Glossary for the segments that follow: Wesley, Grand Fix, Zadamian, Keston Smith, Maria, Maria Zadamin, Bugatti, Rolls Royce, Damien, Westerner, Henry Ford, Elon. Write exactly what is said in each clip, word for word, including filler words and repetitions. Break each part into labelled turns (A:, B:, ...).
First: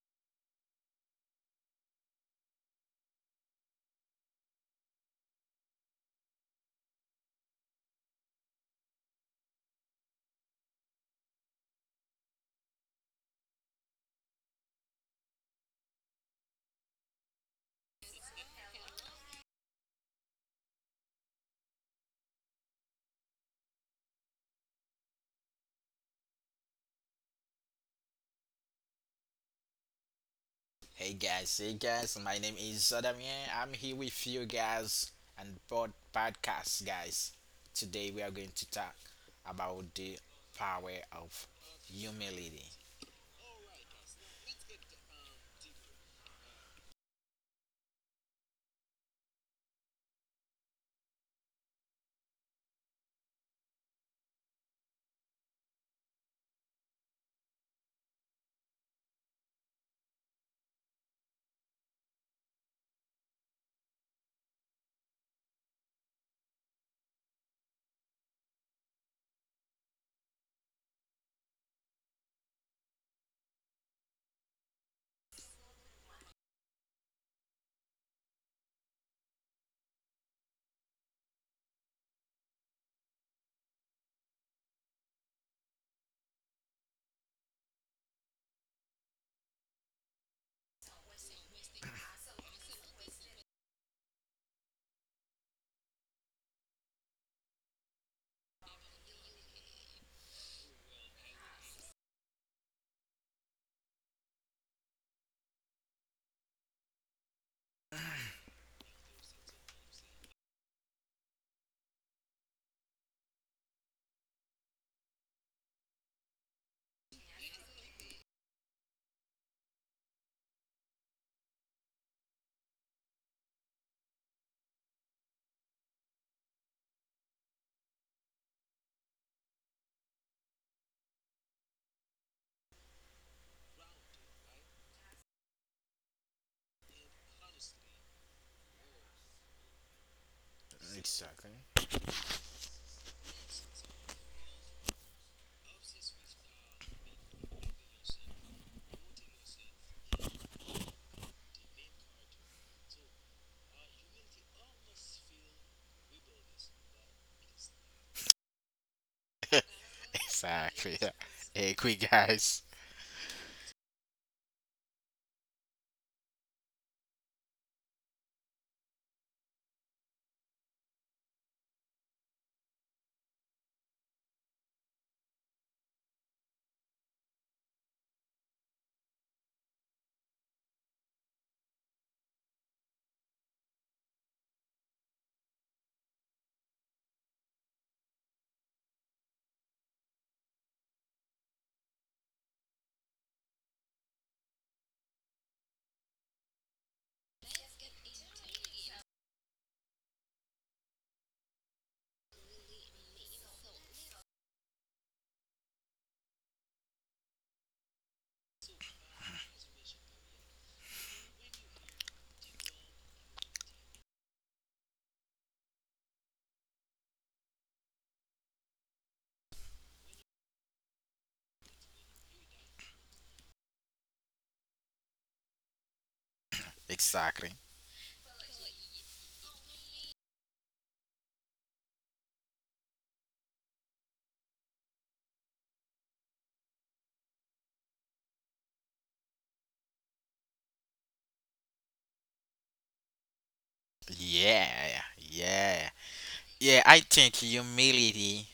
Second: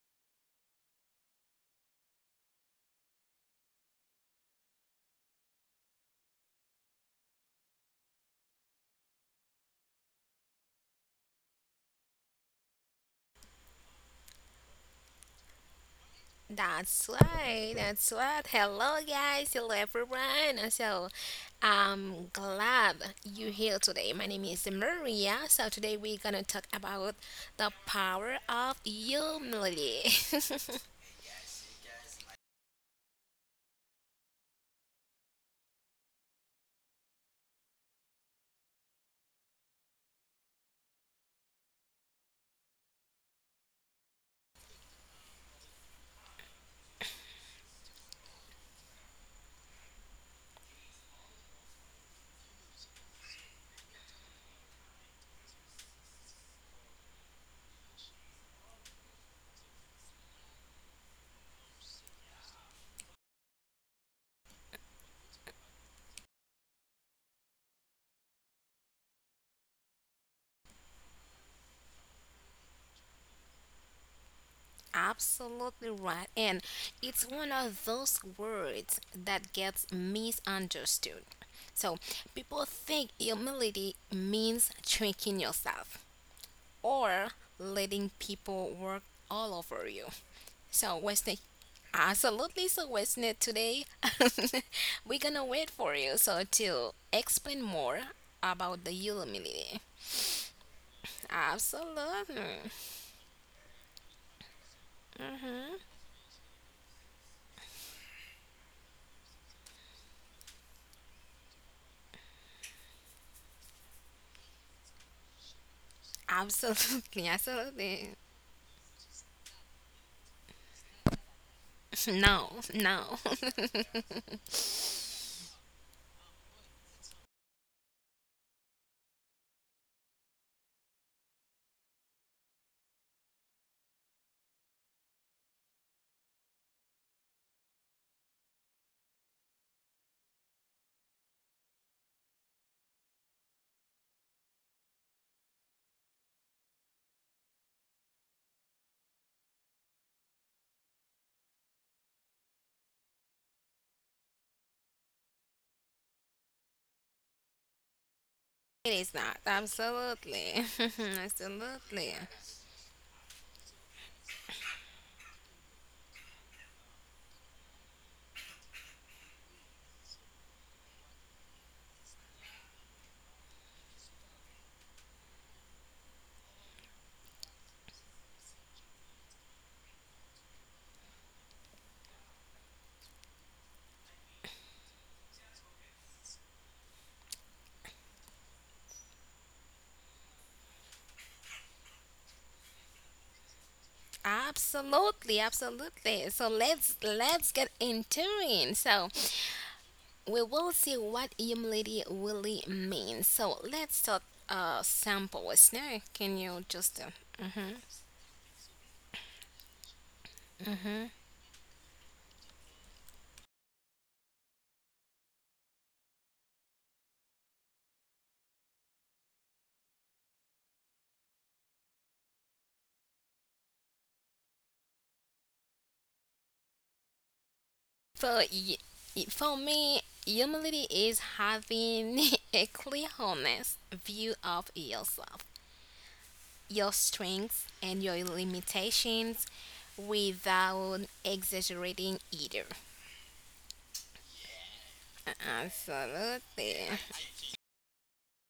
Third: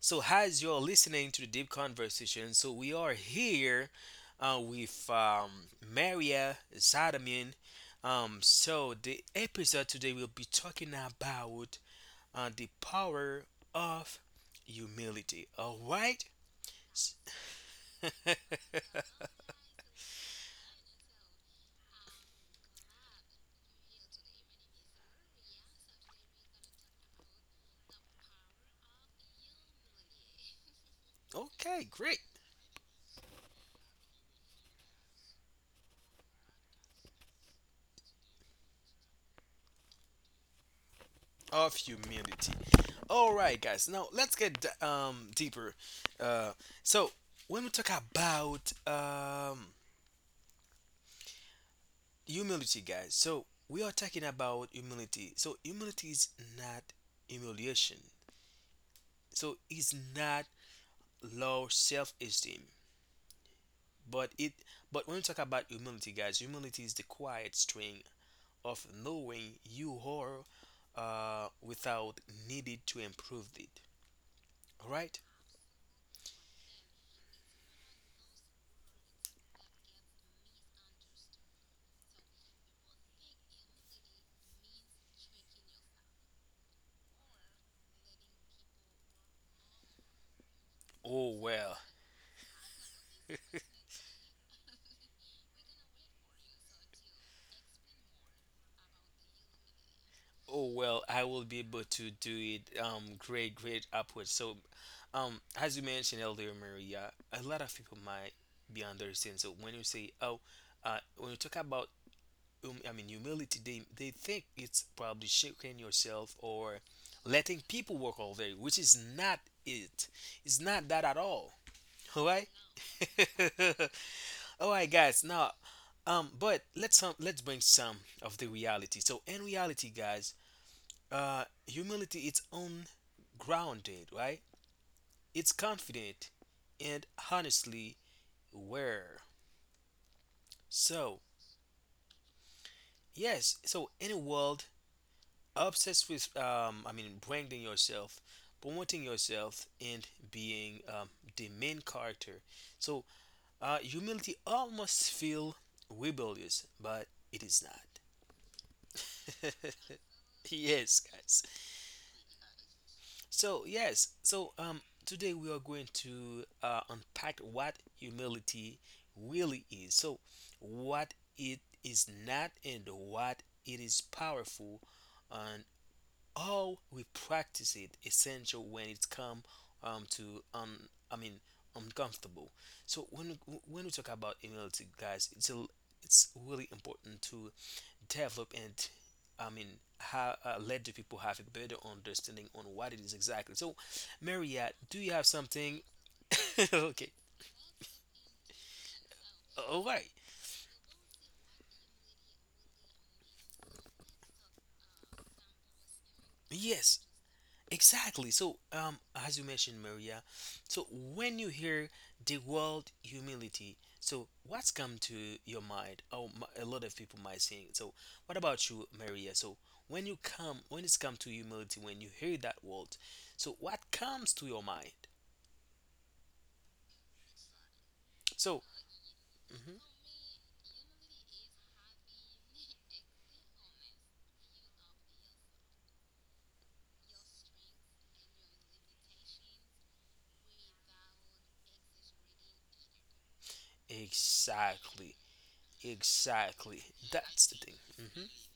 A: So, as you're listening to the deep conversation, so we are here uh, with um, Maria Zadamin. Um, so, the episode today will be talking about uh, the power of humility. All right?
B: That's
A: S-
B: right, that's right. Hello, guys, hello, everyone. And So, I'm glad you're here today. My name is Maria. So, today we're gonna talk about the power of humility.
C: Hey guys, hey
A: Okay,
C: guys,
A: great.
C: my name is Zadamian. I'm here with you guys and pod podcast guys. Today we are going to talk about the power of
A: Of humility.
C: humility.
A: All right, guys. Now let's get d- um, deeper. Uh, so, when we talk about um, humility, guys, so we are talking about humility, so humility is not humiliation, so it's not low self-esteem, but it but when we talk about humility, guys, humility is the quiet strength of knowing you are uh, without needed to improve it, all right.
B: Absolutely right. And it's one of those words that gets misunderstood. So, people think humility means shrinking yourself or letting people work all over you. So,
A: Oh
B: Wesley,
A: well.
B: absolutely. So, Wesley, today we're gonna wait for you so to explain more about the humility.
A: Oh well, I will be able to do
B: Absolutely.
A: it. Um, great, great upwards. So, um, as
B: Hmm.
A: you mentioned earlier, Maria, a lot of people might be understand. So when you say, oh, uh, when you talk about, um, I mean, humility, they they think it's probably shaking yourself or
B: Absolutely.
A: letting people
B: Absolutely.
A: work all day, which is not it. It's not that at all. All right.
B: No, no,
A: All right, guys. Now, um, but let's um, let's bring some of the reality. So in reality, guys, uh, humility is ungrounded, right? It's confident and honestly aware. So
C: Exactly.
A: yes, so in a world obsessed with, um, I mean, branding yourself, promoting yourself, and being um, the main character. So uh, humility almost feel rebellious, but it is not.
B: it is not. Absolutely.
C: Exactly.
A: Yes, guys.
C: Hey quick
B: Absolutely.
C: guys.
A: So yes, so um, today we are going to uh, unpack what humility really is. So what it is not and what it is powerful, and how we practice it essential when it's come um to um I mean uncomfortable. So when when we talk about humility, guys, it's a, it's really important to develop and I mean how uh, let the people have a better understanding on what it is exactly. So, Maria, do you have
B: Absolutely.
A: something?
B: Absolutely. So let's
A: Okay,
B: let's get into it. So
A: all right.
B: we will see what humility really means. So let's start a sample. Now, can you
A: Yes,
B: just? Uh, mhm,
A: exactly. So, um, as you mentioned, Maria, so
B: mhm.
A: when you hear the word humility, so what's come to your mind? Oh, m- a lot of people might saying. So, what about you, Maria? So, when you come, when it's come to humility, when you hear that word, so what comes to your mind?
C: Exactly.
B: For
A: So.
B: y- y- for
A: Mm-hmm.
B: me, humility is having a clear, honest view of yourself, your strengths, and your limitations, without exaggerating either.
C: Yeah,
A: Exactly.
C: yeah. Yeah,
A: Exactly.
C: Yeah,
B: Absolutely.
C: I think
A: That's the thing. Hmm.
C: humility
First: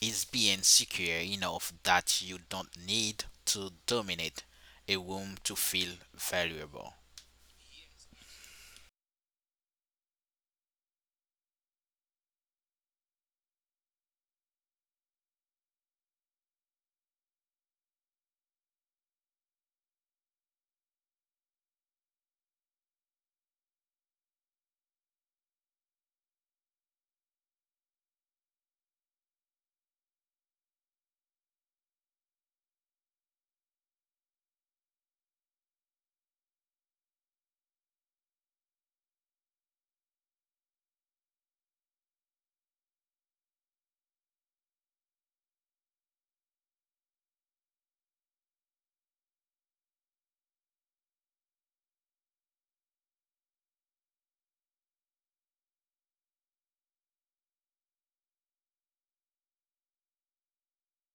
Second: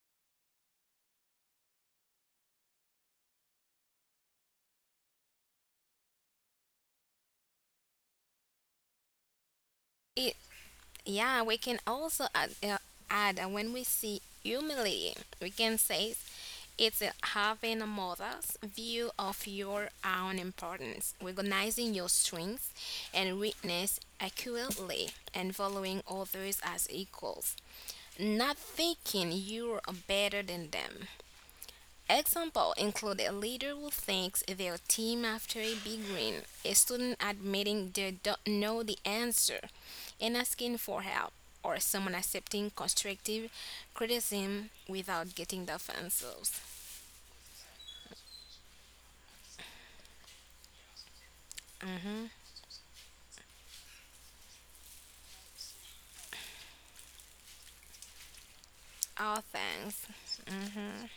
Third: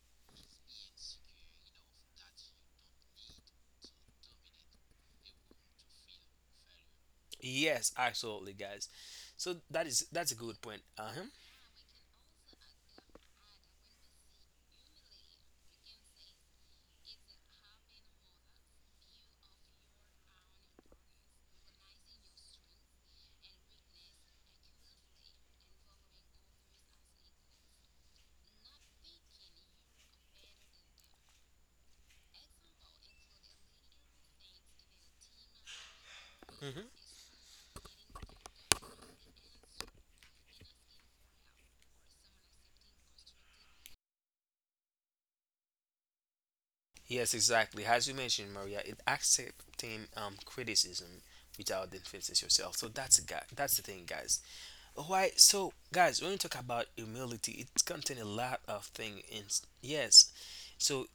C: is being secure enough that you don't need to dominate a room to feel valuable.
A: Yes, absolutely, guys. So that is that's
B: It,
A: a good point. Uh huh.
B: yeah, we can also add, uh, add uh, when we see humility, we can say It's having a mother's view of your own importance, recognizing your strengths and weakness accurately, and following others as equals, not thinking you're better than them. Example include a leader who thanks their team after a big win, a
A: Hmm.
B: student admitting they don't know the answer and asking for help, or someone accepting constructive criticism without getting defensive.
A: Yes, exactly. As you mentioned, Maria, it accepting um criticism without defenses yourself. So that's a guy. That's the thing, guys. Why? So, guys, when we talk about humility, it contains a lot of things.
B: Oh,
A: In
B: thanks.
A: yes, so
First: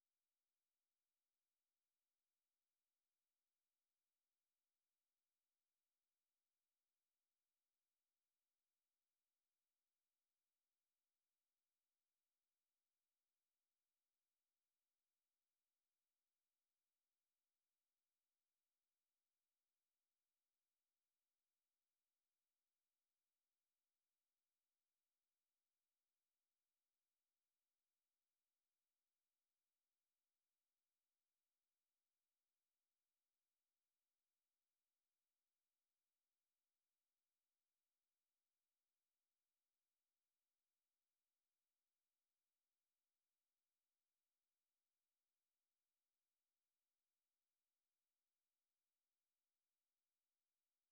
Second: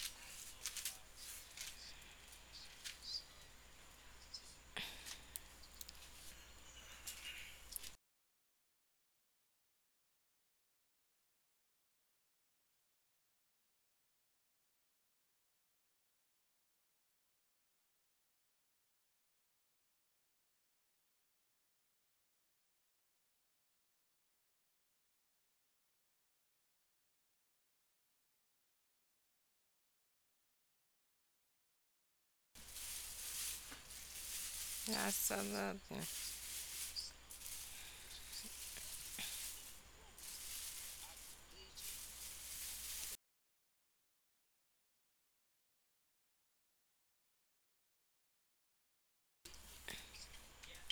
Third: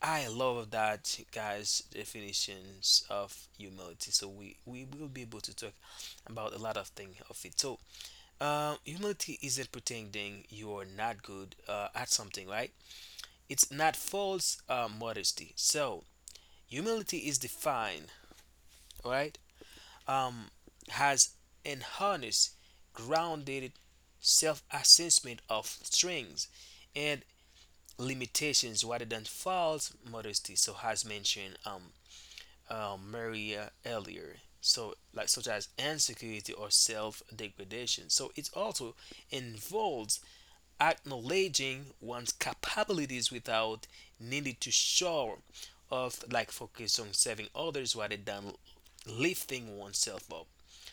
A: I love that, guys. Definitions of humility. So we we will be able to talk about a lot of things of it. So, uh, humility isn't pretending you are not good uh, at something, right? It's not false uh, modesty. So humility is defined, right? um, has an honest, grounded self assessment of strengths and limitations rather than false modesty. So, as mentioned, um, uh, Maria earlier. So, like such as
B: Absolutely.
A: insecurity or self degradation. So, it also involves acknowledging one's capabilities without needing to show off, like focus on serving others rather than lifting oneself up.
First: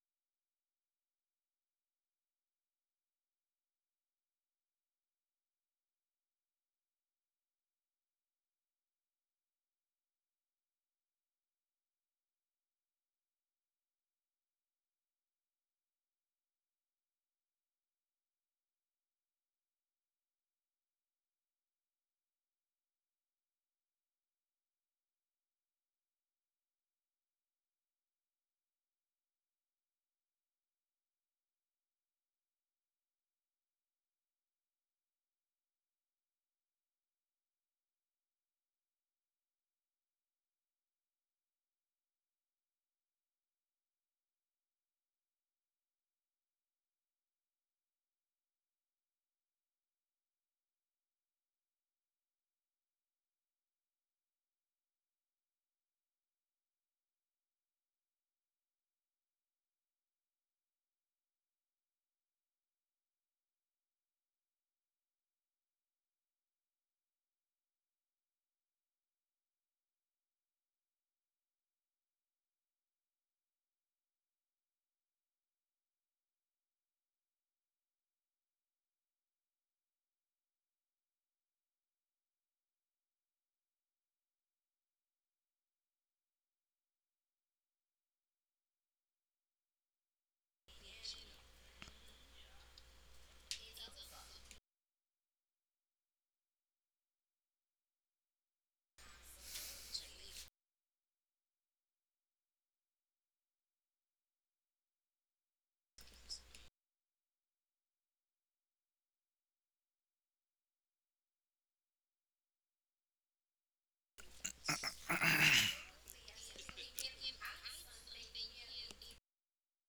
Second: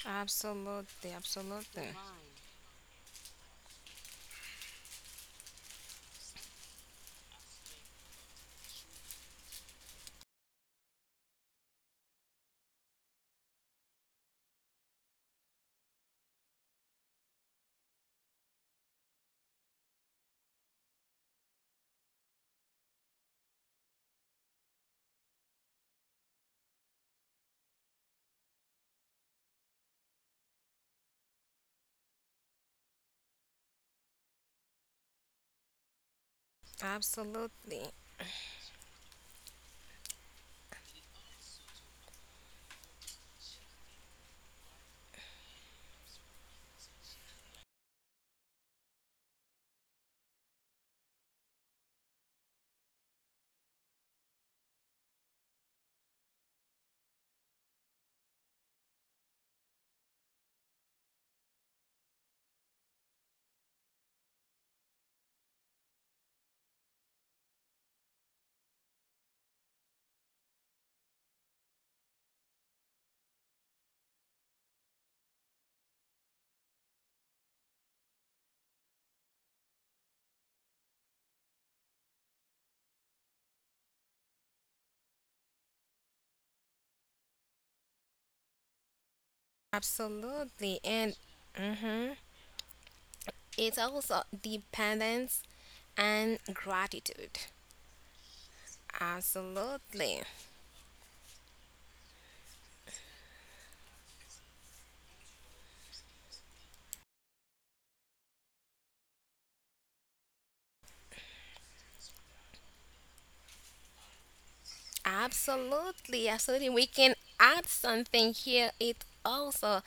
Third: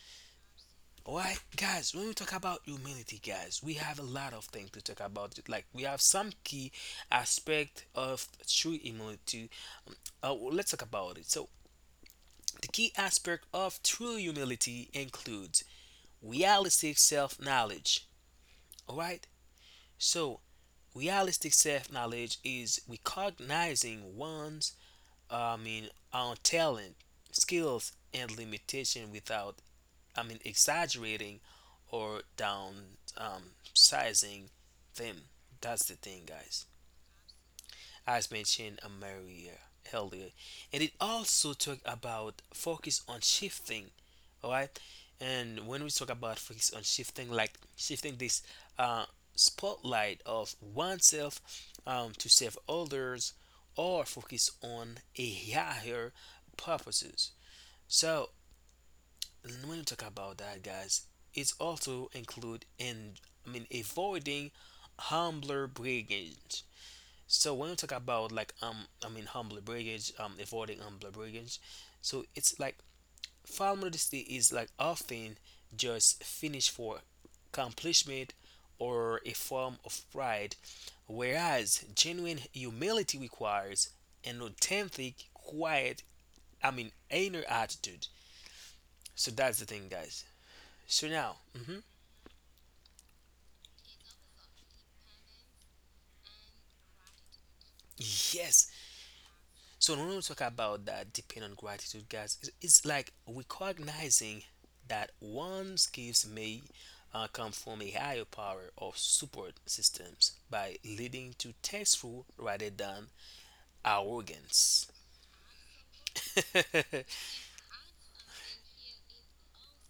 B: Absolutely.
A: Alright,
B: Absolutely.
A: guys, when we talk about humility, guys, we have a lot of things to talk about. Like, we have some key aspect of true humility. Um, Uh, well, let's talk about it. So, the key aspect of true humility includes realistic self knowledge. Alright? So, realistic self knowledge is recognizing one's, I mean, own talent, skills, and limitation without I mean, exaggerating or down um, sizing them. That's the thing, guys.
B: Absolutely.
A: As mentioned um, earlier, earlier, and it also talk about focus on shifting, all right. And when we talk about focus on shifting, like shifting this uh, spotlight of oneself um, to serve others, or focus on a higher purposes. So and when we talk about that, guys, it's also include in I mean avoiding humbler brigands. So when we talk about like um I mean humbler brigands, um avoiding humbler brigands, so it's like file modesty is like often just finished for accomplishment or a form of pride, whereas genuine humility requires an authentic, quiet, I mean inner attitude. So that's the thing, guys.
B: Absolutely.
A: So
B: And
A: now, hmm,
B: mhm, it's also dependence and gratitude.
A: yes. So when we
B: Absolutely.
A: talk about that, depend on gratitude, guys, it's, it's like recognizing that one's gifts may uh, come from a higher power of support systems by leading to thankful rather than arrogance.
B: Absolutely. Absolutely. We
A: Hmm.
B: can add something here. It also,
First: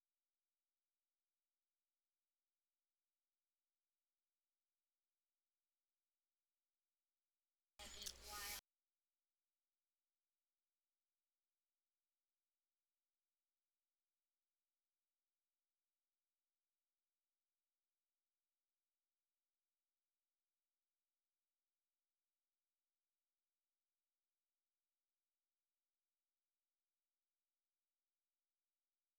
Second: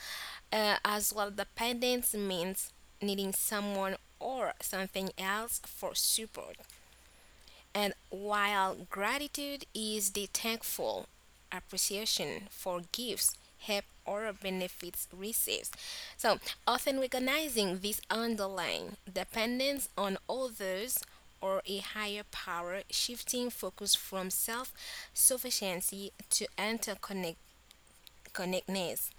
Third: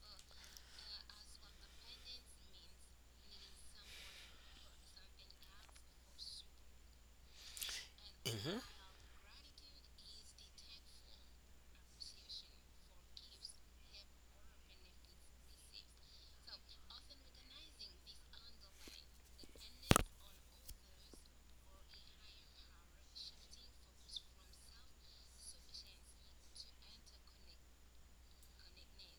B: uh, as well, dependence means needing someone or something else for support. And while gratitude is the thankful appreciation for gifts, help, or benefits received, so often recognizing this underlying dependence on others or a higher power, shifting focus from self sufficiency to interconnectedness connectedness,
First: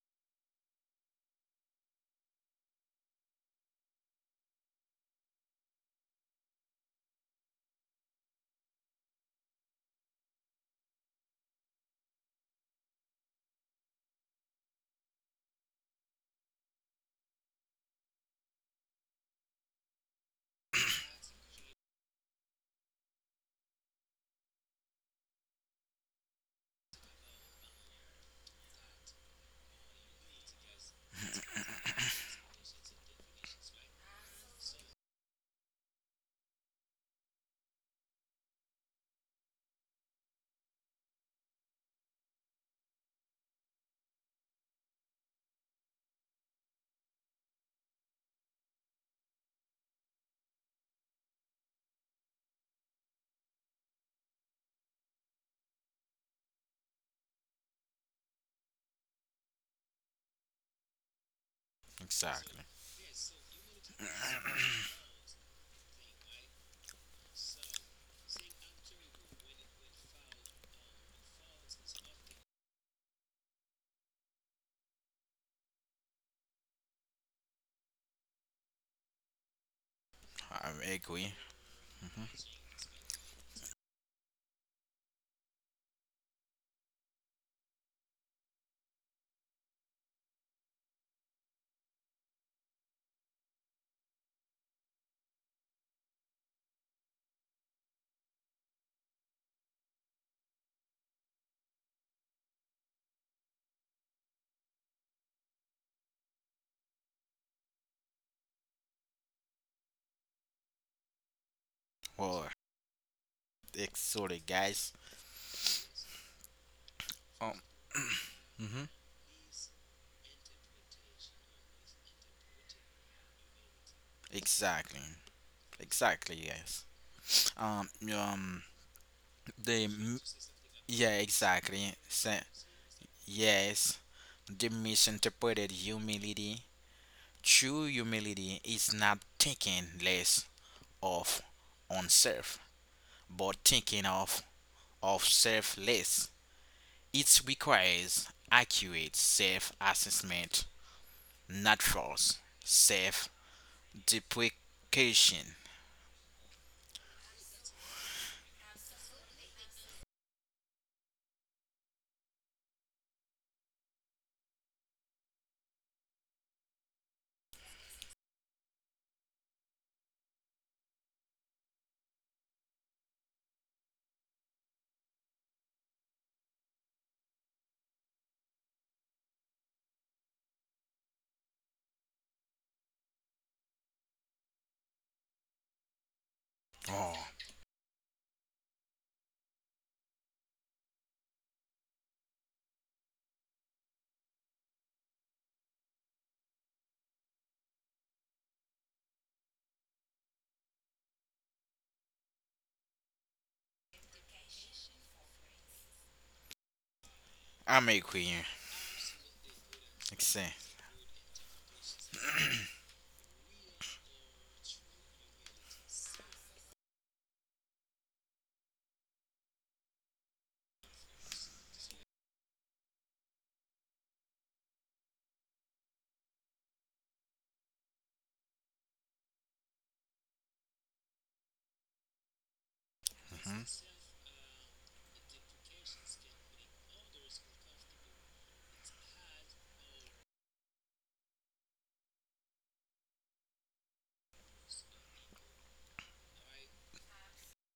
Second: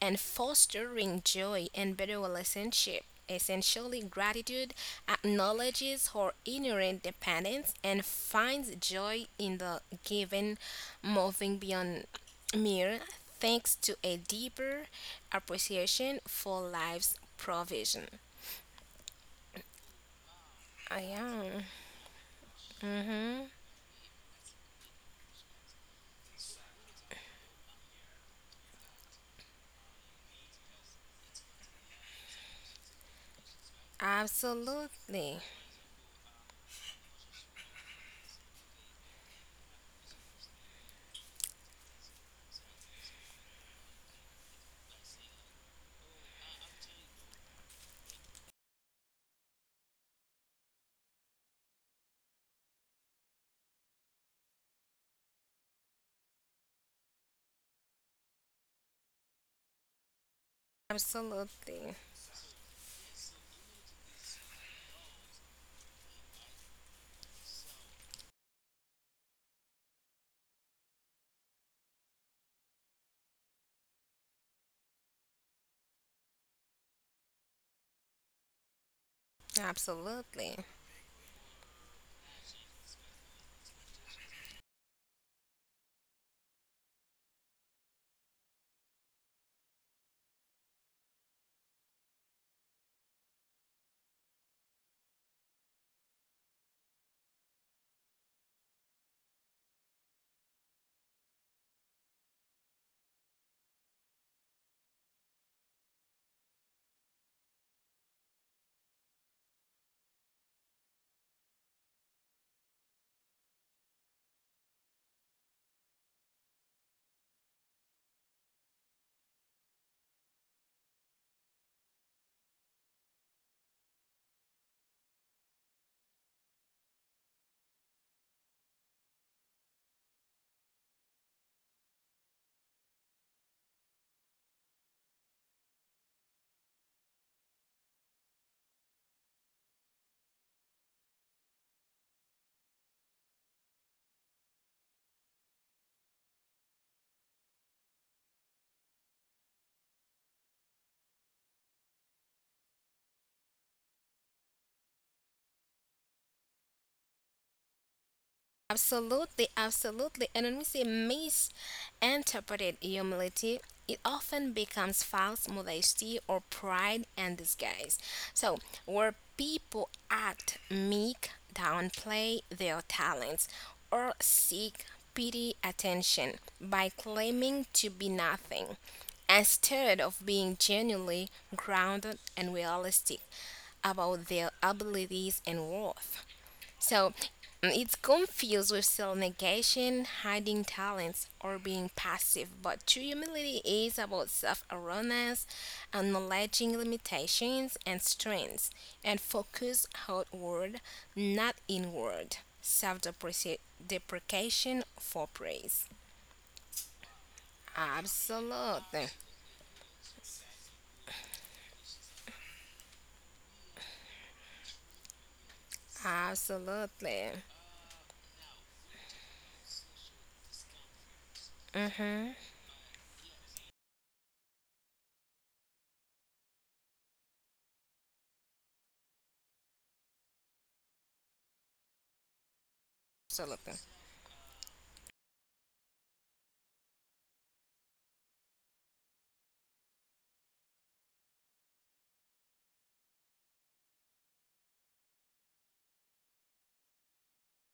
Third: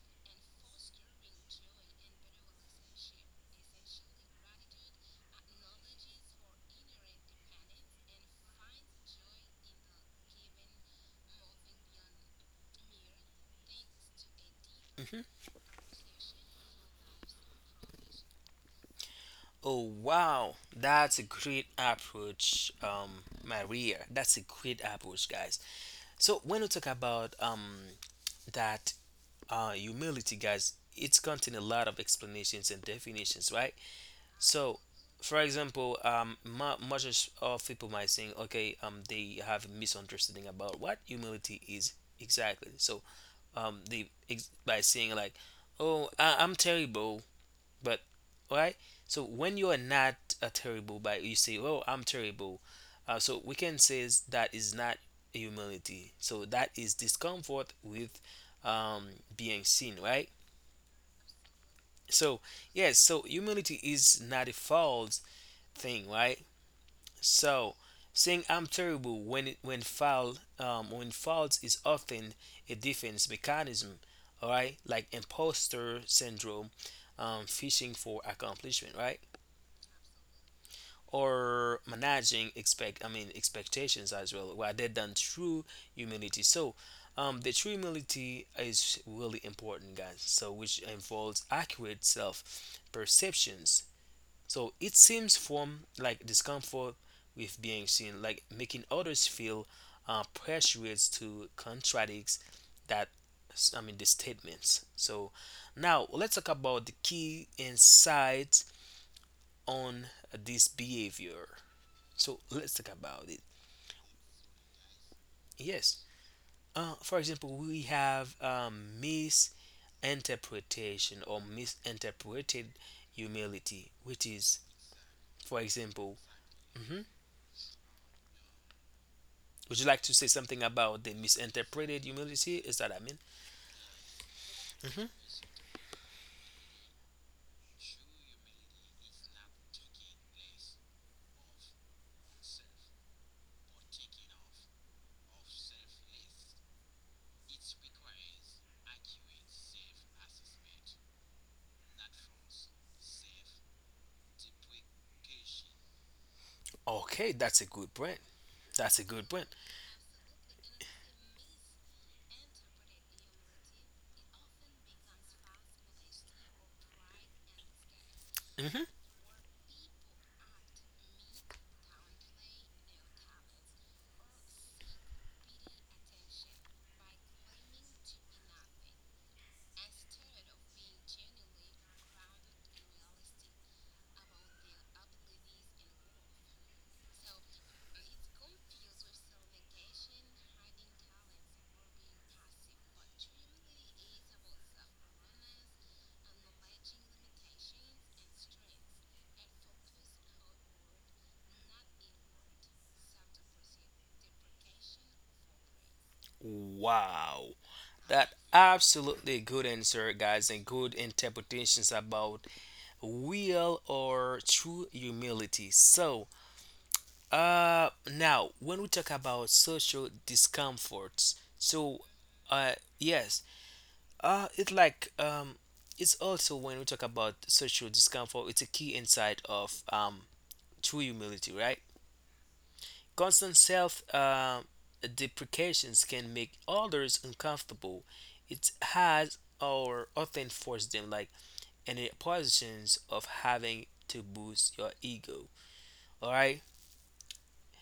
B: and fostering joy and better relationship. Essentially, gratitude acknowledges her inherent dependence and finds joy in the given, moving beyond mere thanks to a deeper
A: Hmm.
B: appreciation for life's provision.
A: Oh wow, that's a
B: Yeah,
A: great approach, um, Maria. That's a great approach, guys. So when we talk about um that uh, humility, guys, it's contain a lot of explanations and definitions, right? So,
B: absolutely,
A: for example, um, mu- much of people might think, okay, um, they have a misunderstanding about what humility is exactly. So, um, they ex- by saying like, oh, I- I'm terrible, but right, so when you are not a terrible, but you say, "Oh, I'm terrible," uh, so we can say is that is not humility. So that is discomfort with um, being seen, right?
B: absolutely,
A: So
C: Exactly.
A: yes, so humility is not a false thing, right? So saying I'm terrible when it, when foul um, when false is often a defense mechanism, all right, like imposter syndrome, um, fishing for accomplishment, right?
B: absolutely.
C: I agree.
A: Or
C: hmm
A: managing expect I mean expectations as well rather than true humility. So um, the true humility is really important, guys. So which involves accurate self perceptions. So it seems from like discomfort with being seen, like making others feel uh, pressured to contradict that I mean the statements. So now let's talk about the key insights on this behavior. So
C: Well,
A: let's talk about it.
C: it's sorry, guys.
A: Yes. Uh, for example,
C: Um,
A: we have
C: mhm.
A: um, misinterpretation or misinterpreted humility, which is,
C: Exactly.
A: for example,
C: Exactly, yes. Um, um,
A: would
C: the
A: you like to
C: m-
A: say something about the
C: yeah, exactly.
A: misinterpreted
C: Sa
A: humility? Is that I mean?
C: yes, the misinterpreted humility. True humility is not thinking less of oneself, but thinking of of selfless. It requires accurate self assessment, not false self deprecation.
A: Okay, that's a good point. That's a good point.
B: Absolutely, absolutely. And when we say misinterpreted humility, it often becomes false modesty or pride and disguise. So,
A: Hmm.
B: where people act meek, downplay their talents, or seek pity attention by claiming to be nothing instead of being genuinely grounded and realistic about their abilities and worth.
C: Oh,
B: So mm, it's confused with self negation, hiding talents, or being passive. But true humility is about self awareness, acknowledging limitations and strengths, and focus outward, not inward. Self deprecation for praise.
A: Wow.
C: I'm
A: That
C: agree.
B: Absolutely.
A: absolutely good answer, guys,
C: Excellent.
A: and good interpretations about real or true humility. So,
B: Absolutely.
A: Uh, now, when we talk about social discomforts, so
B: Mm-hmm.
A: uh, yes, uh, it's like um, it's also when we talk about social discomfort, it's a key insight of um, true humility, right? Constant
C: hmm
B: Absolutely.
A: self uh, deprecations can make others uncomfortable. It has or often force them like in the positions of having to boost your ego. All right,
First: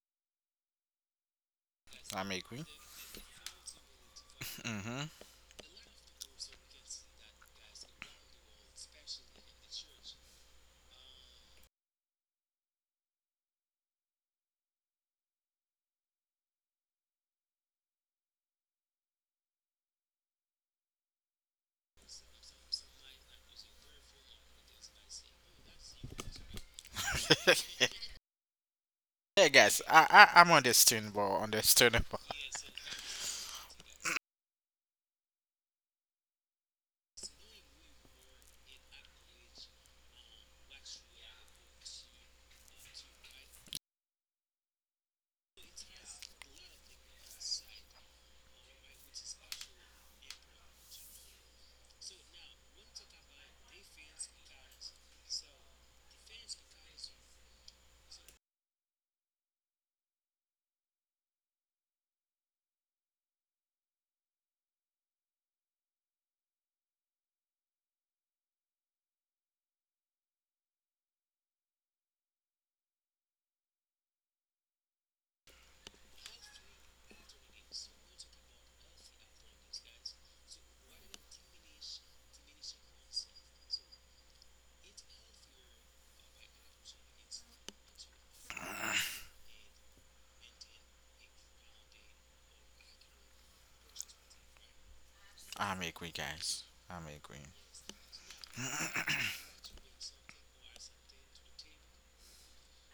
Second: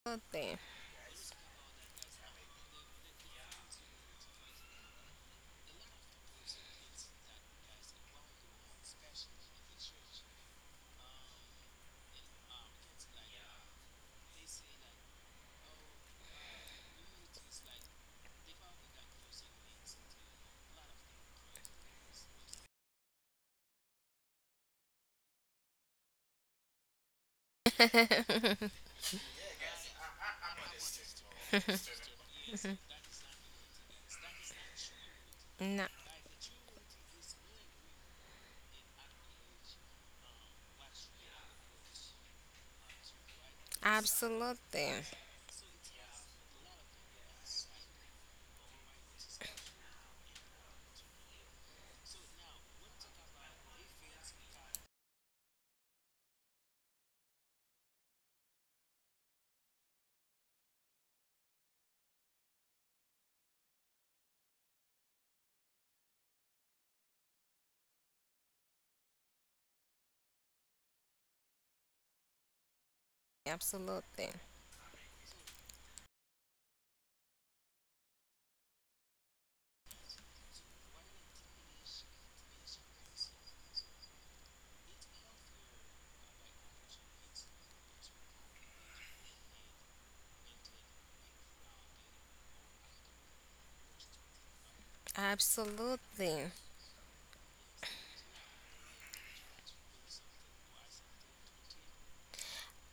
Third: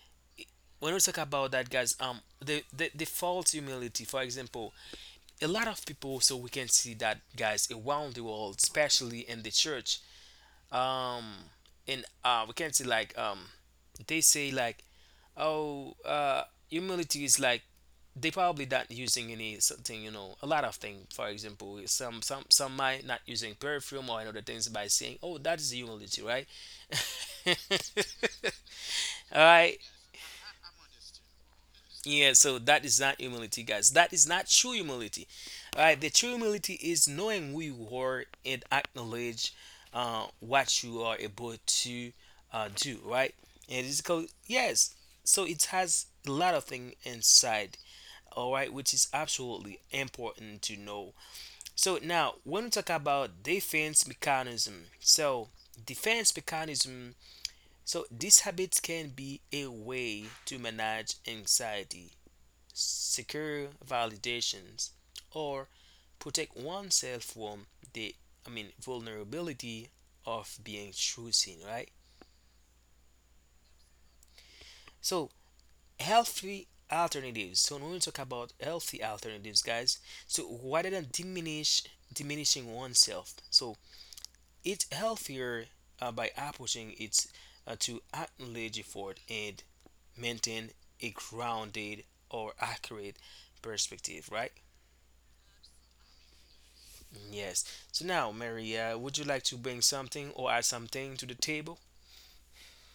B: Absolutely.
A: when we talk about that, guys, um
C: I'm
A: the,
C: agree.
A: the the false humility for example,
C: hmm
A: a lot of people, so we can see that, guys, around the world, especially in the church, um and uh we can see like um they say like oh uh humility is like they probably not using any something, you know, a lot of things, for example, some some some might not using perfume or another things by saying oh that is humility, right? All
C: yeah,
A: right.
C: guys, I, I, I'm understandable. Understandable.
A: Yeah, so that is not humility, guys. That is not true humility. All
B: No,
A: right, the true humility is knowing who you are and acknowledge uh, what you are able to uh, do, right? And it's called, yes.
B: absolutely.
A: So it has a lot of things inside, all right, which is absolutely important to know. So now, when we talk about defense mechanism, so defense mechanism, so this habit can be a way to manage anxiety secure validations or protect oneself from the I mean vulnerability of being chosen, right?
B: Absolutely.
A: So healthy alternatives. So when we talk about healthy alternatives, guys, so rather than diminish diminishing oneself, so it's healthier uh, by approaching it uh, to acknowledge effort and maintain a grounded or accurate perspective, right?
C: I'm agree,
B: Absolutely.
C: guys. I'm agree.
A: Yes. So now, Mary, uh, would you like to bring something or add something to the table?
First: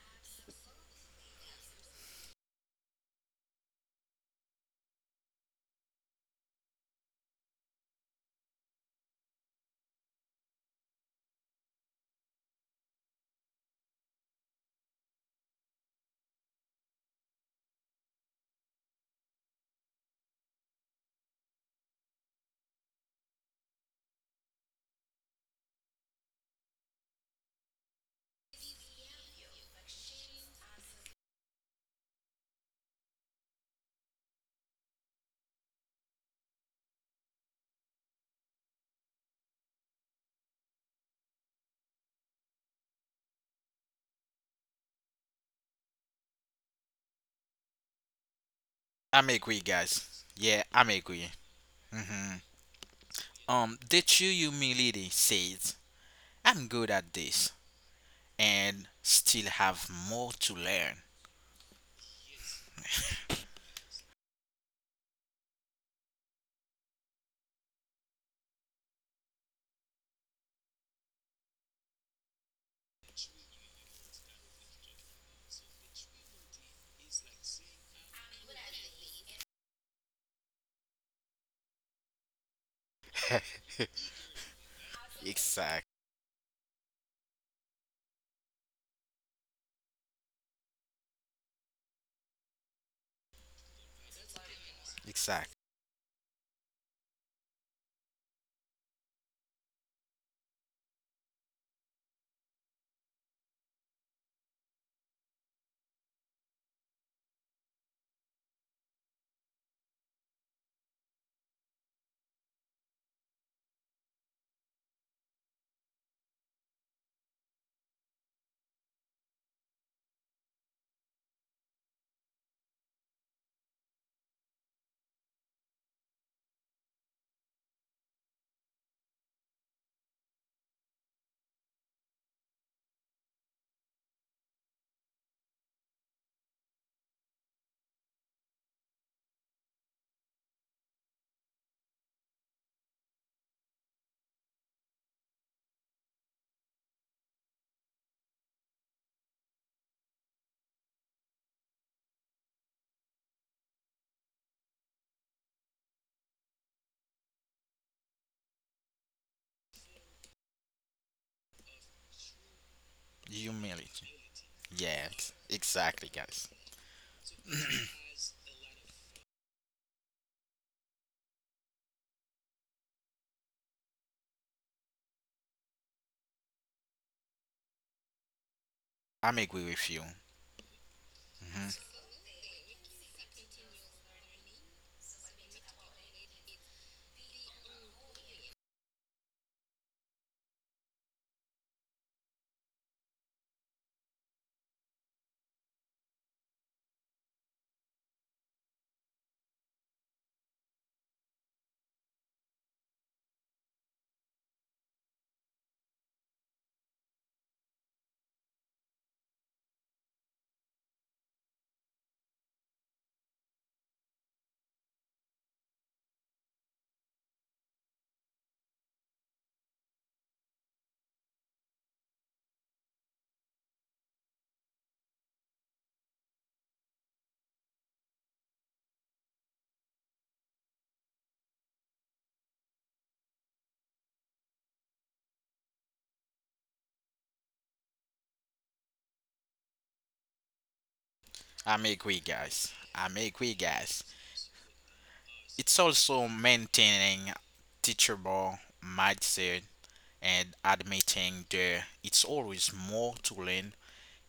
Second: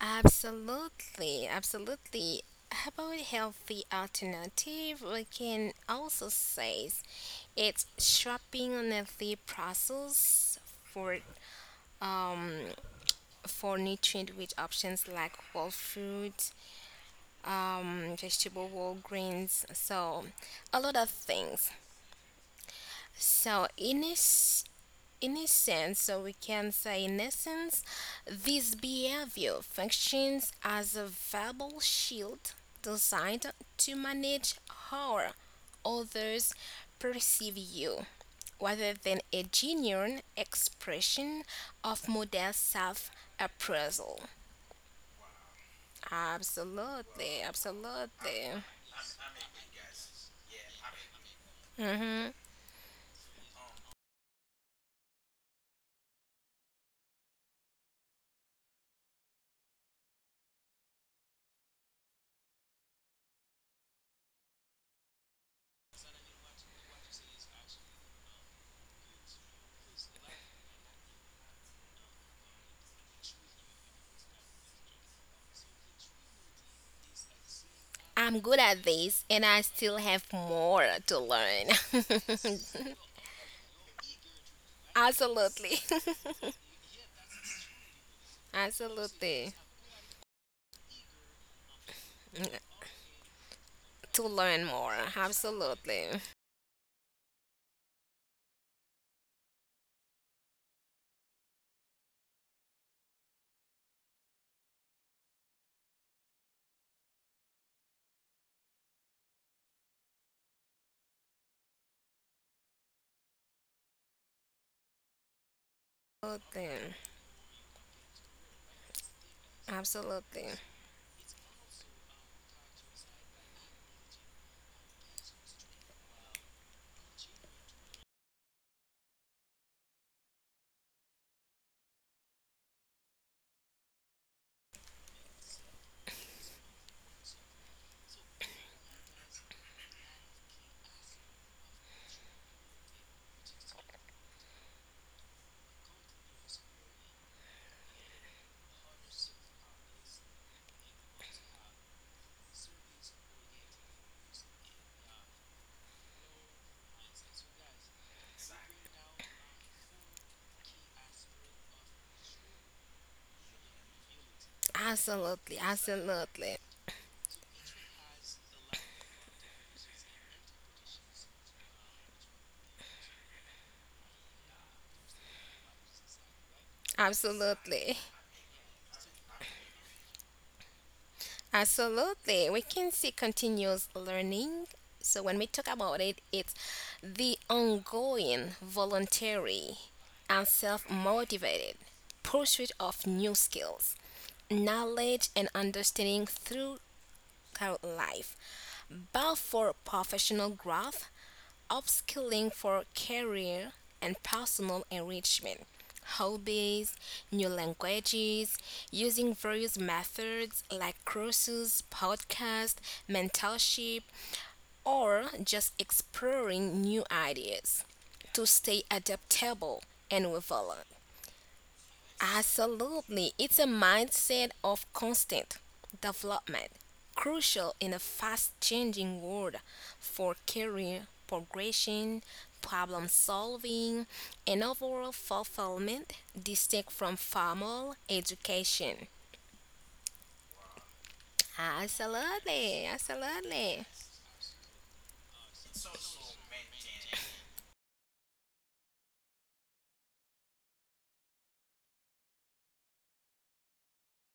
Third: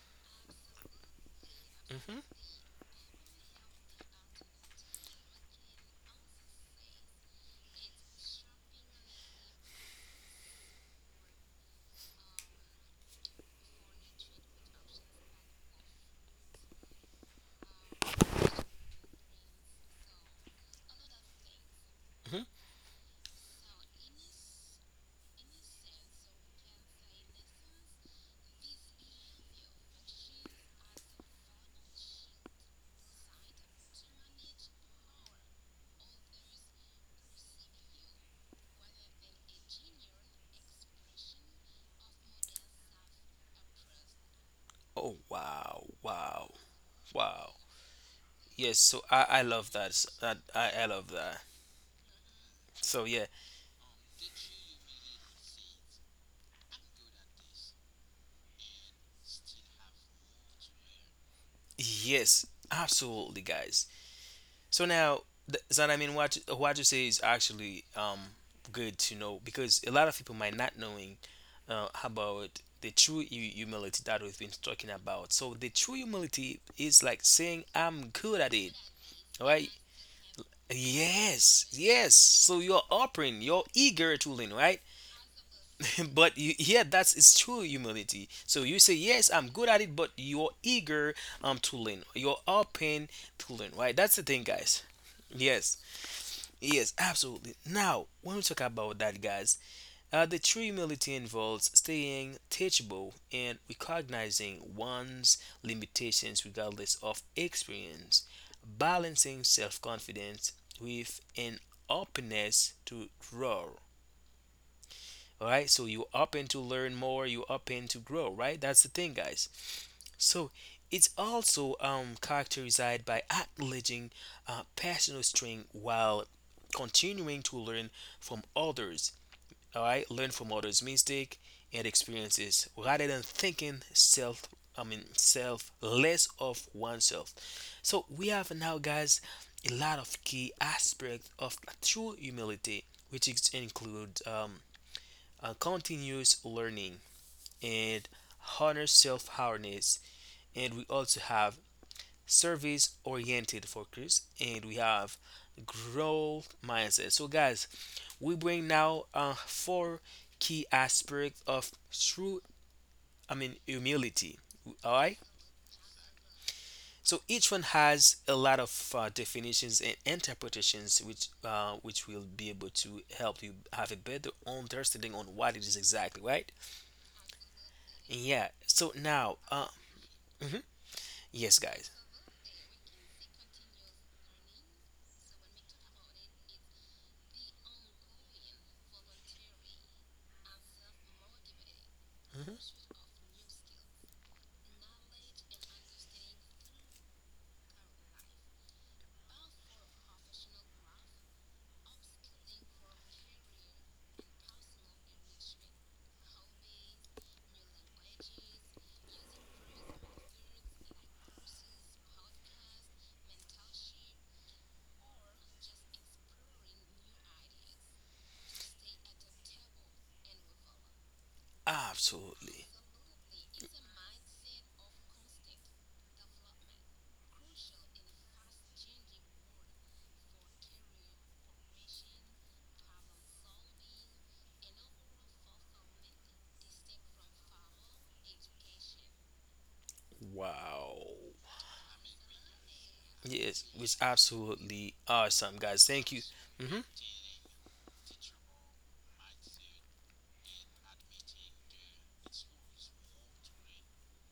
B: Absolutely,
A: Hmm.
B: absolutely. About healthy alternative, we can also say it's shopping on healthy process for um for nutrient rich options like whole fruit, um vegetable, whole grains, so a lot of things.
A: Hmm.
B: So in this In a sense, so we can say in essence, this behavior functions as a verbal shield designed to manage how others perceive you, rather than a genuine expression of modest self appraisal.
A: Oh, wow, wow,
B: Absolutely,
A: wow.
B: absolutely.
A: Yes. So I,
C: I'm
A: I
C: agree,
A: love that. s-
C: guys.
A: that
C: Yeah,
A: I,
C: I'm
A: I love
C: agree.
A: that.
B: Hmm.
C: hmm
A: So yeah.
C: Um, the true humility says, I'm good at this and still have more to learn.
A: Yes. Absolutely, guys. So now, th- so I mean, what what you say is actually um good to know because a lot of people might not knowing uh, about the true hu- humility that we've been talking about. So the true humility is like saying I'm
B: I'm
A: good
B: good
A: at it,
B: at this and I
A: right?
B: still have more to learn.
A: Yes, yes. So you're open, you're eager to learn, right?
B: Absolutely.
C: Exact,
A: But you, yeah, that's it's true humility. So you say yes,
B: Absolutely.
A: I'm good at it, but you're eager um to learn. You're
B: Mm-hmm.
A: open to learn, right? That's
B: To
A: the thing,
B: learn
A: guys.
B: more.
C: exact.
A: Yes,
B: Absolutely.
A: yes, absolutely. Now when we talk about that, guys, uh, the true humility involves staying teachable and recognizing one's limitations regardless of experience, balancing self confidence with an openness to grow. All right, so you're open to
B: Absolutely.
A: learn more, you're open to grow, right? That's the thing, guys.
B: Absolutely.
A: So it's also um, characterized by acknowledging uh, personal strength while continuing to learn from others, all right, learn from others' mistake and experiences rather than thinking self. I mean, self less of oneself. So we have now, guys, a lot of key aspects of true humility, which is, include um, uh, continuous learning and honor self-awareness, and we also have service oriented focus, and we have growth mindset. So, guys, we bring now uh, four key aspects of true, I mean,
C: Humility.
A: humility. All right.
C: Yes,
B: Absolutely.
C: exactly, guys.
B: Absolutely.
A: So each one has a lot of uh, definitions and interpretations, which uh, which will be able to help you have a better understanding on what it is exactly, right?
B: Absolutely.
A: Yeah. So now,
C: I'm agree
A: uh,
C: with you.
A: mhm. yes,
C: hmm
A: guys,
B: Absolutely. We can see continuous learning. So when we talk about it, it's the ongoing, voluntary, and self motivated
A: mhm.
B: pursuit of new skills, knowledge, and understanding throughout life, both for professional growth upskilling for career and personal enrichment, hobbies, new languages, using various methods like courses, podcasts, mentorship, or just exploring new ideas to stay adaptable and relevant.
A: absolutely.
B: Absolutely. It's a mindset of constant development, crucial in a fast changing world for career progression, problem solving, and overall fulfillment distinct from formal education.
A: Wow.
C: I'm agree, guys.
B: Absolutely.
C: I'm agree,
A: Yes,
B: Absolutely.
A: was
C: guys.
A: absolutely awesome,
C: It's
A: guys. Thank you.
C: also
A: Hmm
C: maintaining teachable mindset and admitting there it's always more to learn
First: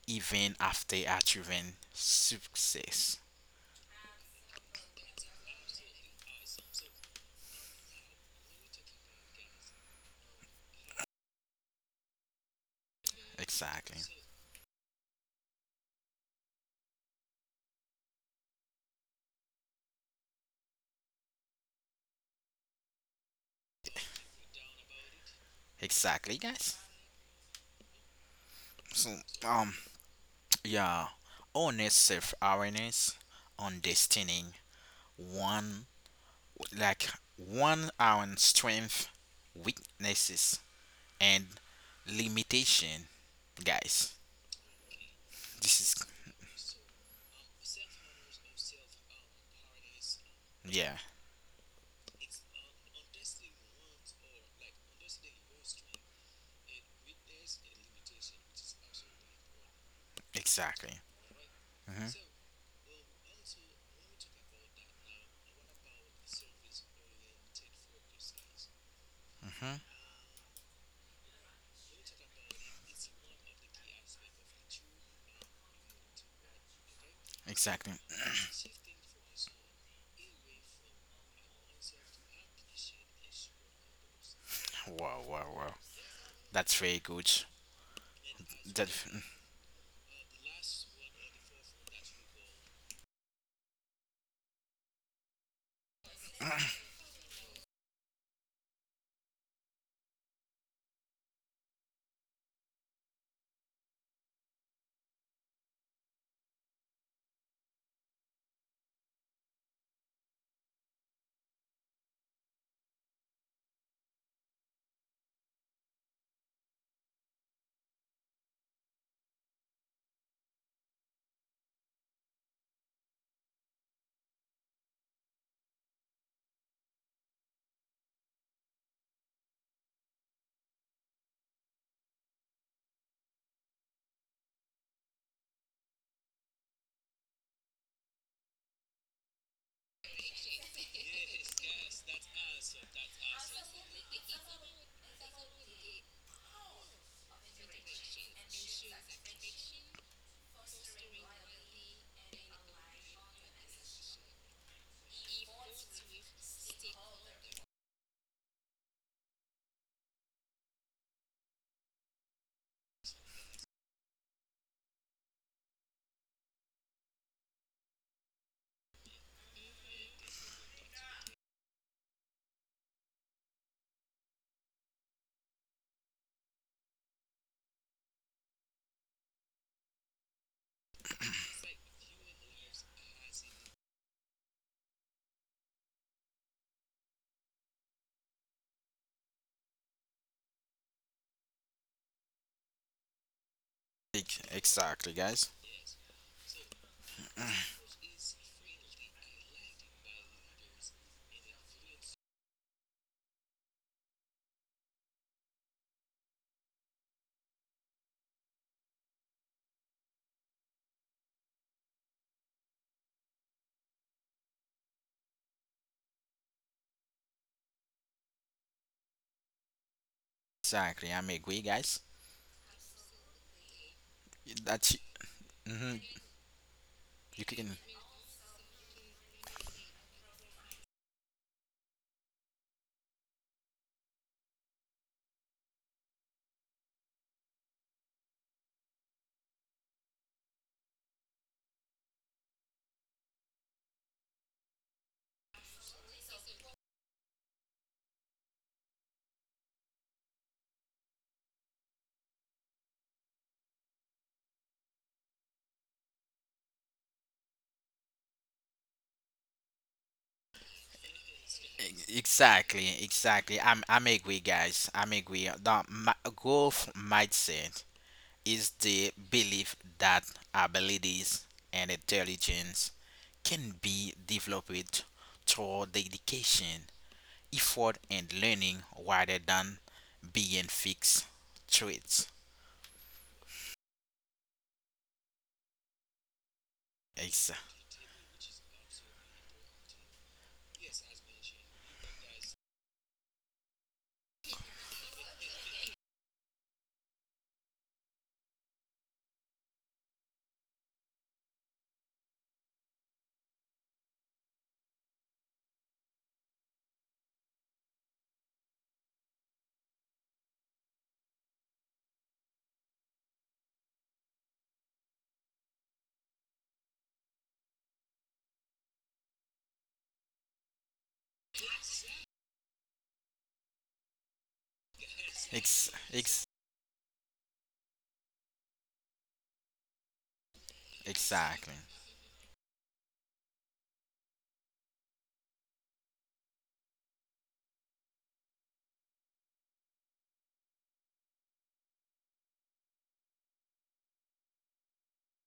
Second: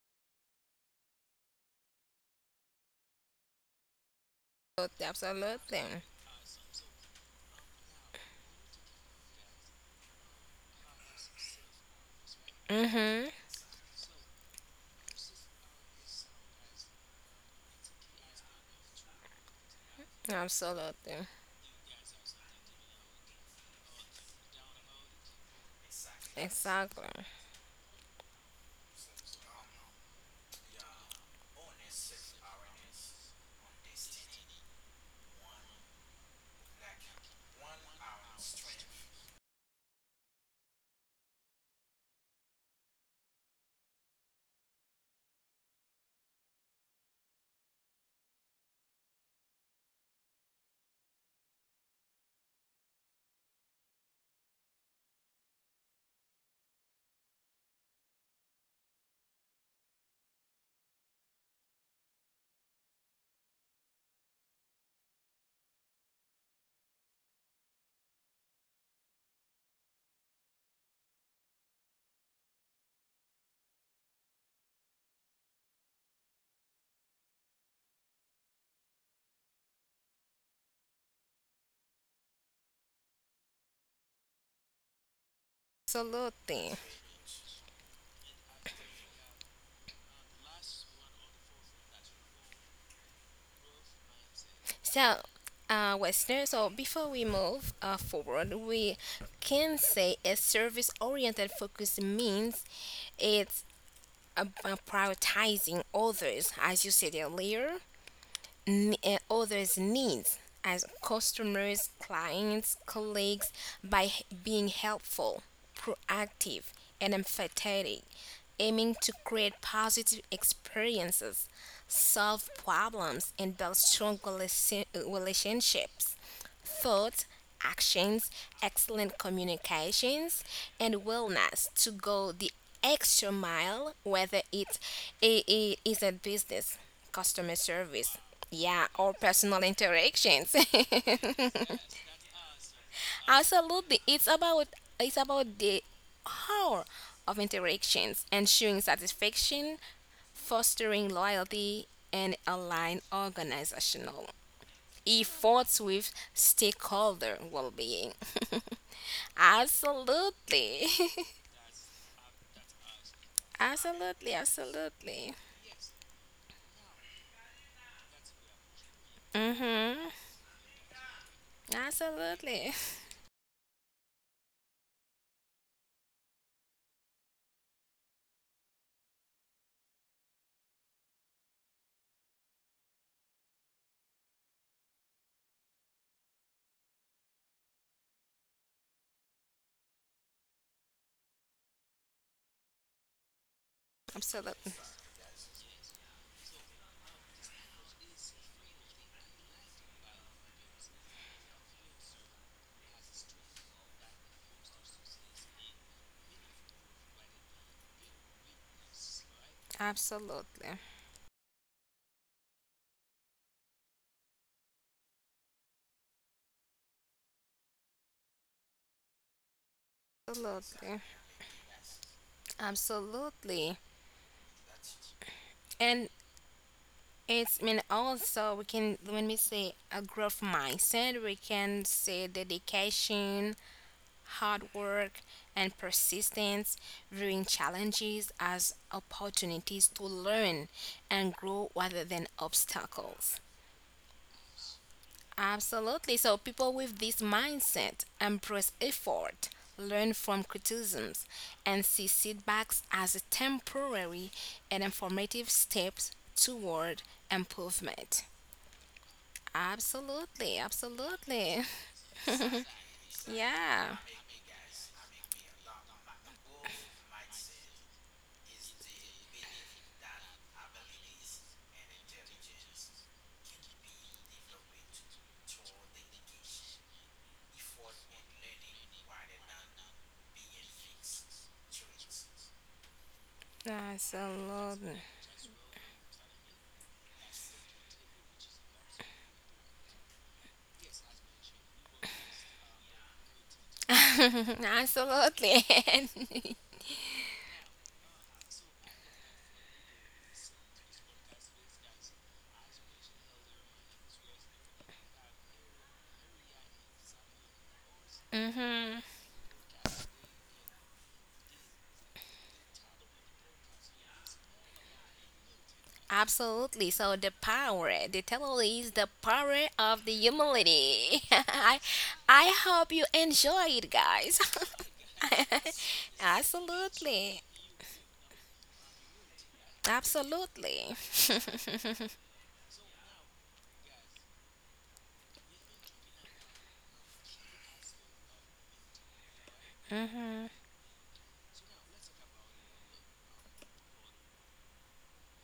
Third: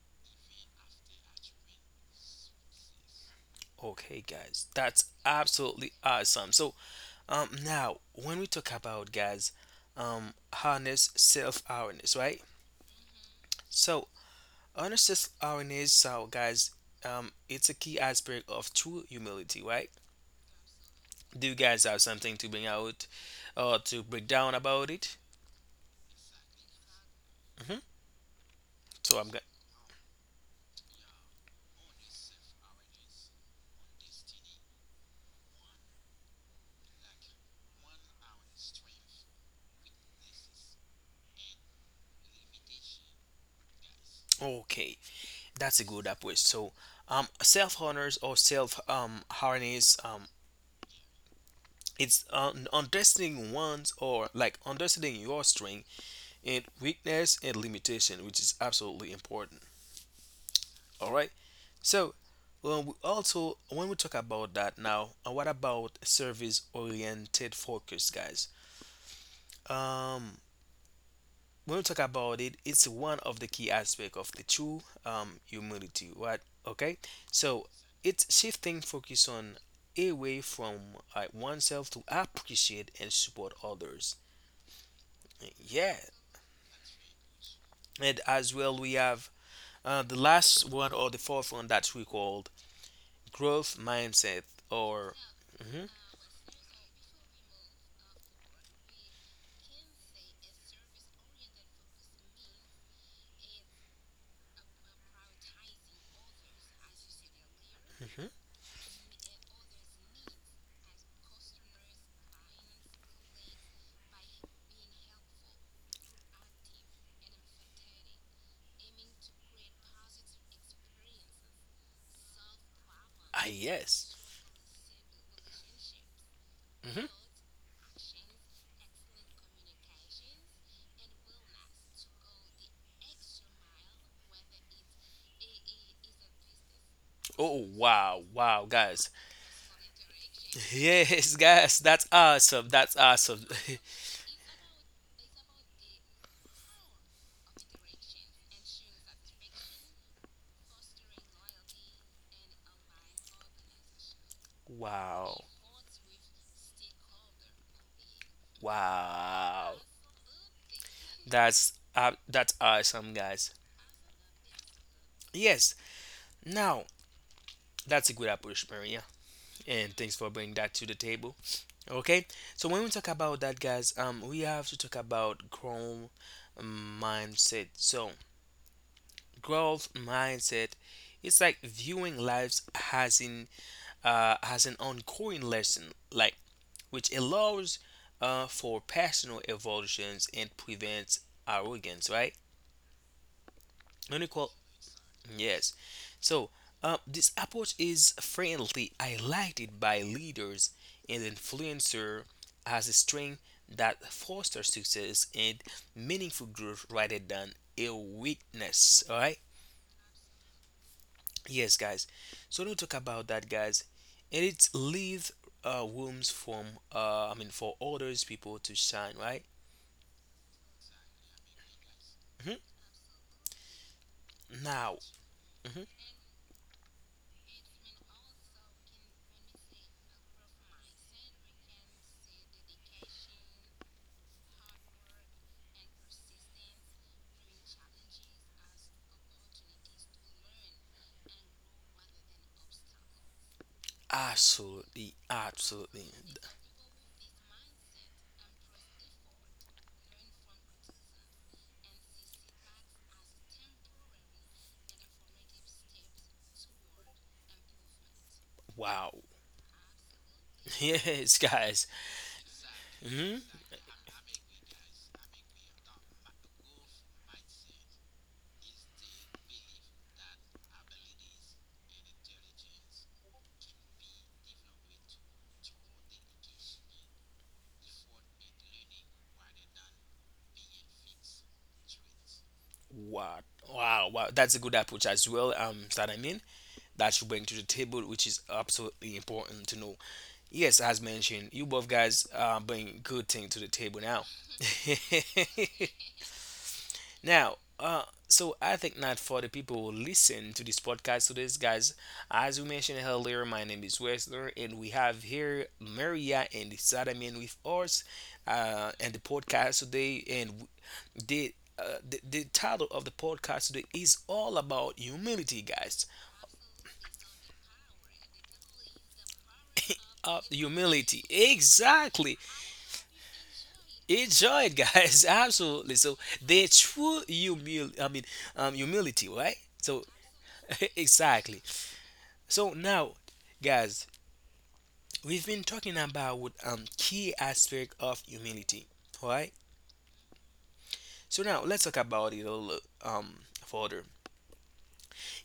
C: even after achieving success.
A: Okay, guys, that's absolutely
B: Absolutely.
A: awesome. So, um, now when we talk about guys, um, harness self awareness, right?
B: Mm hmm.
C: Exactly.
A: So, harness self awareness, so guys, um, it's a key aspect of true humility, right?
B: Absolutely.
A: Do you guys have something to bring out or to break down about it?
C: Exactly, guys.
B: Exactly.
A: Hmm
C: So,
A: So I'm going.
C: um, yeah, honest self awareness, understanding one like one on strength, weaknesses, and limitation, guys.
A: Okay,
C: This
A: that's a
C: is
A: good approach. So, um, self honors or self um harness um
C: yeah,
A: it's um, understanding one's or like understanding your strength and weakness and limitation, which is absolutely important.
C: exactly.
A: All right.
C: hmm
A: So, well, we also when we talk about that now, uh, what about service oriented focus, guys?
C: hmm
A: um when we talk about it, it's one of the key aspects of the true um humility. What? Okay, so
C: Exactly.
A: it's shifting focus on away from uh, oneself to appreciate and support others.
C: Wow, wow, wow.
A: Yeah.
C: That's
B: Absolutely.
C: very good.
A: And as well,
C: That
A: we have uh, the last one or the fourth one that we called growth mindset or
B: So,
A: mhm,
B: uh, Western, so before we move uh, forward, we can say a service oriented focus means it's about prioritizing others, as you said earlier,
A: mhm.
B: m- uh, others' needs as customers, clients, colleagues by h- being helpful, proactive, and empathetic, aiming to create positive experiences, solve problems,
A: ah
B: and build
A: yes.
B: strong relation- relationships
A: Mhm.
B: thoughts, actions, excellent communications, and willingness to go the extra mile, whether it, it, it is a business, customer
A: Oh
B: service,
A: wow, wow,
B: yeah,
A: guys.
B: or personal interactions.
A: Yes, guys, that's awesome. That's awesome.
B: Absolutely, it's about it's about the hour of interactions, ensuring satisfaction, fostering loyalty, and align organizational
A: wow,
B: efforts with stakeholder well-being.
A: wow.
B: Absolutely.
A: That's uh, that's awesome, guys.
B: Absolutely, absolutely.
A: Yes. Now, that's a good approach, Maria, and
B: Mm-hmm.
A: thanks for bringing that to the table. Okay, so
B: Absolutely.
A: when we talk about that, guys, um, we have to talk about growth mindset. So growth mindset is like viewing lives as in uh, as an ongoing lesson, like which allows uh, for personal evolutions and prevents arrogance, right?
C: ex-
A: Unequal.
B: Absolutely.
C: exactly, guys.
A: Yes. So uh, this approach is frequently highlighted by leaders and influencers as a strength that fosters success and meaningful growth rather than a weakness. All right.
B: Absolutely.
A: Yes, guys. So don't talk about that, guys. And it leave uh, rooms from uh, I mean for others people to shine, right?
B: Absolutely.
C: Exactly. I'm agree, guys.
A: hmm
B: Absolutely.
C: That's
A: Now, hmm
C: hmm
B: And
C: you
B: it's I
C: can
B: mean also we can when we say a growth mindset, we can say dedication, hard work and persistence, viewing challenges as opportunities to learn and grow rather than obstacles.
A: absolutely, absolutely.
B: Absolutely. So people with this mindset embrace effort, learn from criticisms, and see setbacks as a temporary and informative steps toward improvement.
A: Wow.
B: Absolutely,
A: Yes,
B: absolutely.
A: guys.
C: ex- exactly,
A: Mm-hmm.
C: exactly. I'm
B: Yeah.
C: I'm agree, guys. I'm agree. The my growth mindset is the belief that abilities and intelligence can be developed through dedication, effort, and learning rather than being fixed traits.
A: Wow, wow, wow. That's a good
B: Absolutely.
A: approach as well. Um, that I mean, that you bring
C: Ex-
A: to the table, which is absolutely important to know. Yes, as mentioned, you both guys uh, bring good thing to the table now.
B: Absolutely.
A: Now, uh, so I think not for the people who listen to this podcast today, guys. As we mentioned earlier, my name is Wesler, and we have here Maria and Sadamin with us, uh,
B: Hmm.
A: and the podcast today, and w- the. Uh, the, the title of the podcast today is all about humility, guys.
B: Absolutely. So the power, the title is the power of the
A: Uh, humility,
B: humility. I,
A: exactly.
B: I hope you enjoy it, guys.
A: Enjoy it, guys.
C: ex-
A: Absolutely. So
C: ex-
A: the true
B: Absolutely.
A: humil, I mean, um, humility, right? So
B: Absolutely.
A: exactly.
C: exactly.
A: So now, guys, we've been talking about um key aspect of humility. All right? So now let's talk about it a little um further.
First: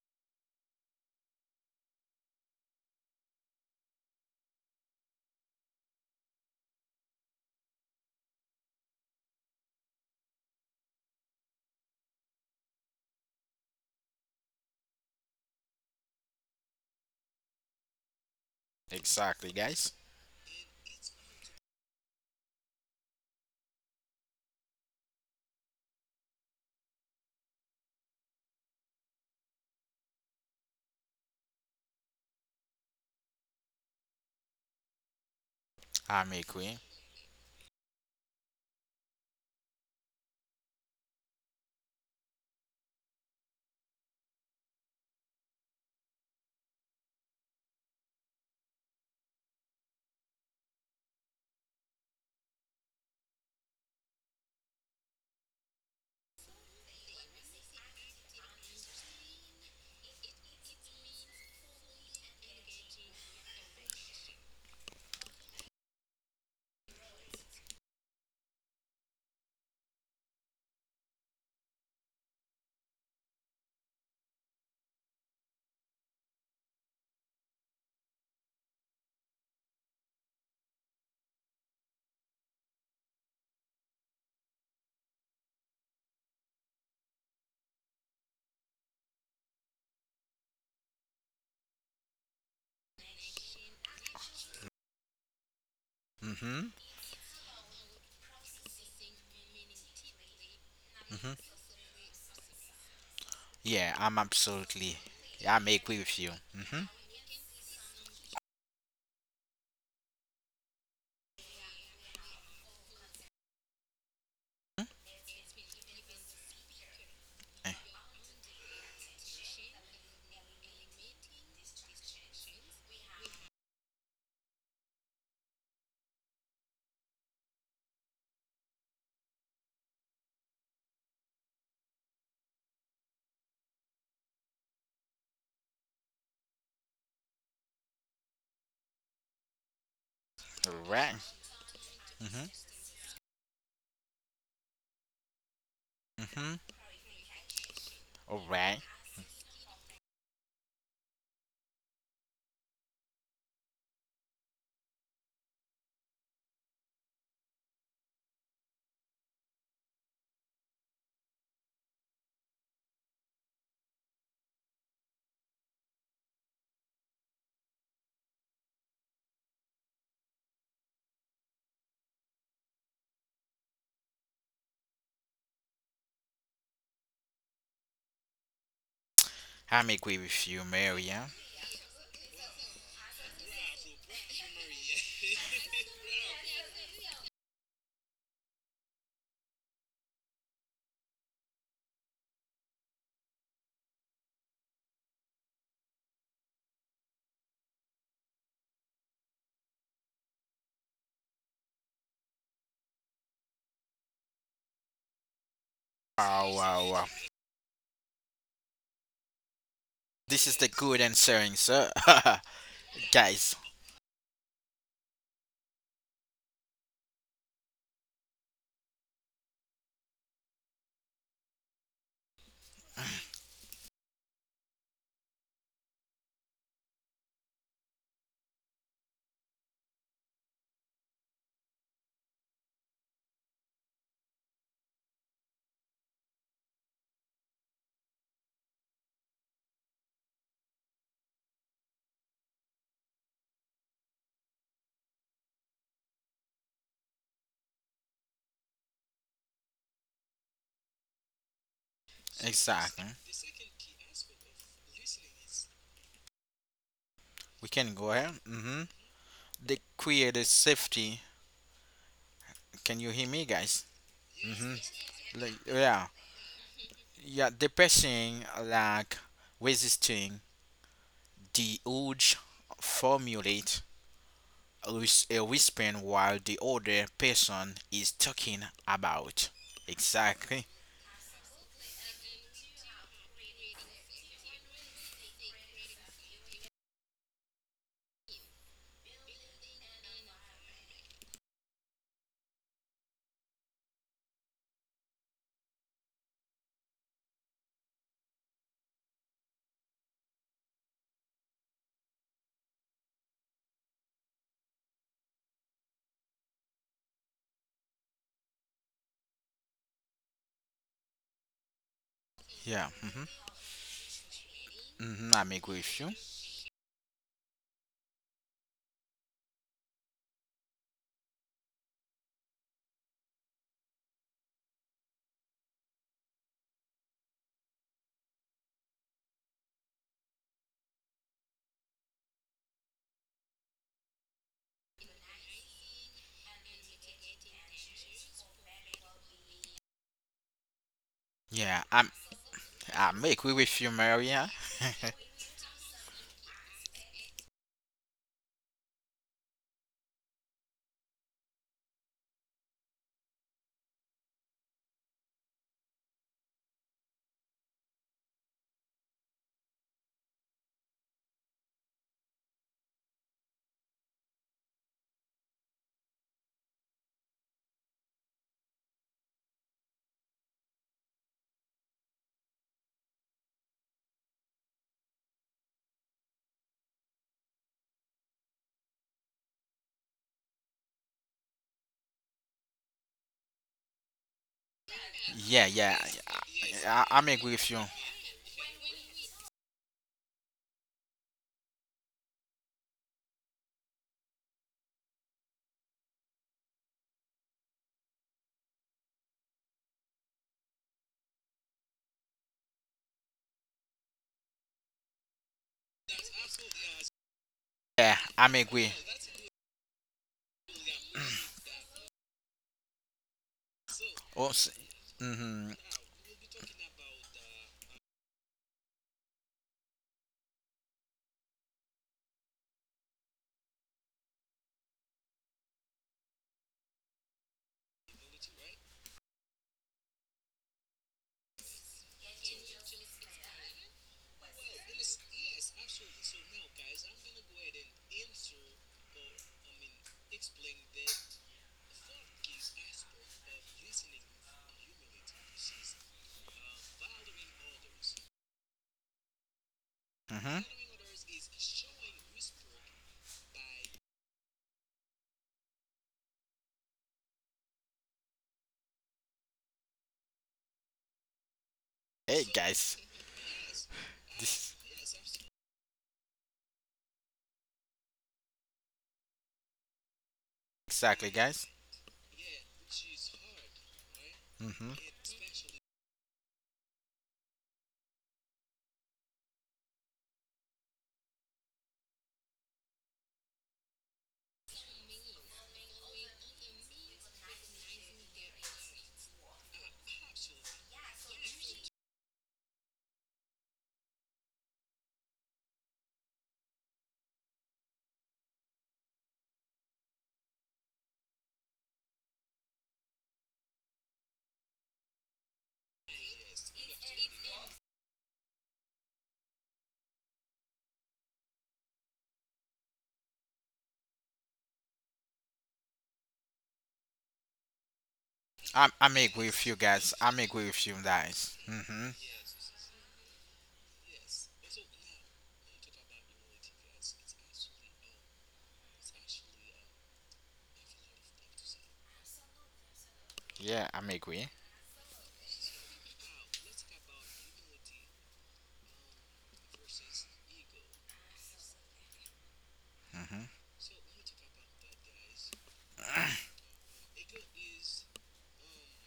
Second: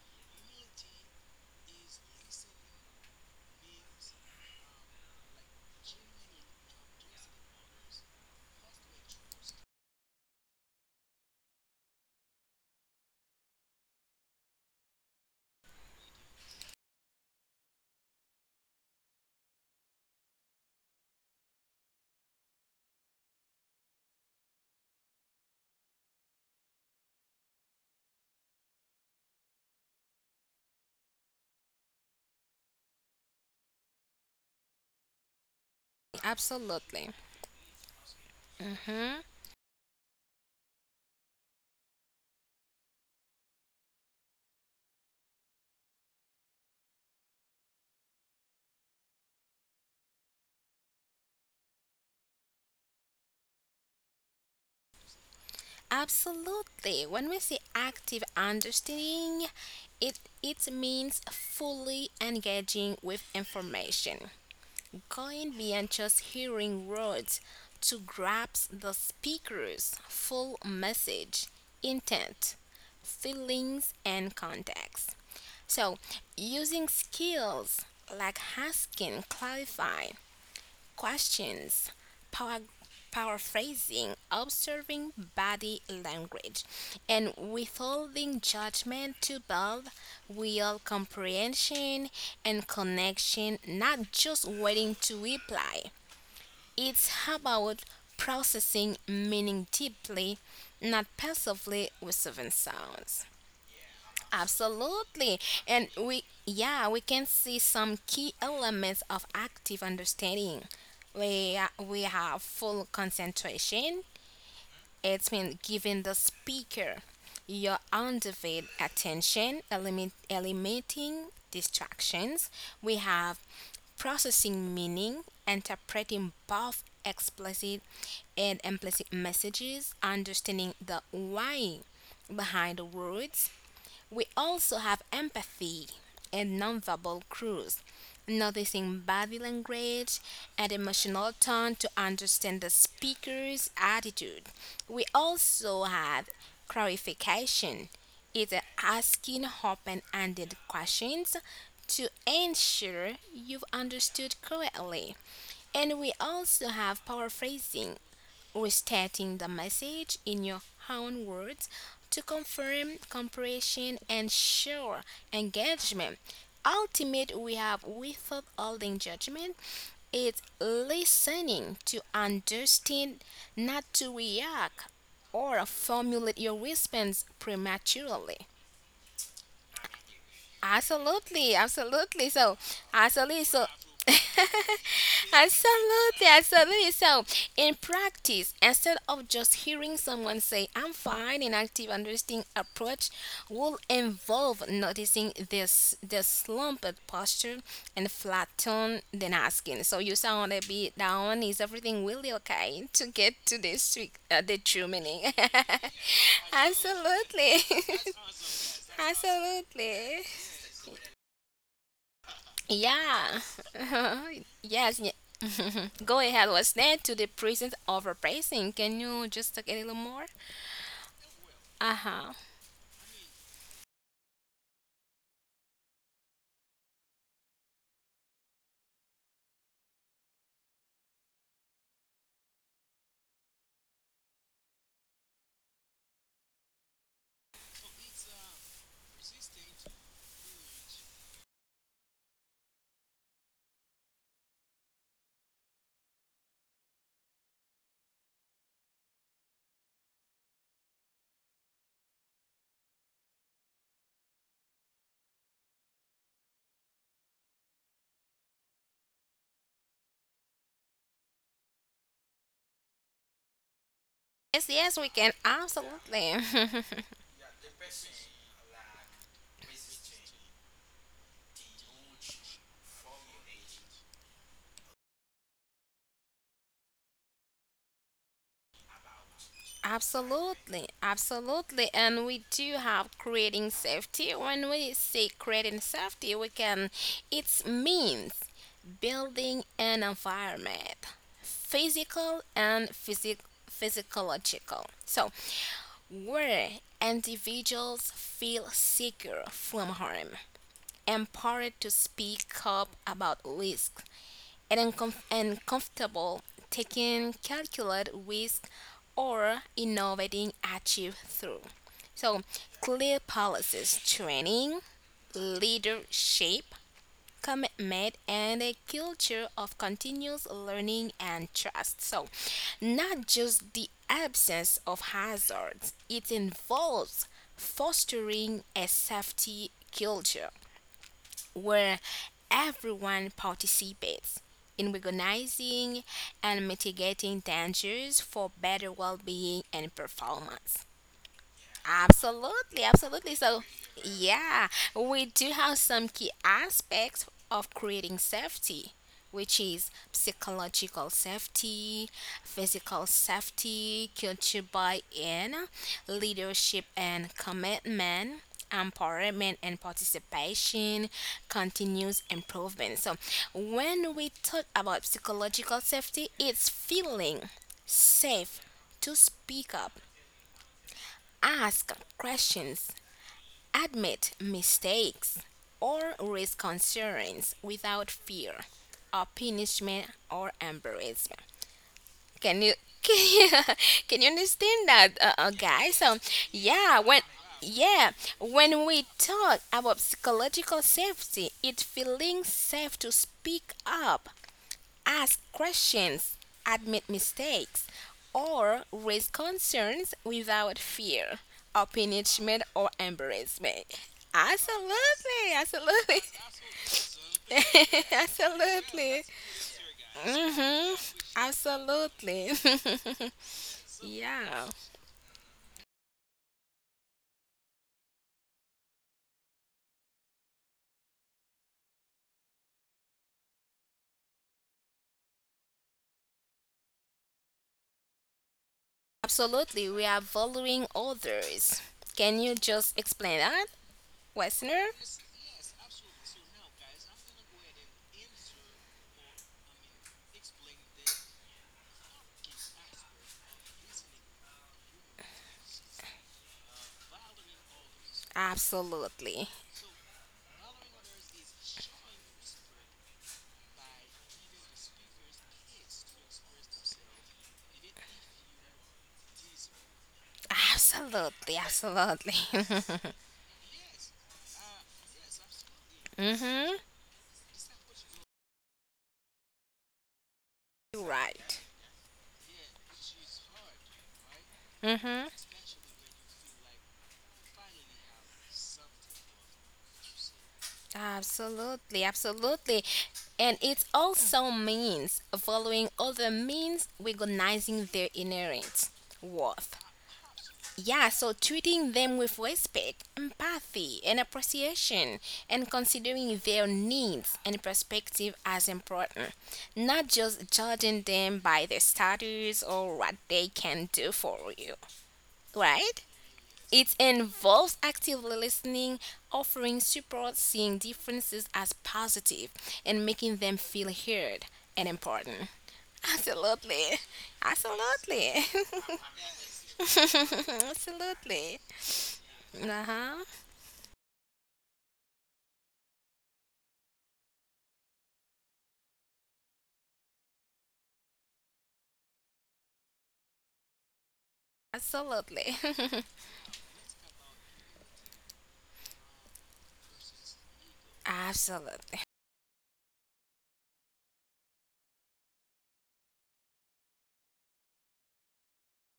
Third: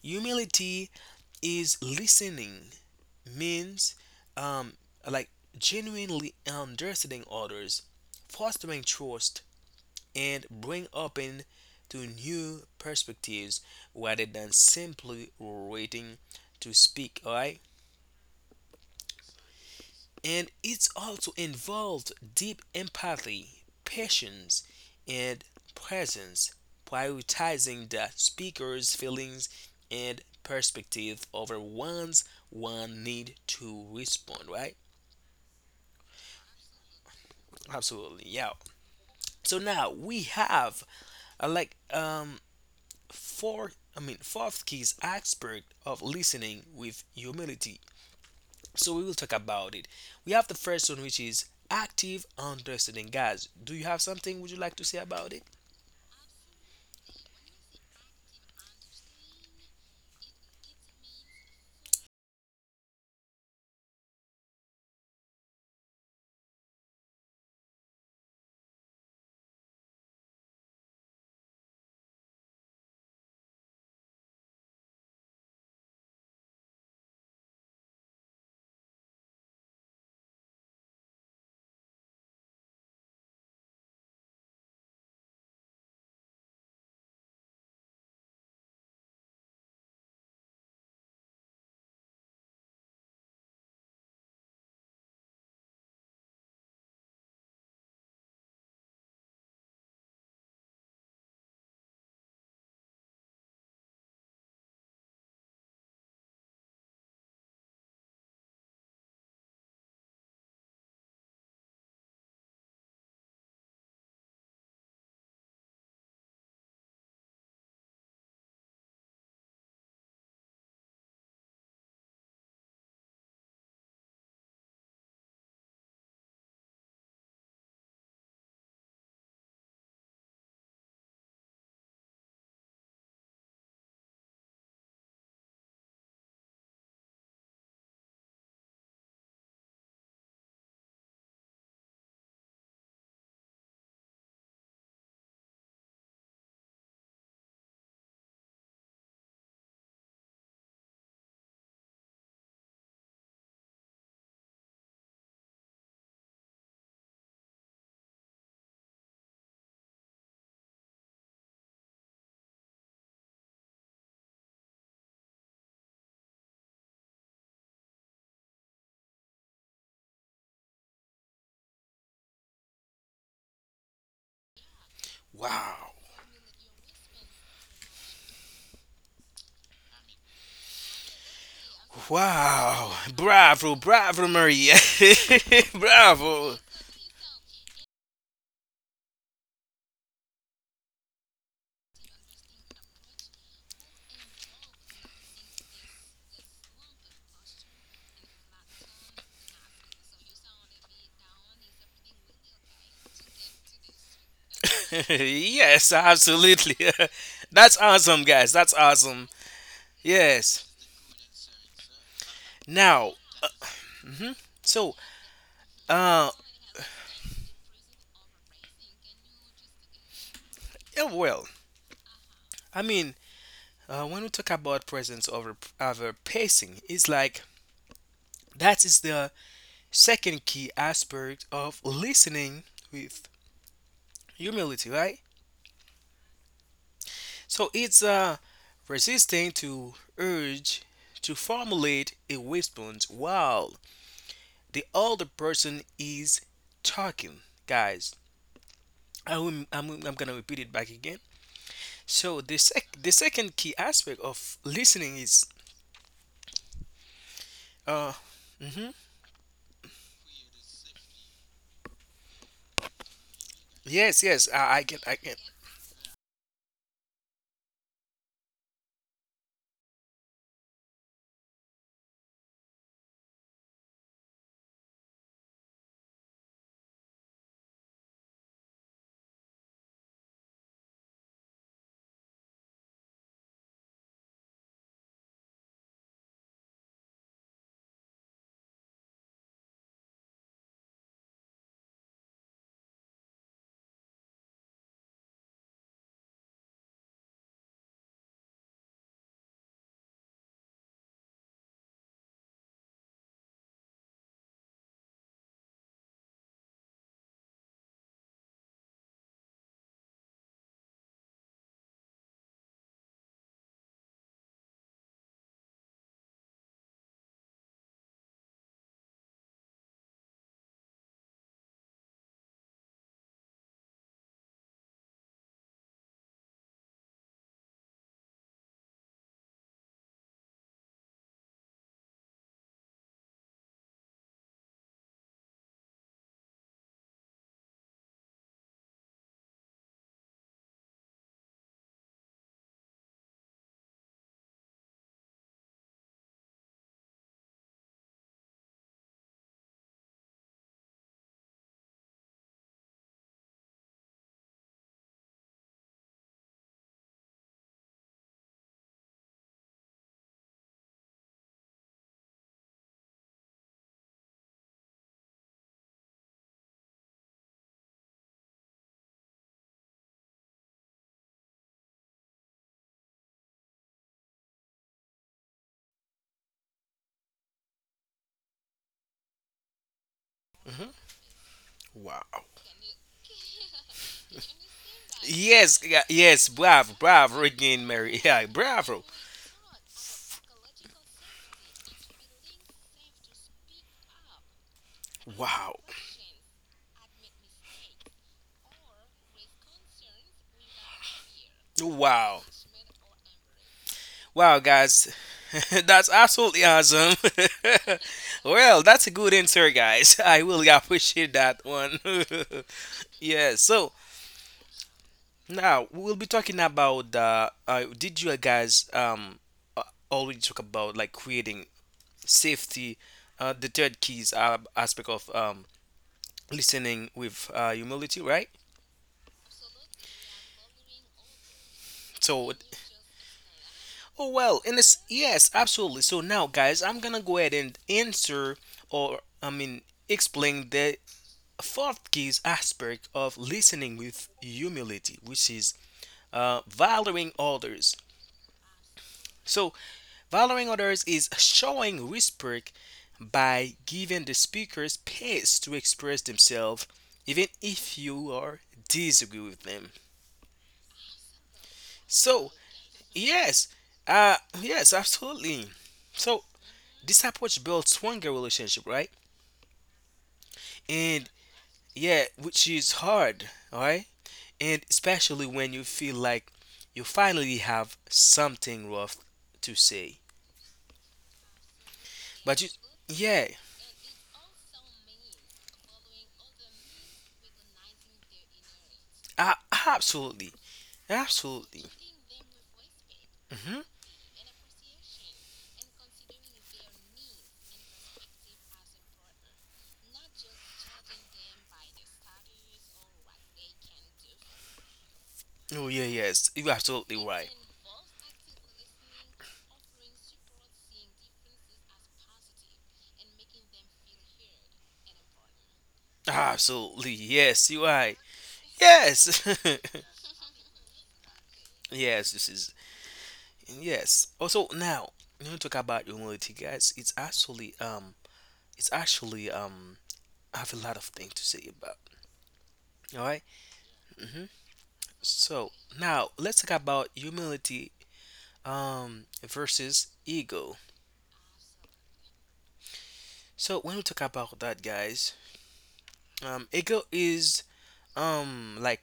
A: Humility is listening means um like genuinely understanding others, fostering trust, and bring open to new perspectives rather than simply waiting to speak. All right.
C: Exactly, guys.
A: And it also involved deep empathy, patience, and presence, prioritizing the speaker's feelings and perspective over one's one need to respond, right?
C: I'm agree.
B: Absolutely.
A: Absolutely, yeah.
B: Hmm.
A: So now we have uh, like um four I mean fourth key is aspect of listening with humility. So we will talk about it. We have the first one, which is active understanding. Guys, do you have something would you like to say about it?
B: Absolutely. When we say active understanding, it it means fully engaging with information, going beyond just hearing words to grasp the speaker's full message, intent, feelings, and context. So, using skills like asking, clarify, questions, power, paraphrasing, observing body language, and withholding judgment to build real comprehension and connection, not just waiting to reply.
C: Mm-hmm.
B: It's about processing meaning deeply, not
C: Mm-hmm.
B: passively with seven sounds.
C: Yeah, I'm absolutely.
B: Absolutely.
C: I'm
B: And
C: agree with
B: we,
C: you. Mm-hmm.
B: yeah, we can see some key elements of active understanding. We, we have full concentration. It's been giving the speaker your undivided attention, elimin- eliminating distractions. We have processing meaning, interpreting both explicit and implicit messages, understanding the why behind the words, we also have empathy and nonverbal cues, noticing body language
C: All
B: and
C: right.
B: emotional tone to understand the
C: Mm-hmm.
B: speaker's attitude. We also have
C: Mm-hmm.
B: clarification,
C: All
B: either
C: right.
B: asking open ended questions to ensure you've understood correctly. And we also have paraphrasing, restating the message in your own words to confirm comprehension and show engagement. Ultimate, we have without holding judgment. It's listening to understand, not to react or
A: Wow.
B: formulate your response prematurely.
C: I'm agree with you, Maria.
B: Absolutely, absolutely. So,
A: Wow.
B: absolutely. So,
A: Bravo, bravo, Maria.
B: absolutely,
A: bravo.
B: absolutely. So, in practice, instead of just hearing someone say, I'm fine, an active understanding approach will involve noticing this, this slumped posture and flat tone, then asking. So, you sound a bit down. Is everything really okay to get to this, trick- uh, the true meaning?
A: yes,
C: Wow,
A: absolutely.
C: wow, wow.
B: Absolutely.
A: That's awesome, guys. That's awesome.
B: Absolutely.
C: This is the
A: Yes.
C: good answering, sir.
A: Now,
B: Yeah.
C: Guys,
A: so,
B: Yes. Yeah. Go
A: uh,
B: ahead. What's that to the present overpricing? Can you just talk a little more?
A: yeah, well,
B: Uh huh.
A: I mean, uh, when we talk about presence over over pacing, it's like that is the second key aspect of listening with humility, right? So it's uh, resisting to urge to formulate a response while the other person is talking, guys. I will, I'm, I'm gonna repeat it back again. So the sec
C: exactly.
A: the second key aspect of listening is
C: We can go
A: uh.
C: ahead. Mm-hmm.
A: hmm
C: They created safety. Can you hear me, guys?
A: yes, yes,
B: Yes.
A: I, I
B: Yes,
C: Mm-hmm.
A: can,
B: we
A: I
B: can.
A: can.
C: Like, yeah.
B: Absolutely.
C: Yeah, depressing, like resisting the urge formulate a whis- a whispering while the other person is talking about. Exactly.
B: Absolutely, absolutely. And we do have creating safety. When we say creating safety, we can, it means building an environment, physical and physic- physiological. So, where individuals feel secure from harm, empowered to speak up about risk, and, uncom- and comfortable taking calculated risk or innovating achieve through. So
C: Yeah. Mm-hmm.
B: clear policies, training,
C: Mm-hmm. I'm agree with you.
B: leadership, commitment, and a culture of continuous learning and trust. So not just the absence of hazards, it involves fostering a safety culture where everyone participates in recognizing and mitigating dangers for better well being and performance.
C: Yeah, I'm,
B: Absolutely,
C: I'm
B: absolutely.
C: agree
B: So,
C: with you, Maria.
B: yeah, we do have some key aspects of creating safety, which is psychological safety, physical safety, culture buy in, leadership and commitment. Empowerment and participation, continuous improvement. So, when we talk about psychological safety, it's feeling safe to speak up Ask questions, admit mistakes, or raise concerns without fear or punishment or
A: Hmm
B: embarrassment.
A: wow.
B: Can you can you, can you understand that, uh, uh,
C: Yeah,
A: Yes,
C: yeah.
B: guys?
A: yeah,
B: So
C: I,
A: yes, bravo,
B: yeah,
C: I,
B: when
C: I'm
A: bravo
C: agree with you.
A: again,
B: yeah,
A: Mary. yeah,
B: when
A: bravo.
B: we talk about psychological safety, it feeling safe to speak up, ask
A: Wow.
B: questions, admit mistakes, or raise concerns without fear of
A: Wow.
B: punishment or embarrassment.
A: Wow, guys,
B: Absolutely,
A: that's
B: absolutely,
A: absolutely awesome.
C: Yeah, I'm
A: well,
C: agree.
A: that's a
B: absolutely.
A: good answer, guys. I really
B: Hmm.
A: appreciate that one.
B: Absolutely.
A: yeah. So
C: Oh,
B: Yeah.
C: mm-hmm,
A: now we'll be talking about. Uh, uh, did you guys um uh, already talk about like creating safety? Uh, the third keys uh, aspect of um listening with uh, humility, right?
B: Absolutely, we are valuing others. Can
A: So,
B: you just explain that,
A: oh well, and
B: Westerner?
A: it's yes, absolutely. So now, guys, I'm gonna go ahead and answer or I mean explain the a fourth key aspect of listening with humility, which is uh, valuing others.
B: Absolutely.
A: So,
C: mm-hmm.
A: valuing others is showing respect by giving the speaker space to express themselves, even if you are disagree with them.
B: Absolutely,
C: Hey,
A: So,
B: absolutely.
C: guys.
A: yes, uh, yes, absolutely. So,
B: Hmm.
A: this approach builds stronger relationship, right?
C: Exactly,
A: And
C: guys.
B: Right.
A: yeah, which is hard, all right? And
C: Mm-hmm.
B: Mhm.
A: especially
B: Right.
A: when you feel like you finally have something rough to say.
B: Absolutely,
A: But you,
B: absolutely.
A: yeah,
B: And it also means following other means, recognizing their inherent
A: uh,
B: worth.
A: absolutely,
B: Yeah, so
A: absolutely.
B: treating them with respect,
A: Hmm
B: empathy, and appreciation, and considering their needs and perspective as important, not just judging them by their status or what they can do for you,
A: Oh
B: right?
A: yeah, yes, you're
B: It
A: absolutely right.
B: involves actively listening, offering support, seeing differences as positive, and making them feel heard and important. Absolutely.
A: Absolutely, yes, you are.
B: Absolutely.
C: I'm, I'm agree
A: Yes,
C: with you, guys. I'm agree with you, guys.
B: Absolutely.
C: Mm-hmm.
A: yes, this is
B: Uh huh.
A: yes. Also now, when you know, talk about humility, guys, it's actually um, it's actually um, I have a lot of things to say about. All right.
C: Yeah, I'm agree.
B: Absolutely.
A: So now let's talk about humility um, versus ego.
B: Absolutely.
C: Mm-hmm.
A: So when we talk about that, guys, um, ego is um like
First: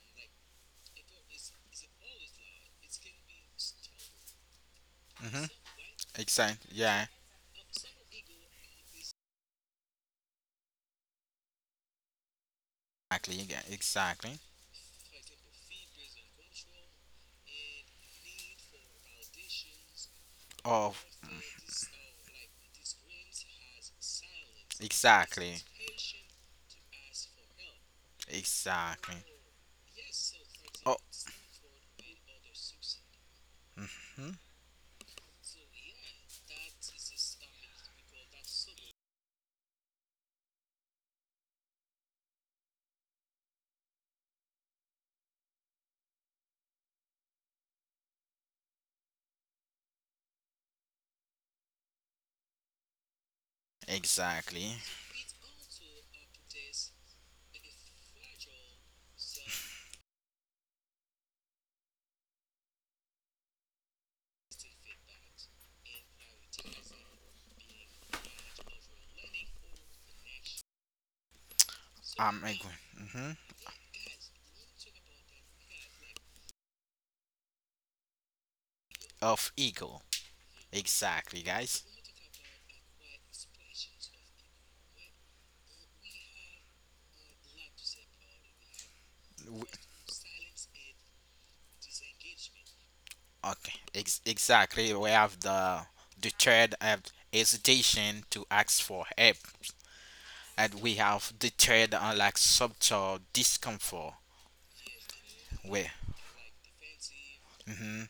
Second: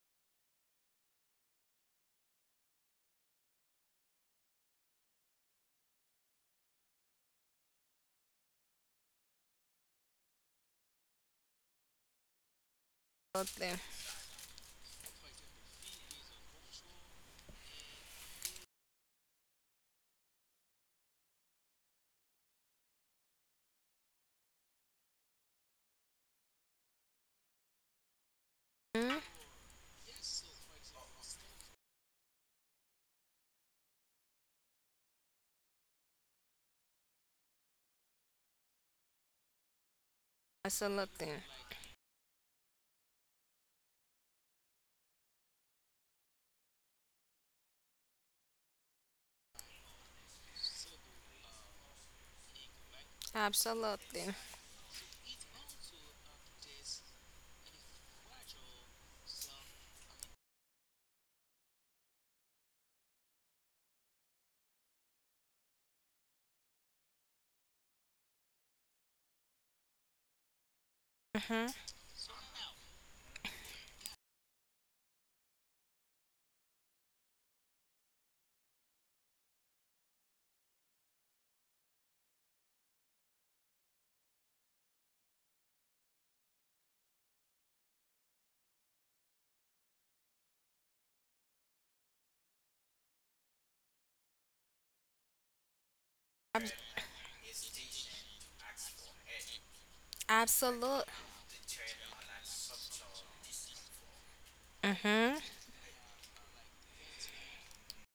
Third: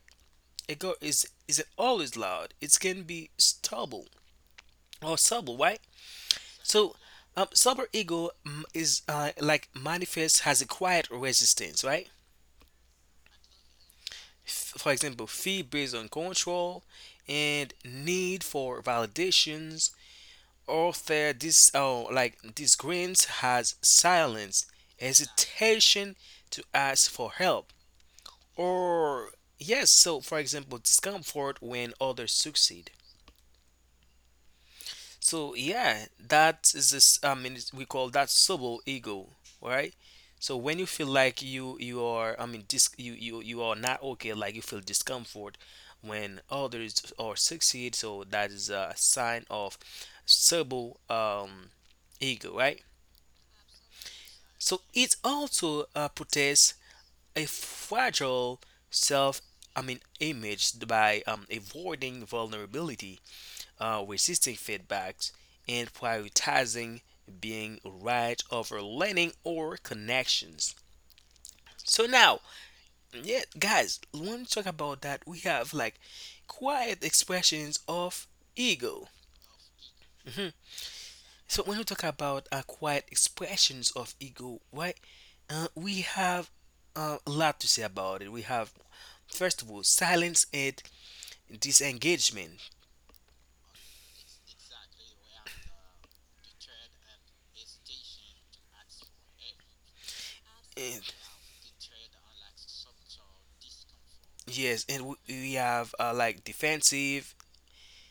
A: ego is is always loud. It can be stubble or
C: Mm-hmm.
A: subtle, right?
C: Exactly.
A: So
C: Yeah.
A: um, super ego mm, is uh, like manifests has a quiet resistance, right?
C: Exactly. Yeah.
B: Absolutely.
C: Exactly.
A: F- for example, fear based on control and need for validations.
C: Oh,
A: Author this, oh, like this Grimes has silence,
C: exactly.
A: hesitation to ask for help.
C: Exactly.
B: Mhm.
A: Or yes, so for example,
C: Oh,
A: discomfort when others succeed.
C: mhm.
A: So yeah, that is this I mean it's- we call that subtle ego, right? So when you feel
B: Absolutely.
A: like you you are I mean dis you, you you are not okay, like you feel discomfort when others or succeed, so that is a sign of subtle um ego, right?
B: Absolutely.
C: Exactly.
A: So it also uh, protects a fragile self, I mean, image by um, avoiding vulnerability, uh, resisting feedbacks, and prioritizing being right over learning or connections.
B: Hmm.
A: So
C: I'm
A: now,
C: agree. Mm-hmm.
A: yeah, guys, when we talk about that, we have like quiet expressions of ego.
C: Of ego.
A: Hmm
C: Exactly,
A: So when we
C: guys.
A: talk about acquired expressions of ego, right? Uh, we have uh, a lot to say about it. We have first
C: W-
A: of all silence and disengagement.
C: Okay, ex- exactly. We have the
B: Ab-
C: deterred have hesitation to ask for help, and we
B: absolute.
A: And
C: have deterred on like subtle discomfort.
A: yes, and we,
B: Mm-hmm.
A: we
C: We,
A: have uh, like defensive
C: hmm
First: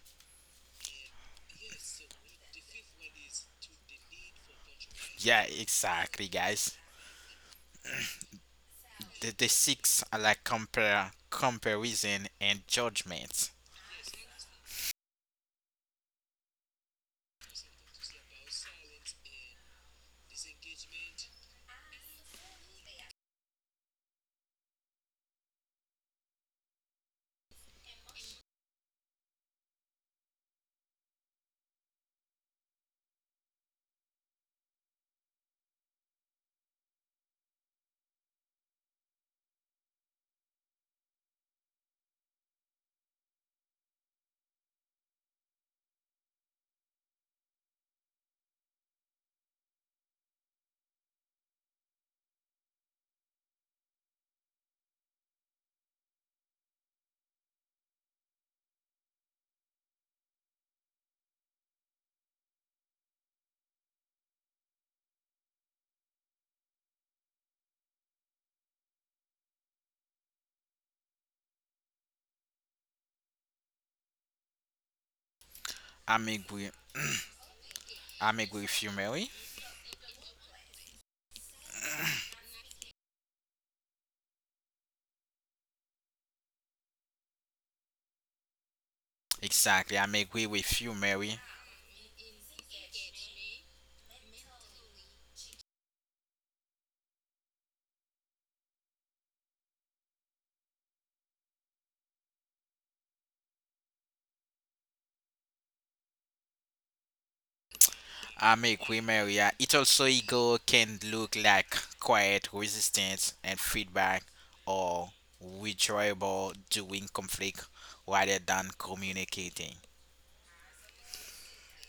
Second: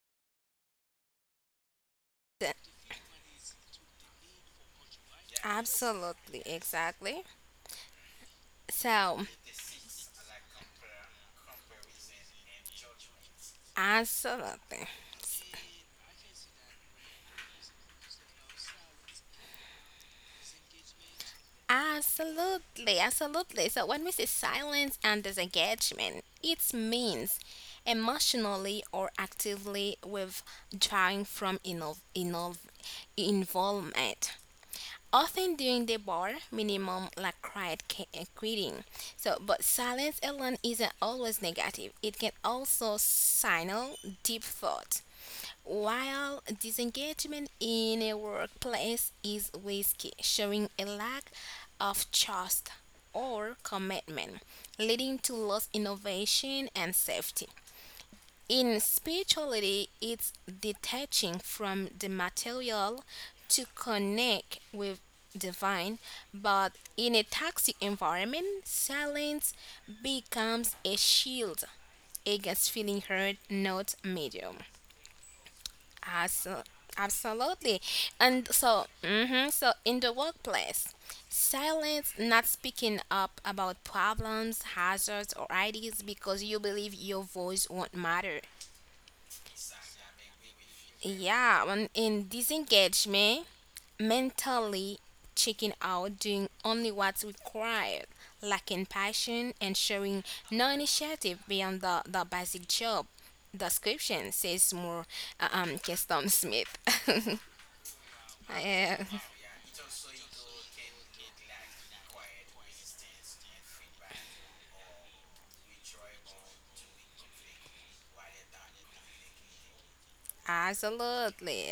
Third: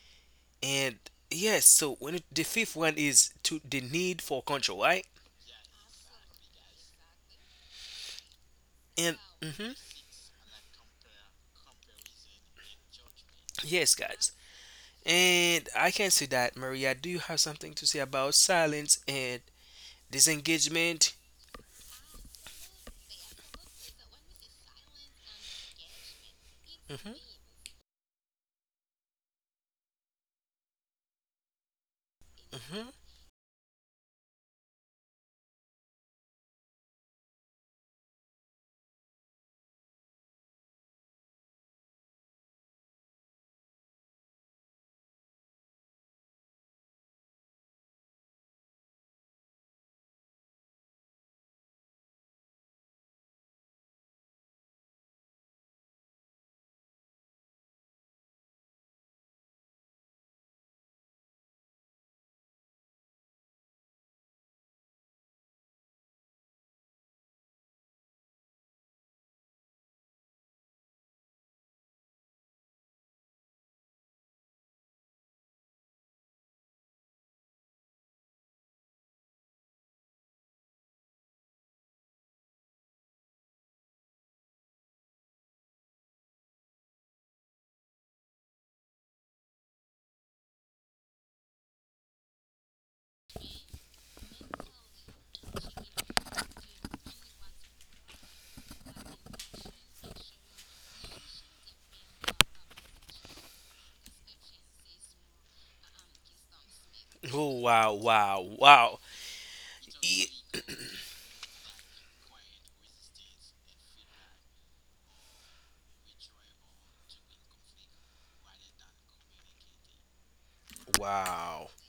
A: and yes. So when it, the fifth one is to the need for control, right?
C: yeah, exactly,
B: Absolutely.
C: guys.
B: Exactly.
A: And
B: So,
C: The the
A: hmm
C: six are like compare comparison and judgment.
A: yes, guys.
B: absolutely.
A: And I can see that, Maria. Do you have something to say about silence and disengagement?
B: Absolutely, absolutely. So when we say silence and disengagement, it means emotionally or actively withdrawing from inov- inov-
A: Hmm
B: involvement. Often during the bar minimum like quiet ca- uh, quitting. So but silence alone isn't always negative. It can also signal deep thought, while disengagement in a workplace is risky, showing a lack of trust or commitment, leading to lost innovation and safety. In spirituality, it's detaching from the material to connect with divine, but in a toxic environment, silence becomes a shield against feeling heard, not medium.
C: I'm
B: Abso-
C: agree.
B: Absolutely.
C: I'm
B: And
C: agree with
B: so,
C: you, Mary.
B: hmm so in the workplace, silence, not speaking up about problems, hazards, or ideas because you believe your voice won't matter.
C: Exactly, I'm agree with you, Mary.
B: Yeah, when in disengagement, mentally checking out, doing only what's required, lacking passion, and showing no initiative beyond the, the basic job description, says more uh, um, Keston Smith.
A: Oh wow, wow,
C: I make
B: I
A: wow.
B: am.
C: Quimer, yeah. It also
A: E-
C: ego can look like quiet resistance and feedback or withdrawal during conflict rather than communicating.
A: wow.
B: Absolutely,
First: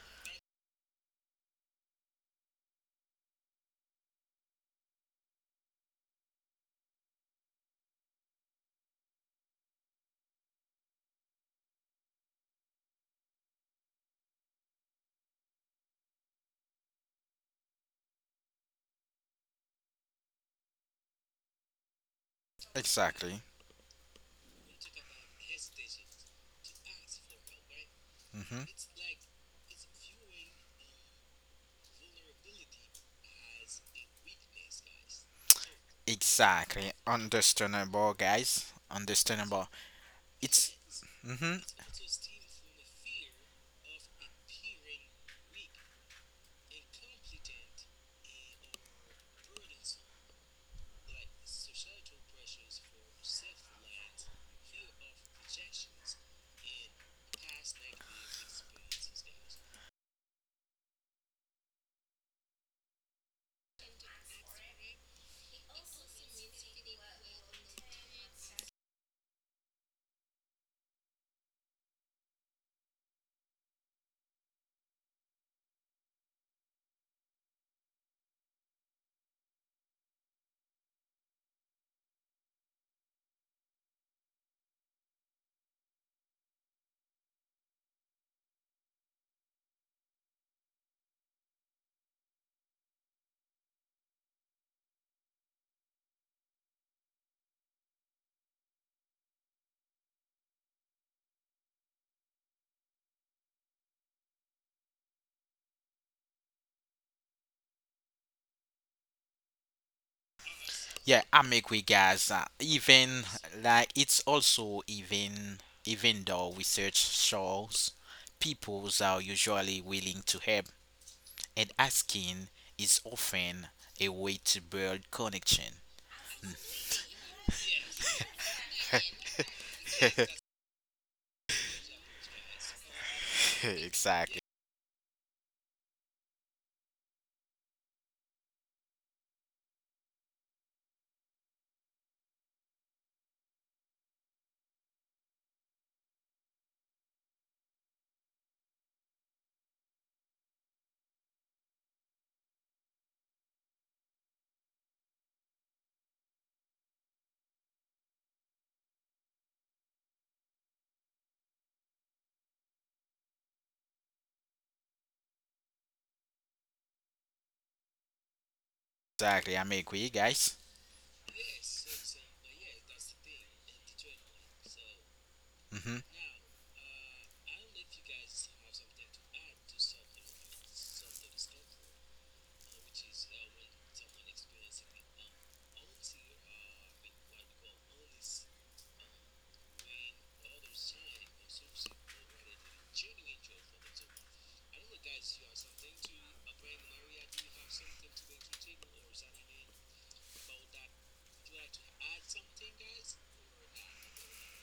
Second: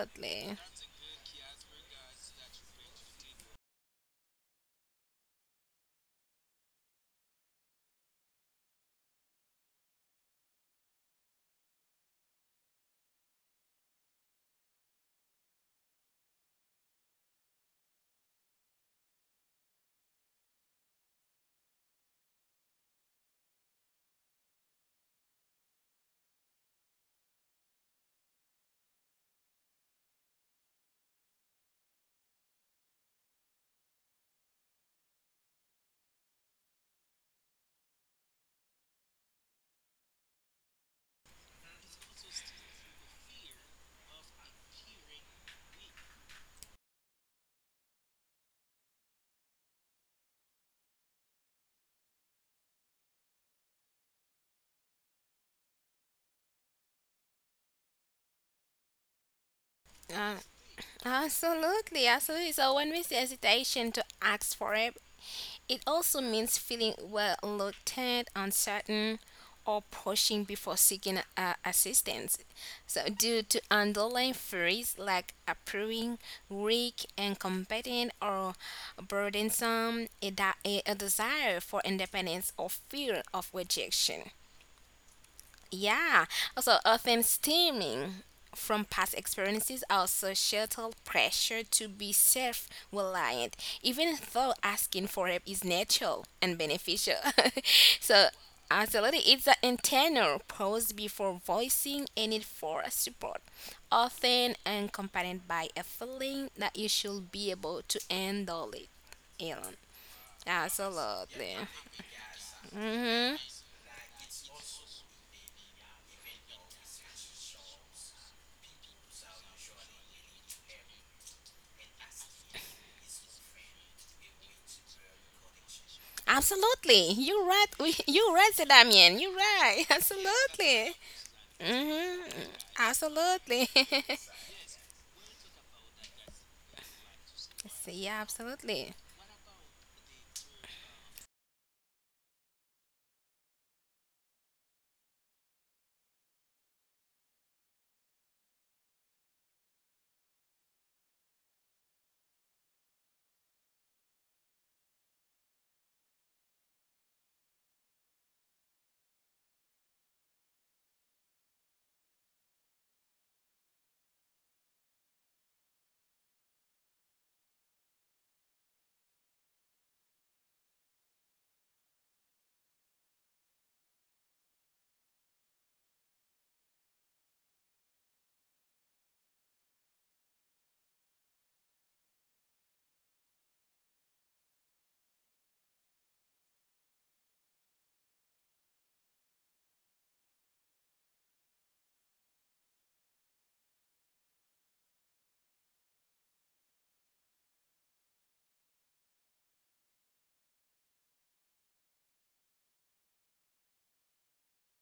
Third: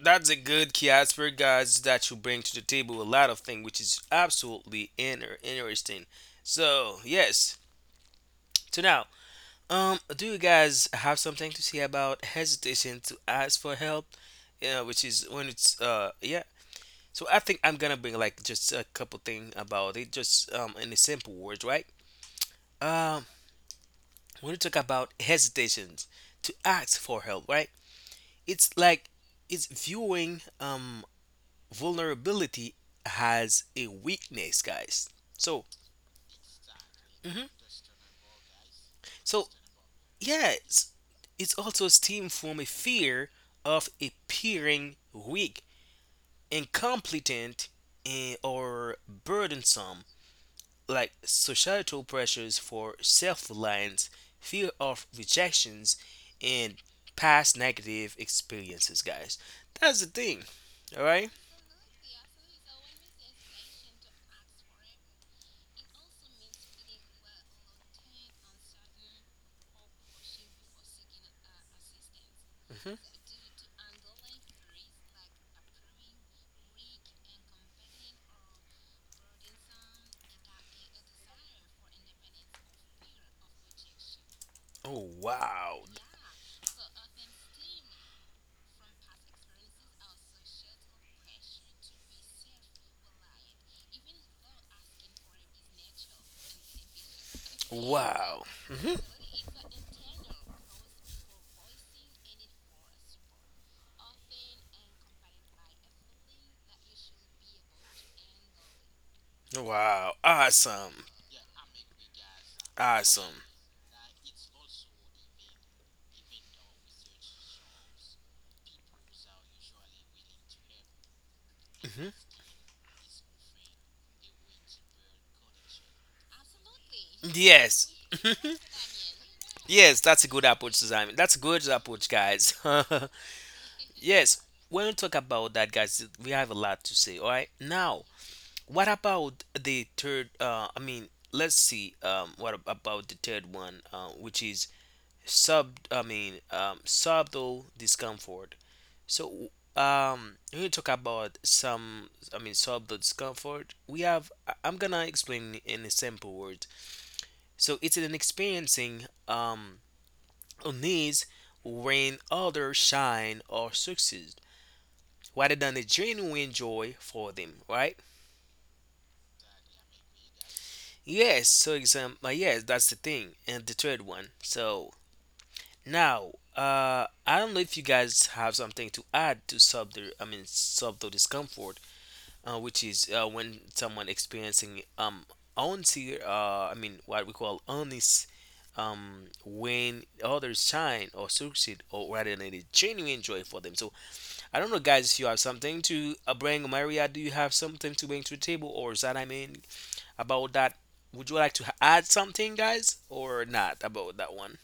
A: That's a good key aspect, guys, that you bring to the table a lot of things, which is absolutely inter- interesting. So, yes. So now, um, do you guys have something to say about hesitation to ask for help? Yeah, which is when it's uh, yeah. So I think I'm gonna bring like just a couple things about it, just um, in a simple words, right? Um,
C: Exactly.
A: when you talk about hesitations to ask for help, right? It's
C: hmm
A: like it's viewing um vulnerability as a weakness, guys. So,
C: Exactly.
A: mhm.
C: Understandable, guys.
A: So
C: Understandable.
A: yeah,
C: It's
A: it's, it's
C: hmm
A: also stemmed from a fear of appearing weak, incompetent, and, or burdensome, like societal pressures for self-reliance, fear of rejections, and past negative experiences, guys. That's the
B: Uh,
A: thing. All right?
B: Absolutely, absolutely. So when we say hesitation to ask for it, it also means feeling well reluctant, uncertain, or pushing before seeking uh, assistance. So due to underlying fears like appearing weak, incompetent, or burdensome, a, di- a a desire for independence or fear of rejection.
A: Oh, wow.
B: Yeah. Also, often stemming from past experiences are societal pressure to be self-reliant, even though asking for help is natural and beneficial. so,
A: Wow.
B: absolutely,
A: Mhm.
B: it's an internal pause before voicing a need for support, often accompanied by a feeling that you should be able to handle it. Elon.
A: Wow. Awesome.
C: yeah.
B: Absolutely.
C: I make we guys uh,
B: Mm-hmm.
C: even
A: Awesome.
C: like it's also even even though research shows peoples are usually willing to help and
A: Hmm
C: asking is often a way to build connection.
B: Absolutely. You're right. We-
A: Yes.
B: You're right, Sir Damien. You're right.
A: Yes, that's a good approach,
B: Absolutely.
A: Simon. That's a good approach,
B: Hmm.
A: guys.
B: Absolutely.
C: exactly,
A: yes. When we talk about that, guys, we have a lot to say. All right.
B: See, yeah,
A: Now,
B: absolutely.
A: what about the third? Uh, I mean, let's see. Um, what ab- about the third one? Uh, which is sub. I mean, um, subtle discomfort. So, um, when you talk about some, I mean, subtle discomfort, we have, I- I'm gonna explain in a simple word. So, it's an experiencing, um, a needs when others shine or succeed rather than a genuine joy for them, right?
C: exactly. I'm agree, guys.
A: Yes, so example, yes, that's the thing. And the third one. So,
C: hmm
A: now, uh, I don't know if you guys have something to add to subtle, I mean, subtle discomfort, uh, which is uh, when someone experiencing um unti uh, I mean what we call honest um when others shine or succeed or rather than it is genuine joy for them. So I don't know, guys, if you have something to uh, bring. Maria, do you have something to bring to the table or is that I mean about that, would you like to add something, guys, or not about that one?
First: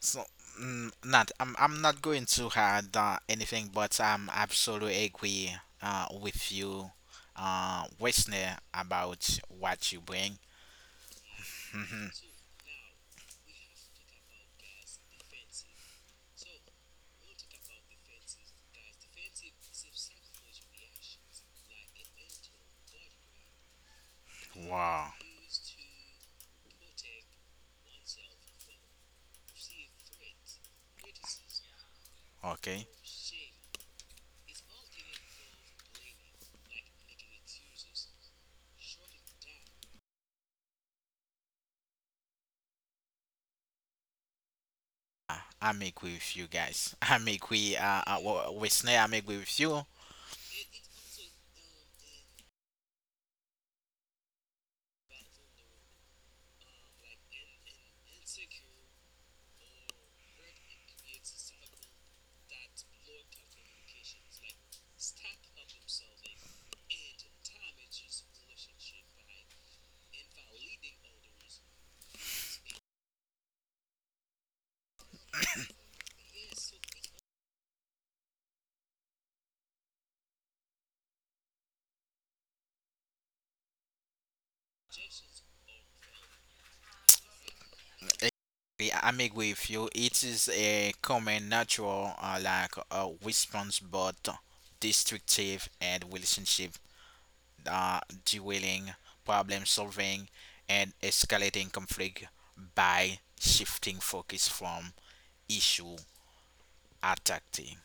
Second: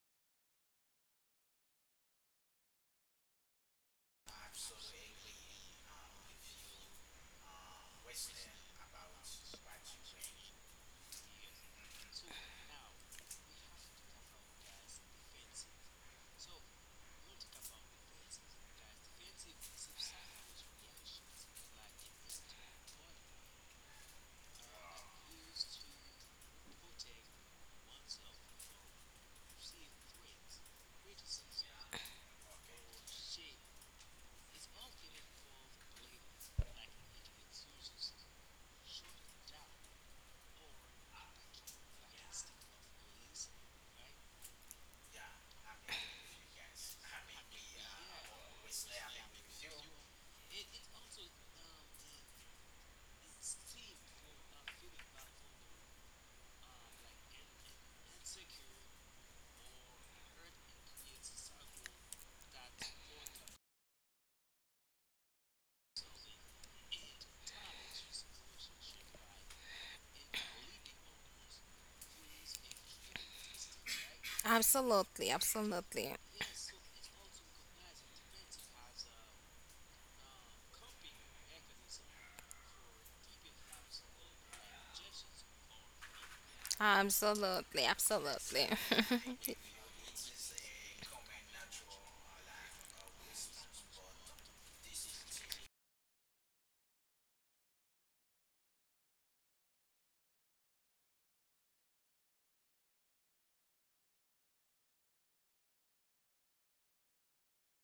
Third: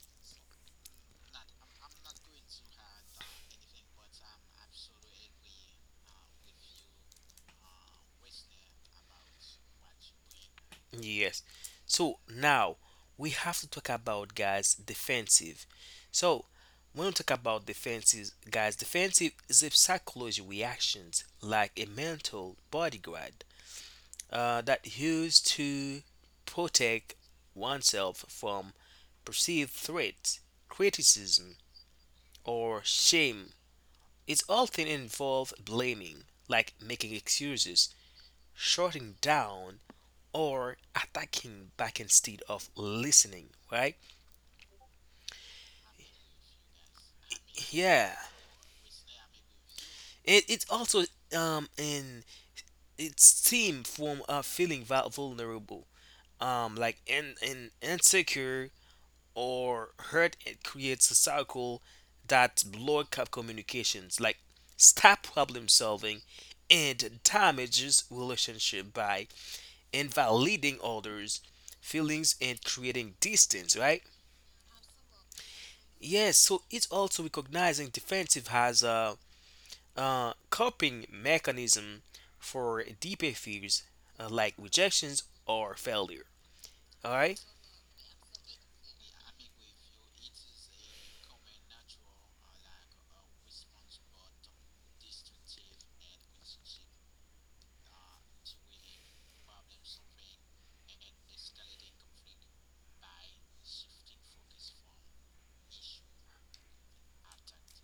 C: So, mm, not I'm I'm not going to add uh, anything, but I'm absolutely agree uh, with you, uh, listener, about what you bring.
A: Yes. So
C: hmm
A: now we have to talk about, guys, defensive. So when we talk about defenses, guys, defensive is a psychology reactions like a mental bodyguard uh, that
C: Wow.
A: used to protect oneself from perceived threats, criticism, or
C: Okay.
A: shame. It's often involved blaming, like making excuses, shutting down, or attacking back instead of listening, right?
C: I make with you guys. I make we uh,
A: Yeah.
C: uh listener. I make with you.
A: It, it's also um in it's stem from uh, feeling vul- vulnerable, um like in, in insecure or hurt. It creates a cycle that block up communications, like stop problem solving, and damages relationship by invalidating others' feelings and creating distance, right?
B: Absolutely. Absolutely.
A: Yes, so it's also recognizing defensive as a uh, coping mechanism for deeper fears uh, like rejections or failure. All right,
B: Absolutely.
C: Exactly,
B: Absolutely.
C: I- am agree with you. It is a common, natural, uh, like uh, response, but destructive and relationship uh, dwelling, problem solving, and escalating conflict by shifting focus from issue attacking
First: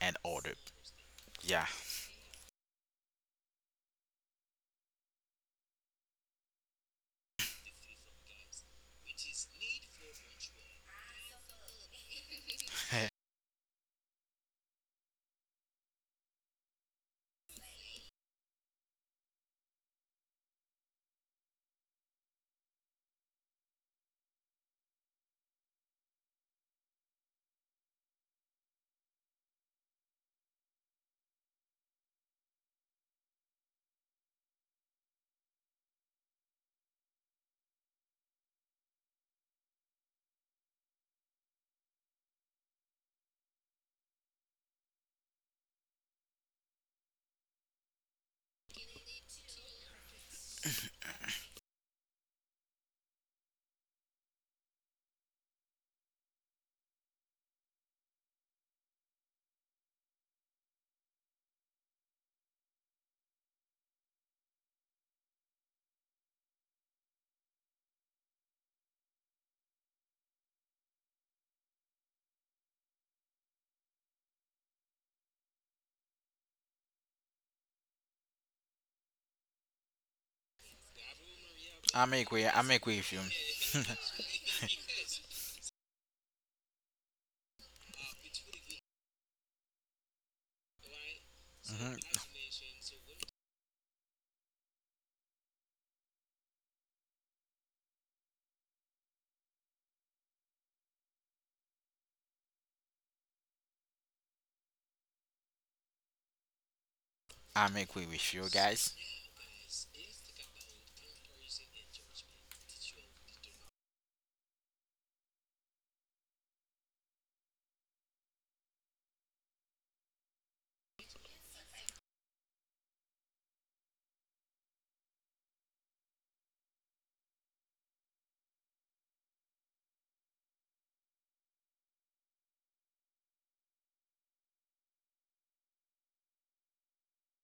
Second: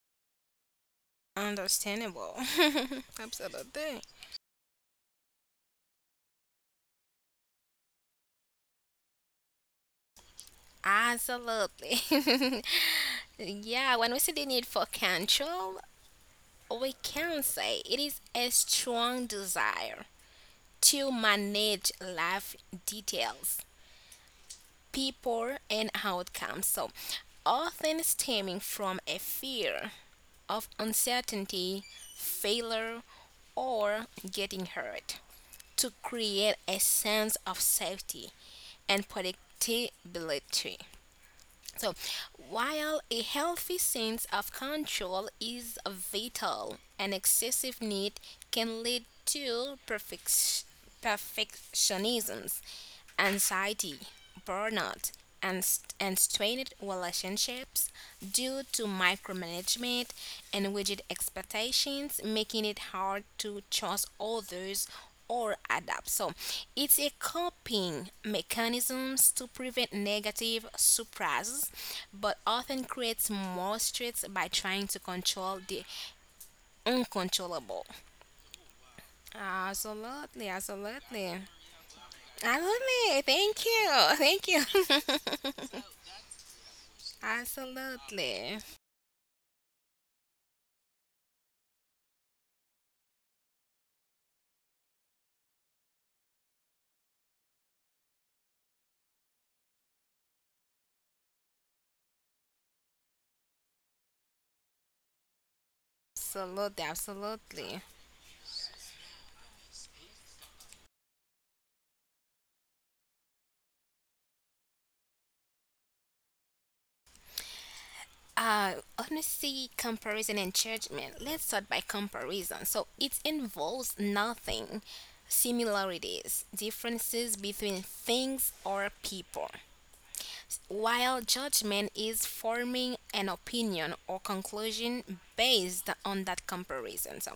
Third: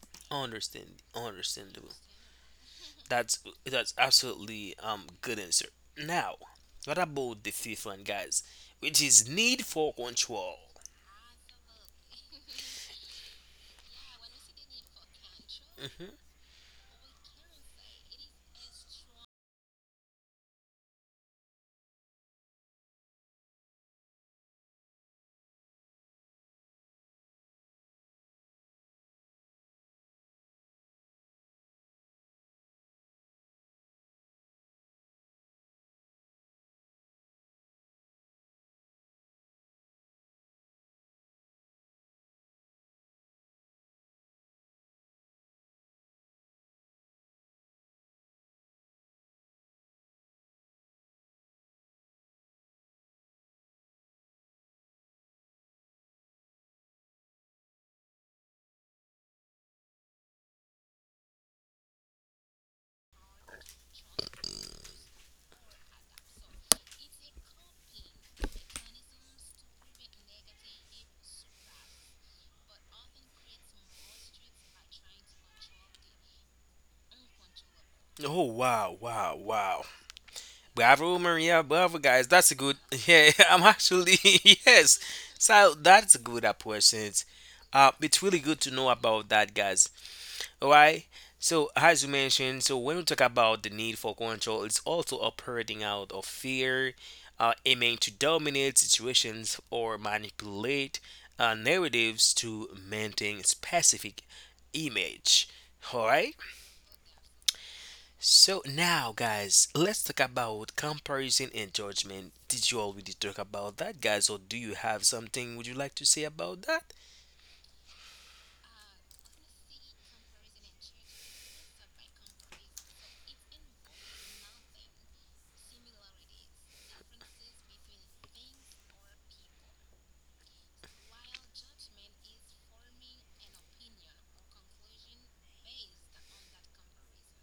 C: and order.
A: understand,
C: Yeah,
A: understandable.
B: Understandable.
A: That's that's
B: Absolutely.
A: absolutely um good answer. Now, what about the fifth one, guys? Which is need for control.
B: Absolutely. yeah, when we see the need for control,
A: Hmm.
B: we can say it is a strong desire to manage life details people and outcomes. So, often stemming from a fear of uncertainty, failure, or getting hurt to create a sense of safety and predictability. So, while a healthy sense of control is vital, an excessive need can lead to perfec- perfectionism, anxiety, burnout, and, st- and strained relationships due to micromanagement and rigid expectations, making it hard to trust others or adapt. So it's a coping mechanisms to prevent negative surprises, but often creates more stress by trying to control the uncontrollable.
A: Oh wow, wow, wow!
B: Absolutely,
A: Bravo,
B: absolutely.
A: Maria. Bravo,
C: I'm
A: guys.
C: agree.
A: That's a
C: I'm
A: good.
C: agree with you.
B: Absolutely.
A: Yeah, I'm
B: Thank you.
A: actually
B: Thank you.
A: yes. So that's a good approach. Since, Uh, it's really
B: Absolutely.
A: good to know about that, guys. All right. So as you
C: hmm
A: mentioned, so when we talk about the need for control, it's also operating out of fear, uh, aiming to dominate situations or manipulate uh, narratives to maintain specific image. All right.
B: Absolutely,
C: I'm
B: absolutely.
C: agree with you
A: So
C: guys.
A: now, guys, let's talk about comparison and judgment. Did you already talk about that, guys, or do you have something would you like to say about that?
B: Uh, honesty, comparison, and judgment. Let's start by comparison. So it involves nothing, similarities, differences between things or people. While judgment is forming an opinion or conclusion based on that comparison. So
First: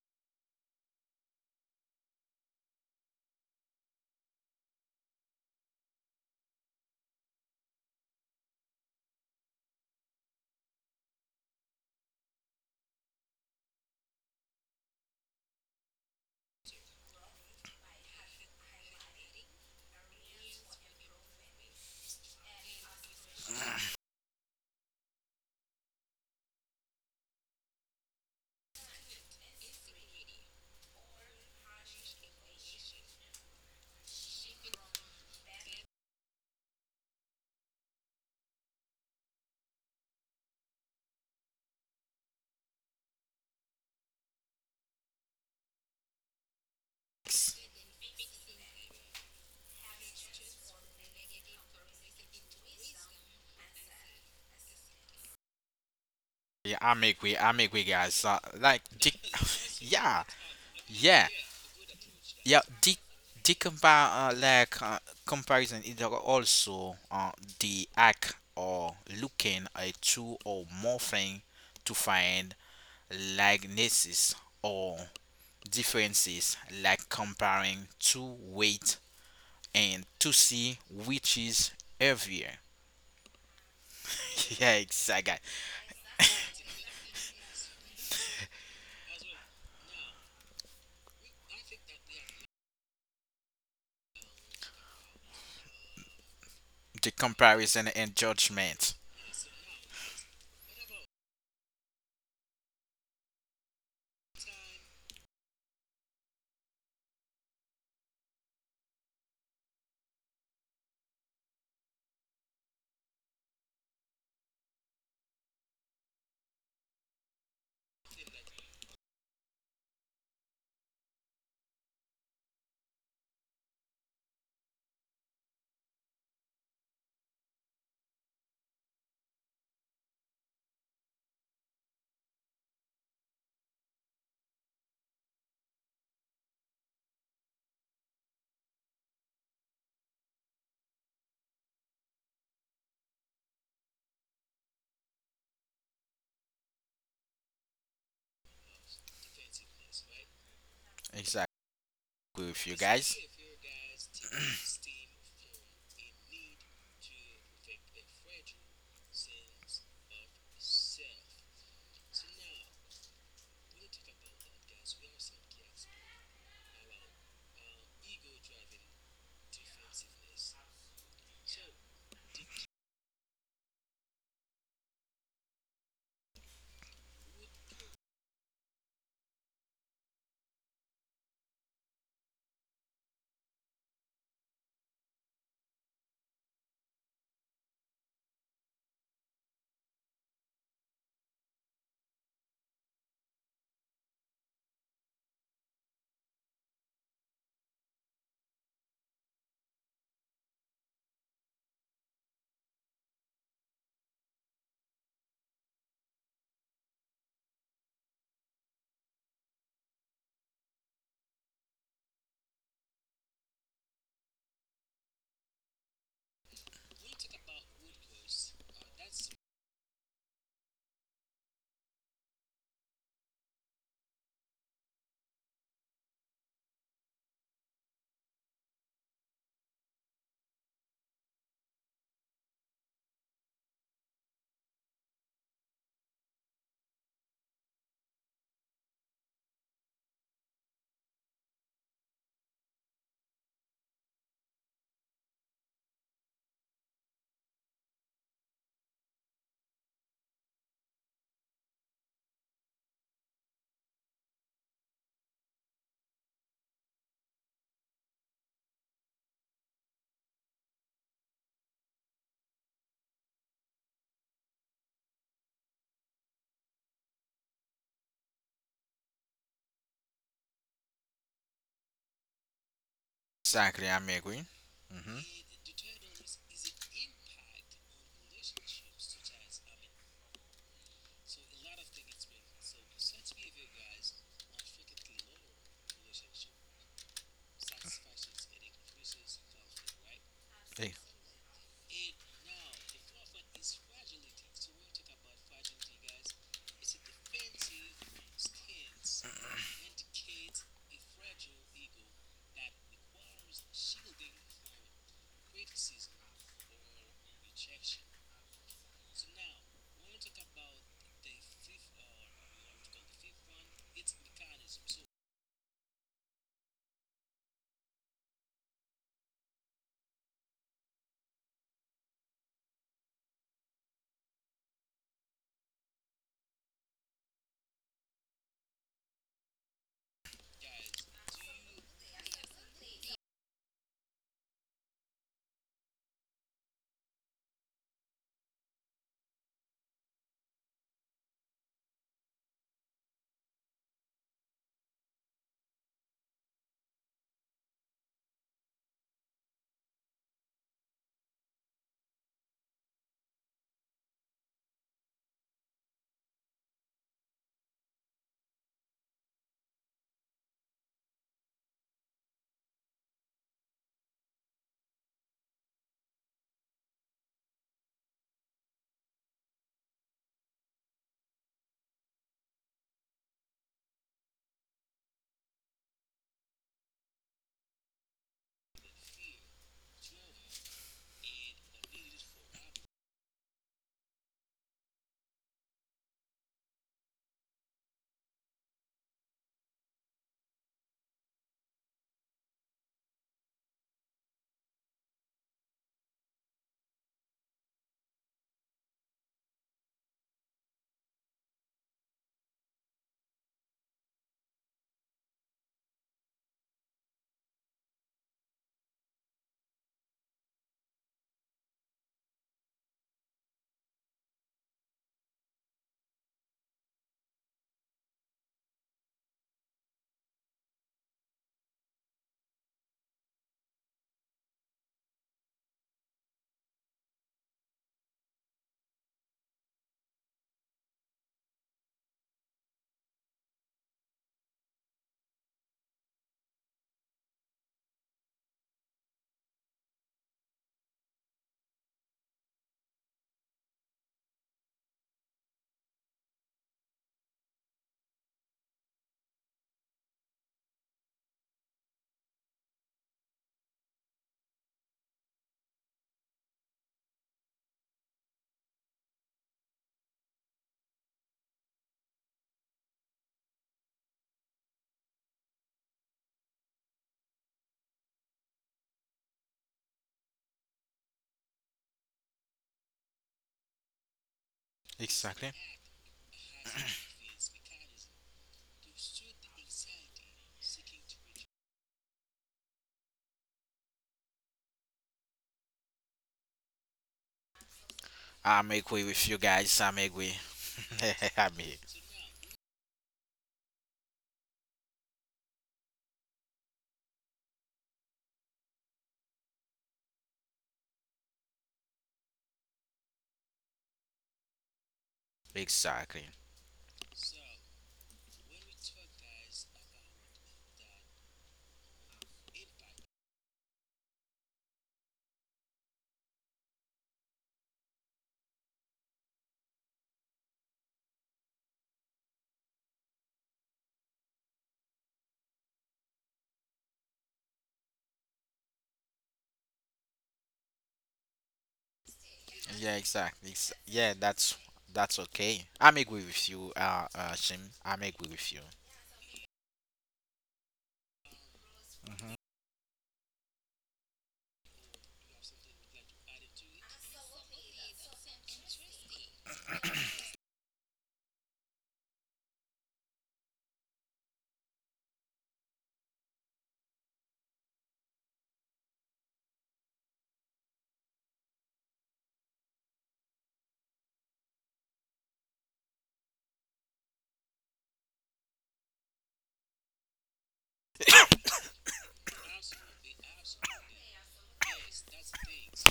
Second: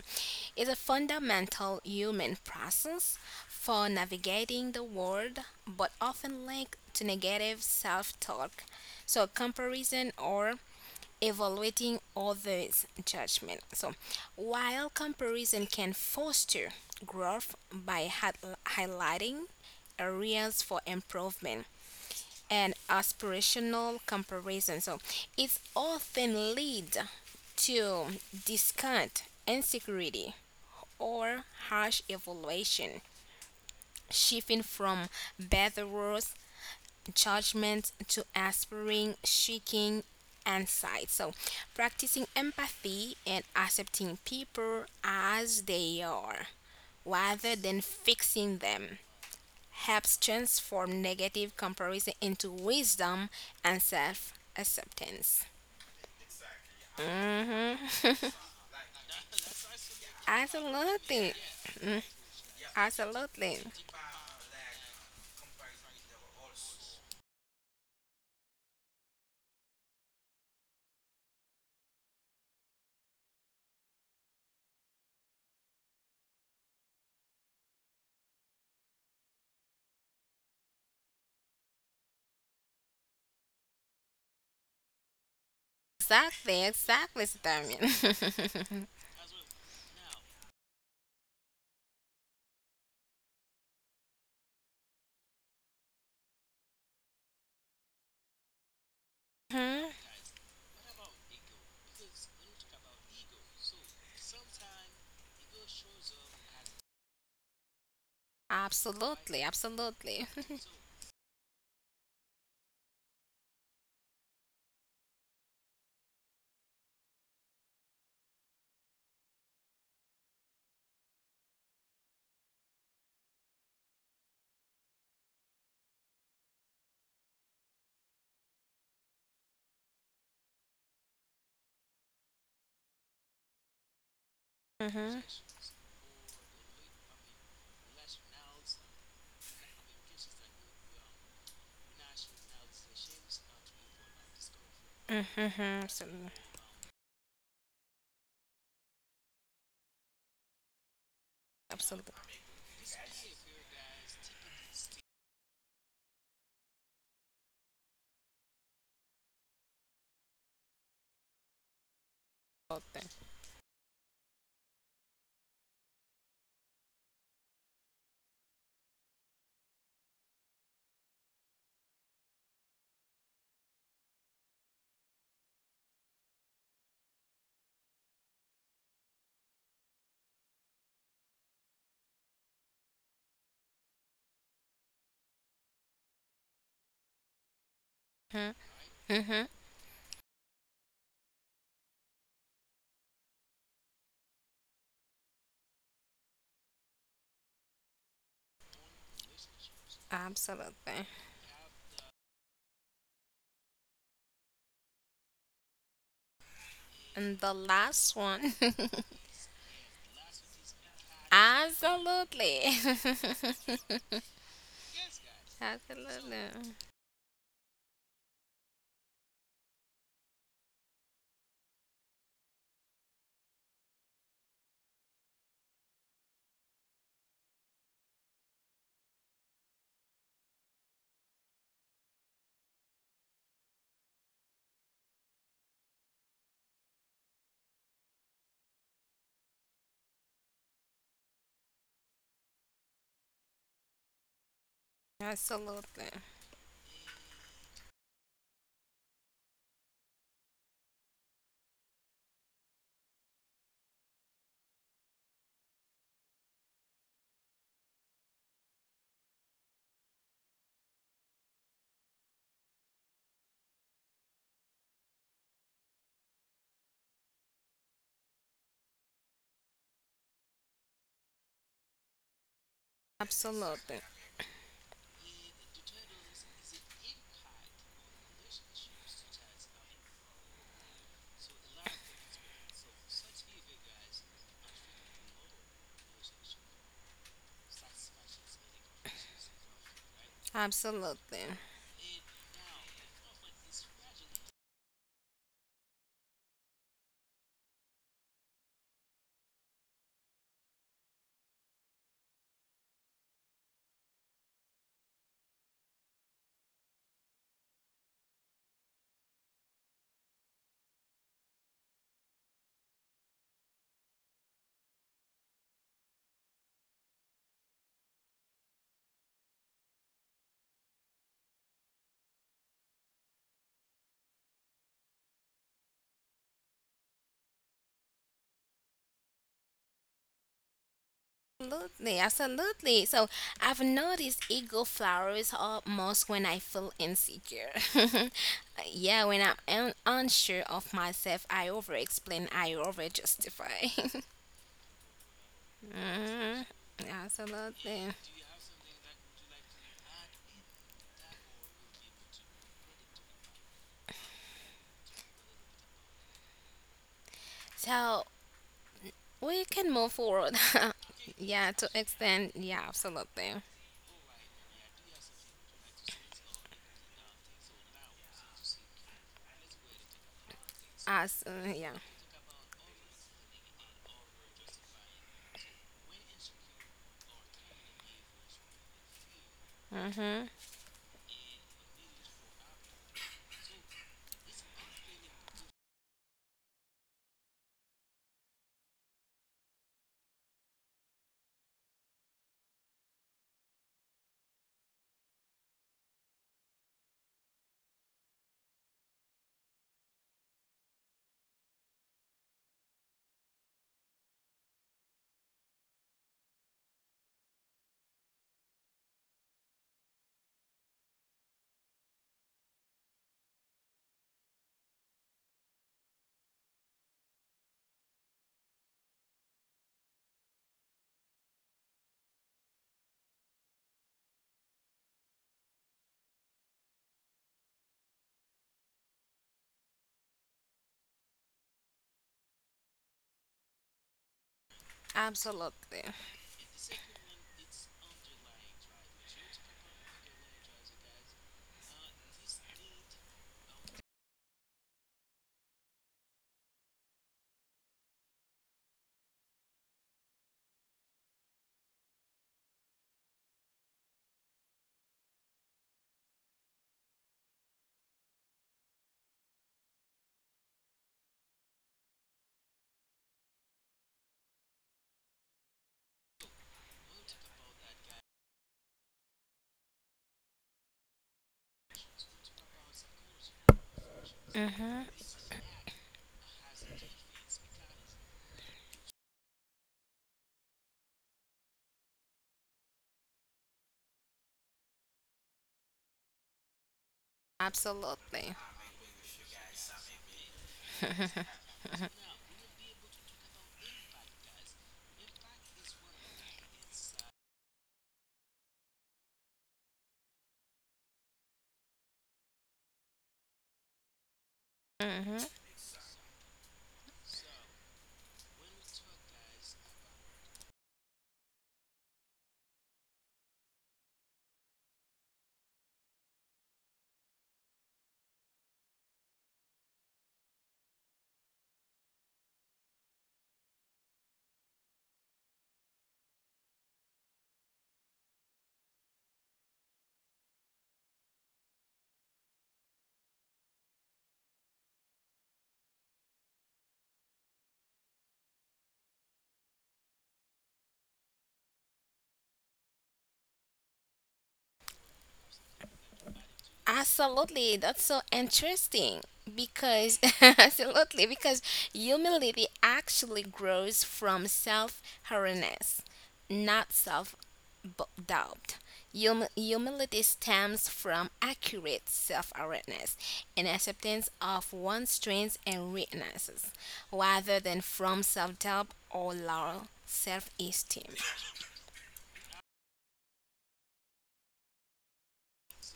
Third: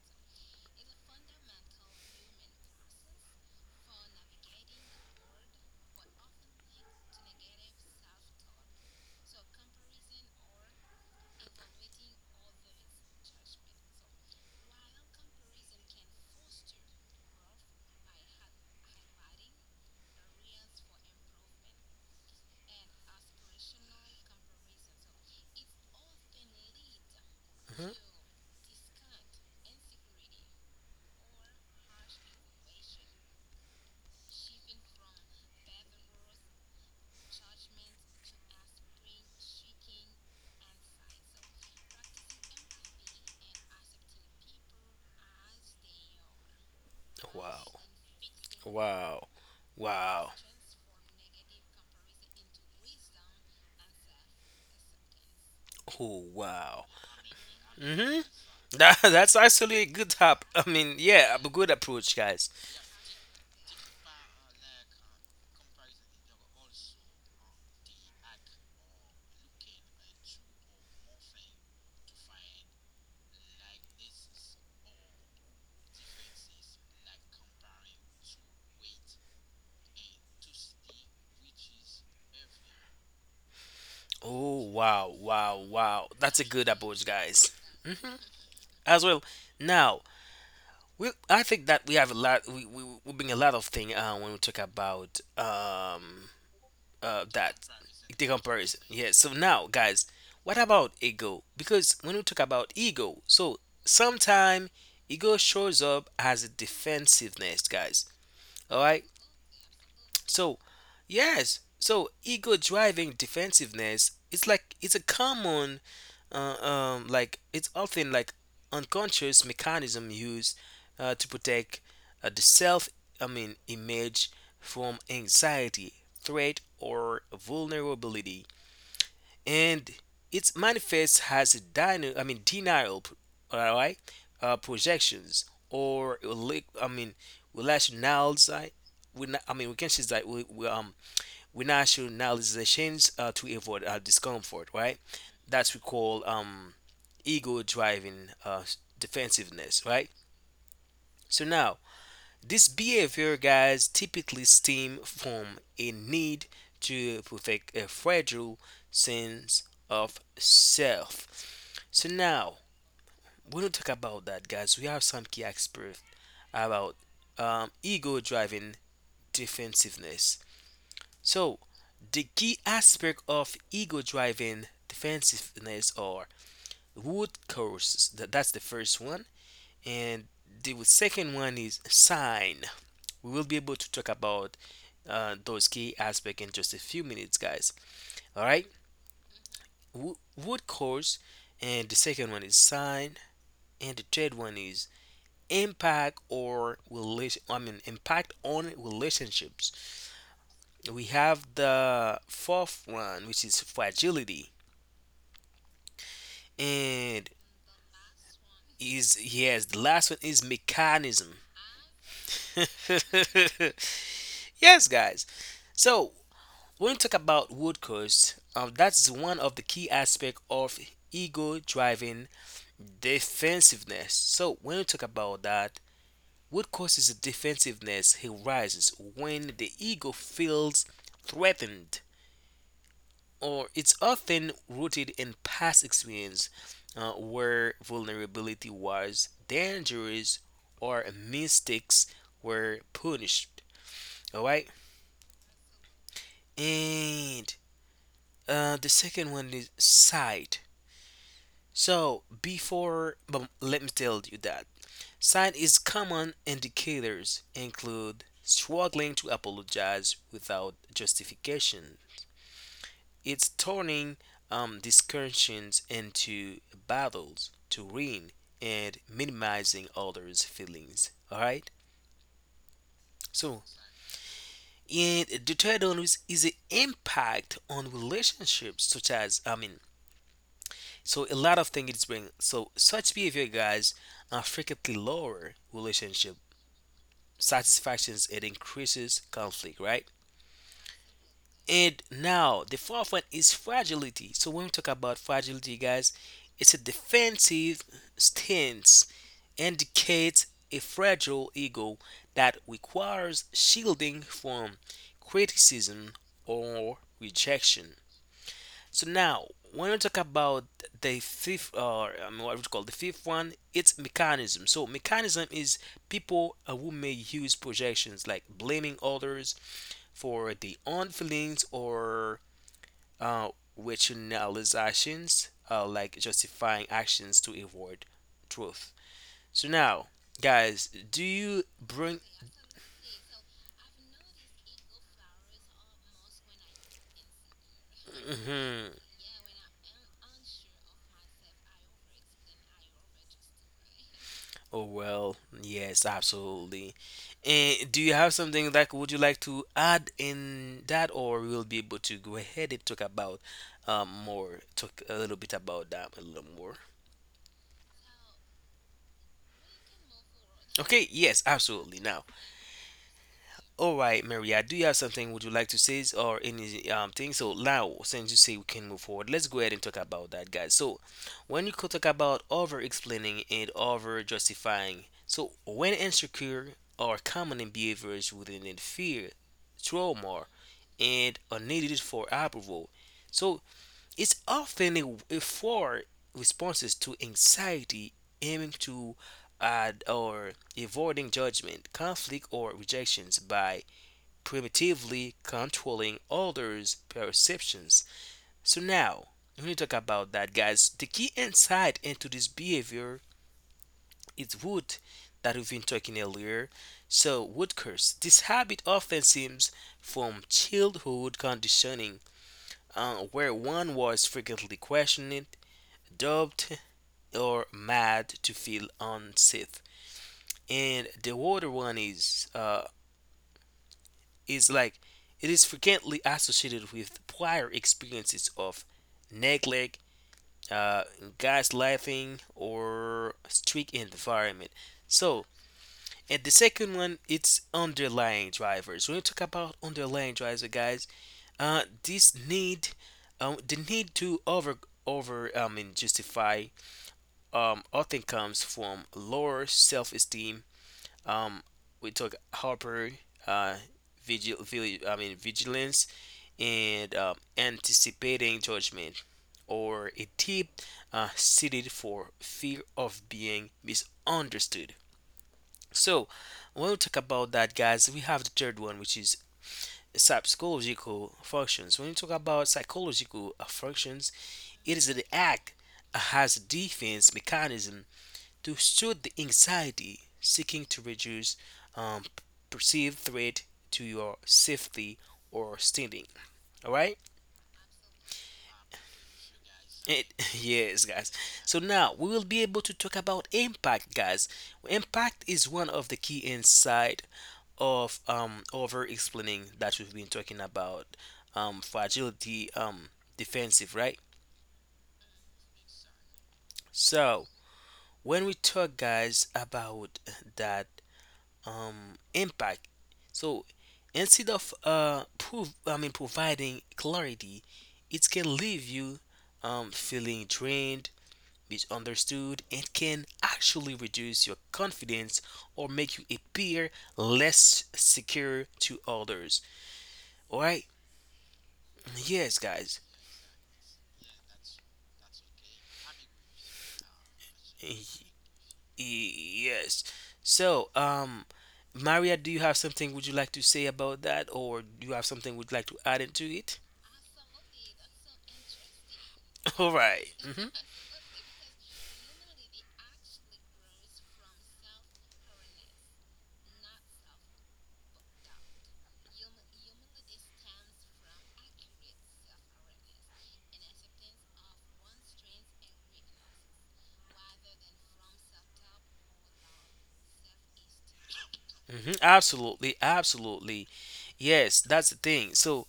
B: it's a fundamental human process for navigating the world, but often linked to negative self talk. So comparison or evaluating others' judgment. So, while comparison can foster growth by hi- highlighting areas for improvement and aspirational comparison, so it often leads
A: Hmm.
B: to discount, insecurity, or harsh evaluation, shifting from better worse judgment to aspiring, seeking insight. So, practicing empathy and accepting people as they are rather than
A: Wow,
B: fixing them
A: wow,
B: helps
A: wow,
B: transform negative comparison into wisdom and self acceptance.
A: oh
C: Yeah,
A: wow.
C: I'm agree. I'm
B: Hmm.
C: agree,
A: Hmm.
C: guys. Uh, like,
A: That,
C: the,
A: that's actually a good
C: yeah.
A: hop. I mean,
B: Absolutely.
C: Yeah,
A: yeah, a good
B: Mm,
A: approach, guys.
C: yeah. The
B: absolutely.
C: the compare uh, like uh, comparison is also uh, the act or looking at two or more things to find likenesses or differences, like comparing two weight and to see which is heavier.
A: Oh
C: yeah,
A: wow,
C: exactly.
A: wow, wow. That's a
B: Exactly.
A: good approach,
B: Exactly,
A: guys. Hmm.
B: Damien.
A: As well. Now, We, I think that we have a lot. We we we bring a lot of thing uh, when we talk about um
C: The
A: uh that
C: comparison and
A: the comparison.
C: judgment.
A: Yeah. So now,
B: Mhm.
A: guys, what about ego? Because when we talk about ego, so sometime ego shows up as a defensiveness, guys. All right.
B: Absolutely. Absolutely.
A: So yes. So ego driving defensiveness. It's like it's a common uh, um, like it's often like unconscious mechanism used uh, to protect uh, the self I mean image from anxiety threat or vulnerability and it manifests as a dyna- I mean denial, all right, uh,
B: Hmm.
A: projections or like I mean rationalize we I mean we can say that we, we um we rationalizations uh, to avoid uh, discomfort, right?
B: Mm-hmm,
A: That's we
B: mm-hmm.
A: call um ego driving uh, defensiveness, right? So
C: Exactly.
A: now,
B: Absolutely.
C: Agree
A: this
C: with you guys.
A: behavior, guys, typically stem from a need to protect a fragile sense of self. So now,
B: Absolutely.
A: we're going to talk about that, guys. We have some key experts about um, ego driving defensiveness. So, the key aspect of ego driving defensiveness are root causes. That's the first one. And the second one is sign. We will be able to talk about uh, those key aspects in just a few minutes, guys. All
B: Hmm.
A: right,
B: Hmm.
A: Wo- root cause, and the second one is sign, and the third one is impact or relation. I mean, impact on relationships. We
B: Absolutely.
A: have the fourth one, which is fragility, and
B: And the last one.
A: is yes, the last one is mechanism.
B: Absolutely.
A: Yes, guys. So
B: Absolutely.
A: when you talk about root cause, um, that's one of the key aspects of ego driving defensiveness. So when you talk about that, what causes defensiveness arises when the ego feels threatened, or it's often rooted in past experience uh, where vulnerability was dangerous or mistakes were punished. All right,
B: Absolutely. Absolutely.
A: and uh, the second one is sight. So before, but let me tell you that signs common indicators include struggling to apologize without justification. It's turning um, discussions into battles to win and minimizing others' feelings. All right. So,
C: Exactly,
B: Absolutely.
C: I'm agree. hmm
A: and the third one is, is the impact on relationships, such as I mean so a lot of things it's bring. So such behavior, guys, uh, frequently lower relationship satisfactions. It increases conflict, right?
B: Absolutely.
A: And now the fourth one is fragility. So when we talk about fragility, guys, it's a defensive stance, indicates a fragile ego that requires shielding from criticism or rejection. So now, when we talk about the fifth, or um, what we call the fifth one, it's mechanism. So mechanism is people uh, who may use projections like blaming others for their own feelings or uh, rationalizations, uh, like justifying actions to avoid truth. So now, guys, do you bring?
B: Absolutely. So I've noticed ego flowers almost when I feel insecure.
A: Mhm.
B: yeah, when I'm un- unsure of myself, I over explain, I over justify.
A: Oh well, yes,
B: Mhm.
A: absolutely. And do
B: Absolutely.
A: you have something like would you like to add in that, or we'll be able to go ahead and talk about um more, talk a little bit about that a little more.
B: So we can move forward.
A: Okay, yes,
B: yeah, to
A: absolutely. Now,
B: extend. Yeah, absolutely.
A: all right, Maria, do you have something would you like to say or any um thing? So now, since you say we can move forward, let's go ahead and talk about that, guys. So
B: As uh,
A: when you
B: yeah.
A: could talk about over explaining and over justifying, so when insecure are common in behaviors within in fear,
B: Mhm.
A: trauma, and are needed for approval. So it's often a, a for responses to anxiety aiming to add or avoiding judgment, conflict, or rejections by primitively controlling others' perceptions. So now, when you talk about that, guys, the key insight into this behavior is root that we've been talking earlier. So, root curse. This habit often seems from childhood conditioning, uh, where one was frequently questioned, dubbed, or mad to feel unsafe. And the other one is uh, is like it is frequently associated with prior experiences of neglect, uh, gaslighting, or strict environment. So,
B: Absolutely.
A: and the second one, it's underlying drivers. When you talk about underlying drivers, guys, uh, this need, um, the need to over over, I mean, justify, um, often comes from lower self-esteem um, we took Harper, uh, vigil, vigil, I mean vigilance, and um, anticipating judgment, or a tip uh, seated for fear of being misunderstood. So, when we talk about that, guys, we have the third one, which is psychological functions. When you talk about psychological uh, functions, it
B: Mhm.
A: is the
C: Exactly.
A: act as a defense mechanism to soothe the anxiety, seeking to reduce um, perceived threat to your safety or standing. All right?
B: Absolutely.
C: I'm agree with you guys. I'm
A: It,
C: agree.
A: yes, guys.
C: I'm here.
A: So now we will be able to talk about impact, guys. Impact is one of the key insight of um, over explaining that we've been talking about um, fragility, um, defensive, right?
B: Mhm.
C: Exactly.
A: So when we talk, guys, about that um, impact. So instead of uh, prov- I mean providing clarity, it can leave you um, feeling drained, misunderstood, and can actually reduce your confidence or make you appear less secure to others. All right? Yes,
C: Yeah,
A: guys.
C: exactly. Ex- yeah, that's that's okay. I'm agree with you, uh, uh, Jim. I'm agree
A: Y-
C: with you.
A: Yes. So, um, Maria, do you have something would you like to say about that, or do you have something would like to add into it?
B: Absolutely, that's so interesting
A: All
B: because
A: right.
B: absolutely because humility actually grows from self-awareness, not self-doubt. Hum- humility stems from accurate self-awareness and acceptance of one's strengths and weaknesses, rather than from self-doubt or low self-esteem.
A: Hmm. Absolutely, absolutely. Yes, that's the thing. So,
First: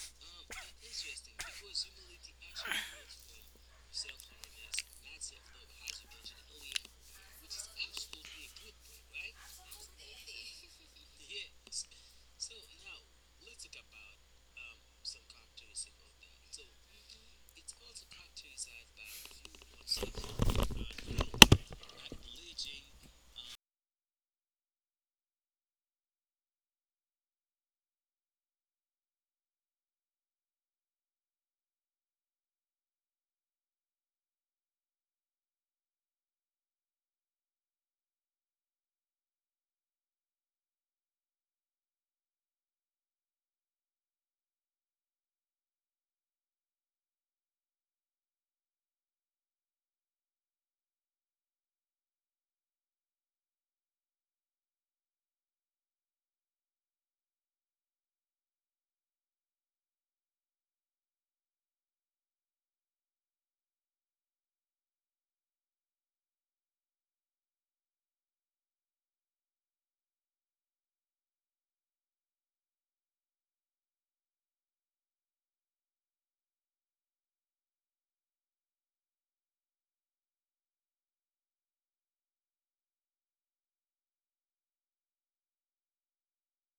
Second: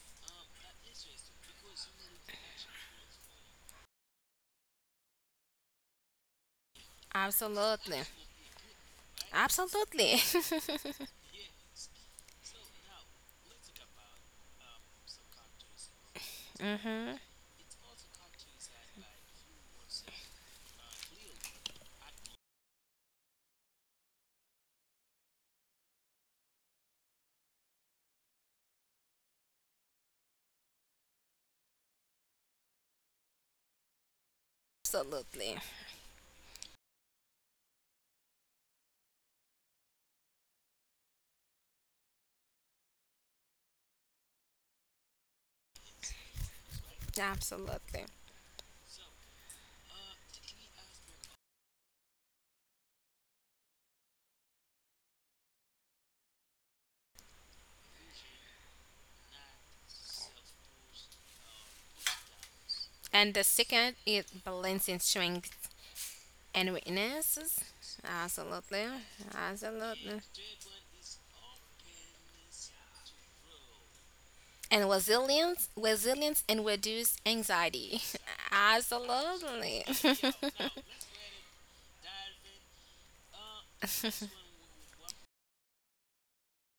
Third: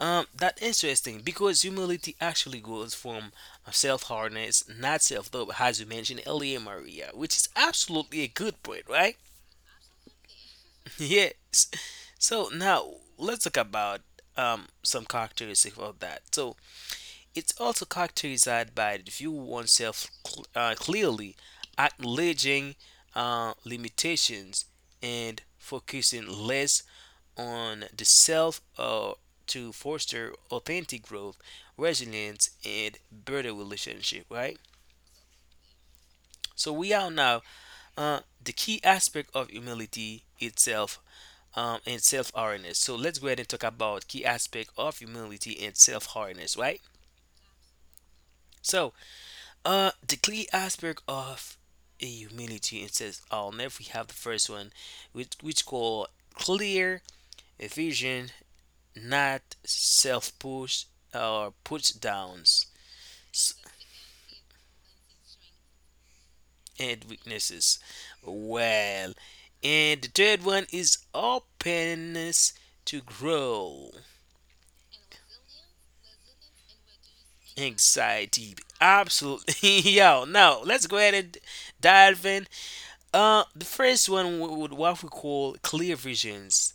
A: um, that's interesting because humility actually goes from self hardness not self love, as you mentioned earlier, Maria, which is
B: Absolutely,
A: absolutely a good point, right?
B: absolutely.
A: Yes. So now let's talk about um some characteristics of that. So
B: Hmm,
A: it's also characterized by the view oneself cl- uh, clearly, acknowledging uh, limitations and focusing less on the self uh, to foster authentic growth, resilience, and better relationship, right?
B: absolutely.
A: So we are now uh, the key aspect of humility itself um, and self-awareness. So let's go ahead and talk about key aspect of humility and self-awareness, right?
B: Absolutely.
A: So uh, the key aspect of a humility and self-awareness, we have the first one, which which called clear vision not self push or push downs
B: And the
A: s-
B: second is balancing strength and
A: and
B: weaknesses.
A: weaknesses.
B: Absolutely.
A: Well, and the
B: Absolutely.
A: third one is openness to grow.
B: And resilience, resilience and reduce anxiety.
A: Anxiety.
B: Absolutely.
A: Absolutely. Yo, now let's go ahead and dive in. Uh, the first one w- would what we call clear visions.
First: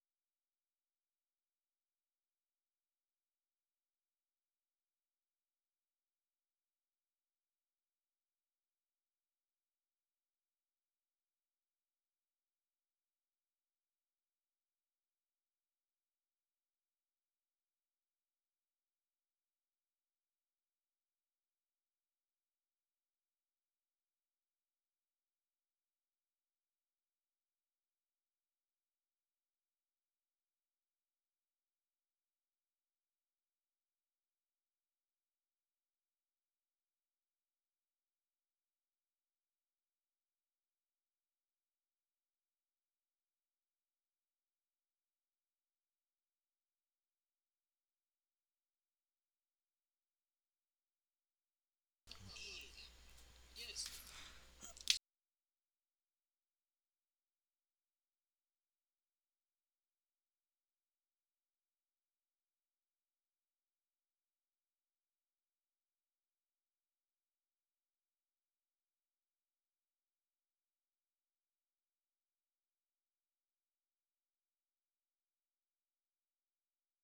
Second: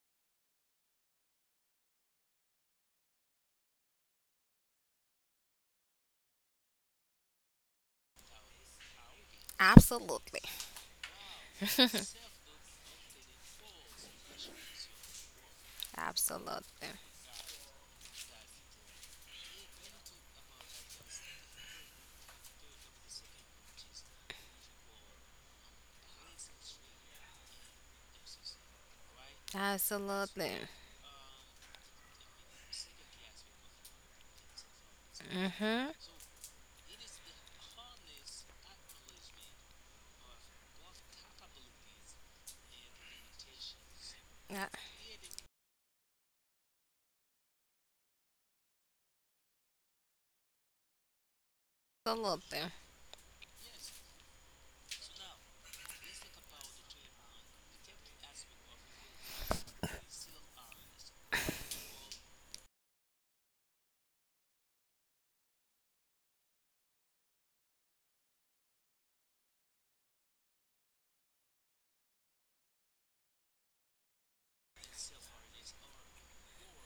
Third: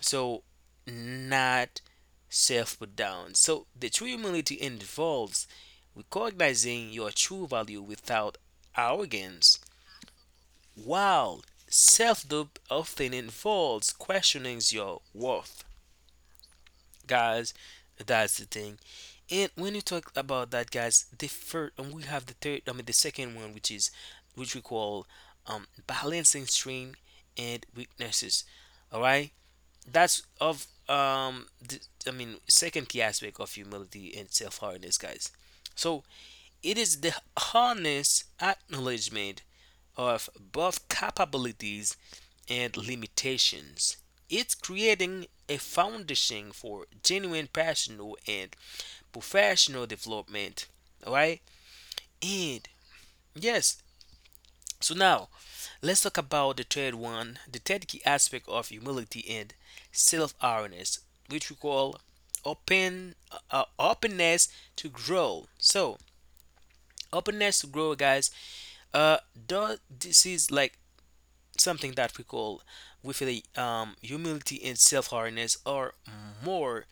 A: So not self put down. So the true humility involves recognizing your true value without arrogance,
B: Absolutely.
A: while self doubt often involves questioning your worth.
B: Absolutely.
A: Guys, that's the thing. And when you talk about that, guys, the first and we have the third, I mean the second one, which is which we call um, balancing strength and weaknesses. All right, that's of
B: Absolutely.
A: um the, I mean second key aspect of humility and self-awareness, guys.
B: Mhm.
A: So it is the honest acknowledgement of both capabilities and limitations. It's creating a foundation for genuine personal and professional development. All right, and
B: Absolutely.
A: yes. So now let's talk about the third one, the third key aspect of humility and self-awareness, which we call open uh, uh, openness to grow. So openness to grow, guys. Uh, though this is like something that we call with a um, humility and self-awareness are more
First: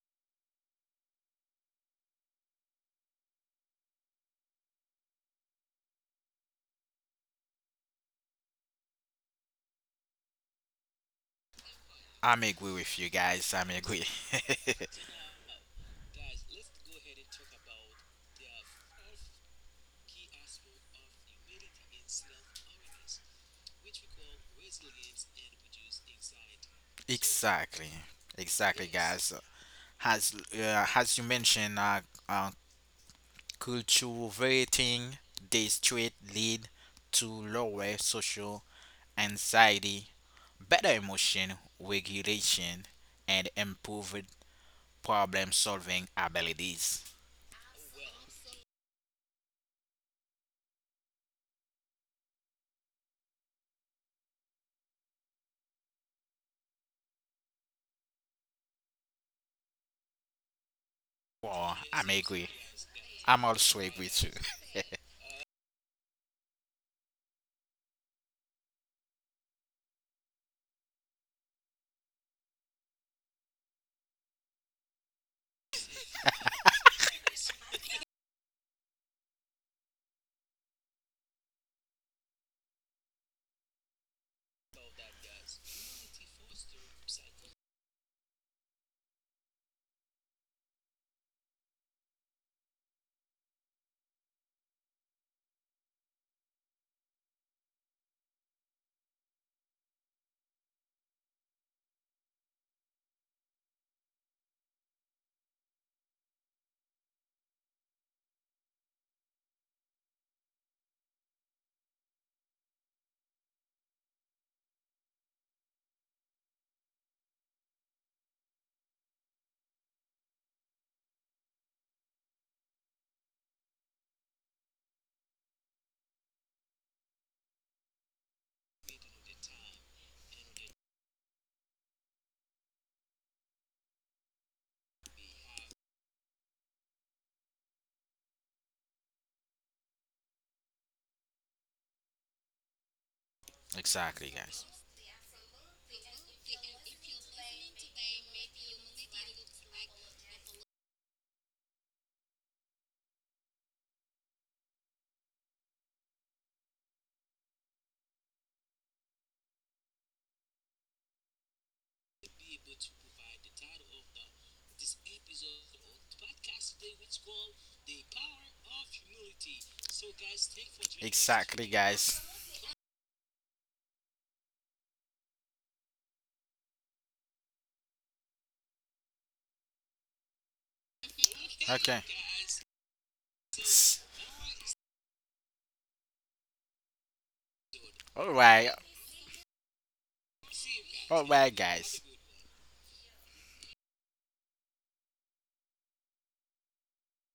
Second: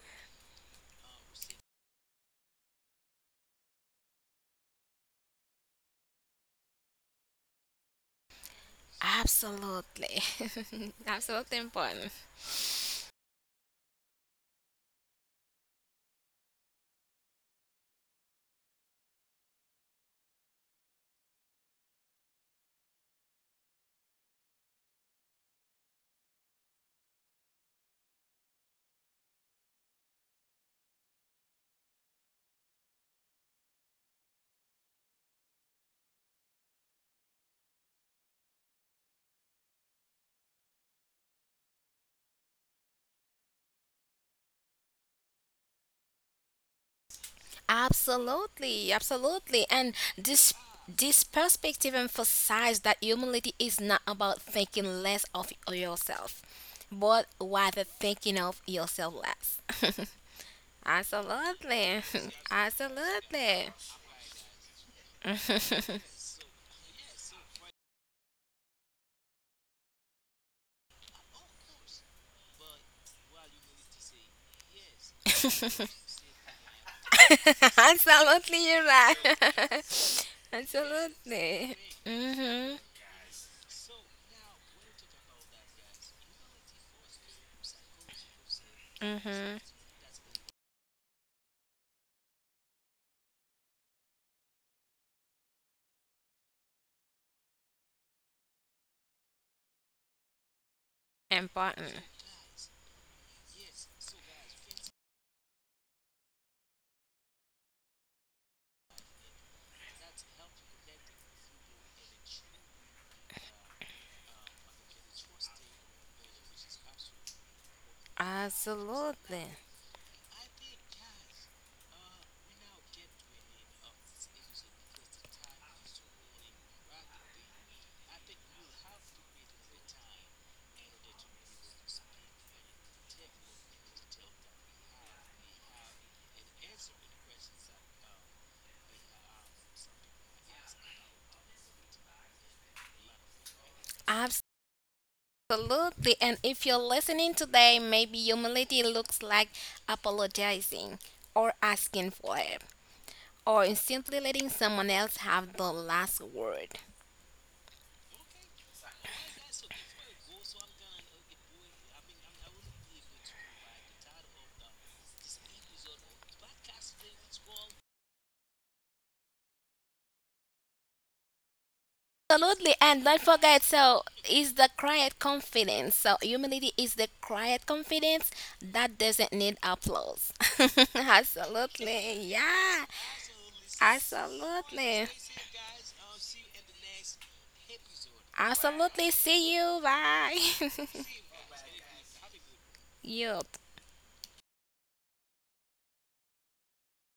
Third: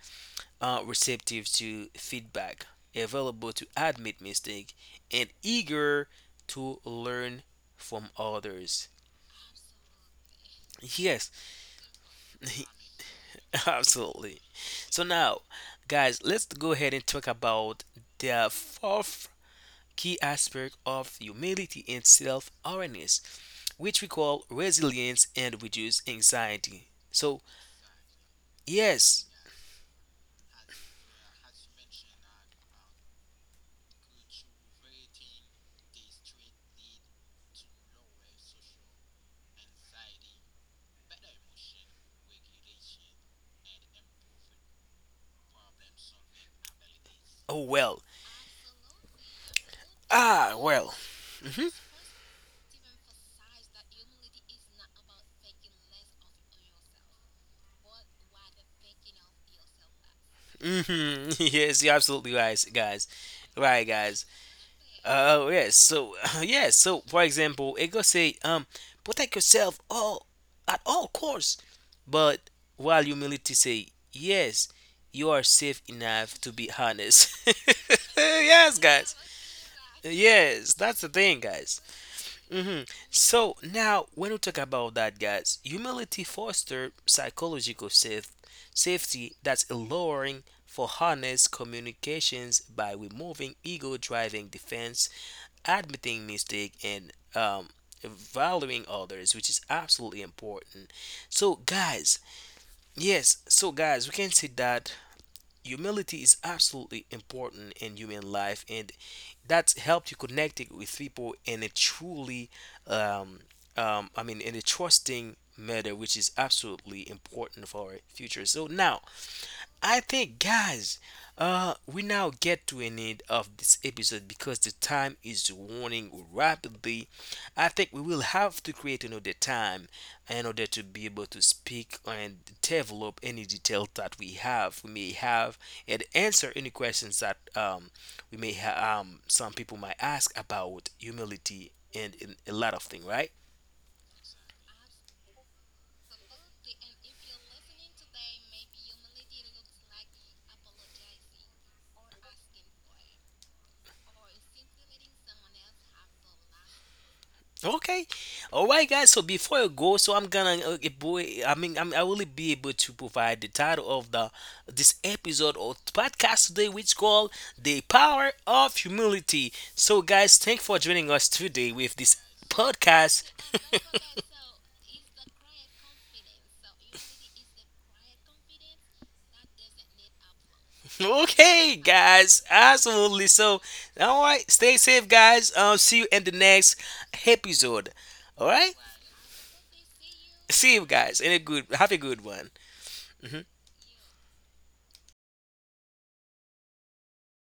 A: uh, receptive to feedback, available to admit mistake, and eager to learn from others.
B: Absolutely.
A: Yes,
B: Absolutely important.
C: I'm agree with you guys. I'm agree.
A: absolutely. So now, guys, let's go ahead and talk about the fourth key aspect of humility and self-awareness, which we call resilience and reduce anxiety. So,
C: exactly. Exactly,
A: yes,
C: guys. As uh, as you mentioned, uh, uh, cultivating this trait lead to lower social anxiety, better emotion regulation, and improved problem solving abilities.
A: oh well,
B: Absolutely, absolutely. And
A: ah
B: this
A: well.
B: this
A: Hmm.
B: perspective emphasizes that humility is not about thinking less of yourself, but rather thinking of yourself less.
A: Hmm.
C: Well,
A: Yes, you're
C: I'm
A: absolutely
C: agree.
B: Absolutely.
A: right, guys.
C: I'm also
A: Right,
C: agree
B: Absolutely.
A: guys.
C: too.
A: Oh yeah, so yeah, so for example, it could say um protect yourself all at all costs, but while humility say yes, you are safe enough to be honest. Yes,
B: Absolutely,
A: guys.
B: you're right.
A: Yes, that's the thing, guys.
B: Absolutely.
A: Hmm.
B: Mm-hmm.
A: So now, when we talk about that, guys, humility foster psychological safe safety that's
B: Mm-hmm.
A: alluring for honest communications by removing ego-driving defense admitting mistake and um, valuing others, which is absolutely important. So, guys,
B: Important.
A: yes, so guys, we can see that humility is absolutely important in human life, and that's helped you connect it with people in a truly, um, um, I mean, in a trusting manner, which is absolutely important for our future. So now
B: Absolutely.
A: I think, guys, uh, we now get to an end of this episode because the time is running rapidly. I think we will have to create another time in order to be able to speak and develop any detail that we have, we may have, and answer any questions that um, we may ha- um, some people might ask about humility and, and a lot of things, right?
C: exactly, guys.
B: Absolutely. And if you're listening today, maybe humility looks like apologizing or asking for help or simply letting someone else have the last word.
A: Okay. All right, guys. So before you go, so I'm gonna, uh, eh, boy, I mean, I'm, I will be able to provide the title of the this episode or podcast today, which called "The Power of Humility." So, guys, thanks for joining us today
C: Exactly,
A: with this
C: guys.
B: Absolutely.
A: podcast.
B: And don't forget, so is the quiet confidence. So humility is the quiet confidence that doesn't need applause.
A: Okay,
C: Okay.
A: guys.
B: Absolutely. Yeah.
A: Absolutely. So, all right. Stay safe,
B: Absolutely.
A: guys. I'll see you in the next episode. All
C: All
A: right.
C: right.
B: Absolutely. See you.
A: See
B: Bye.
A: you guys. And a
C: All
A: good,
C: right,
A: have a
C: guys.
A: good one. Mhm.
B: Yup.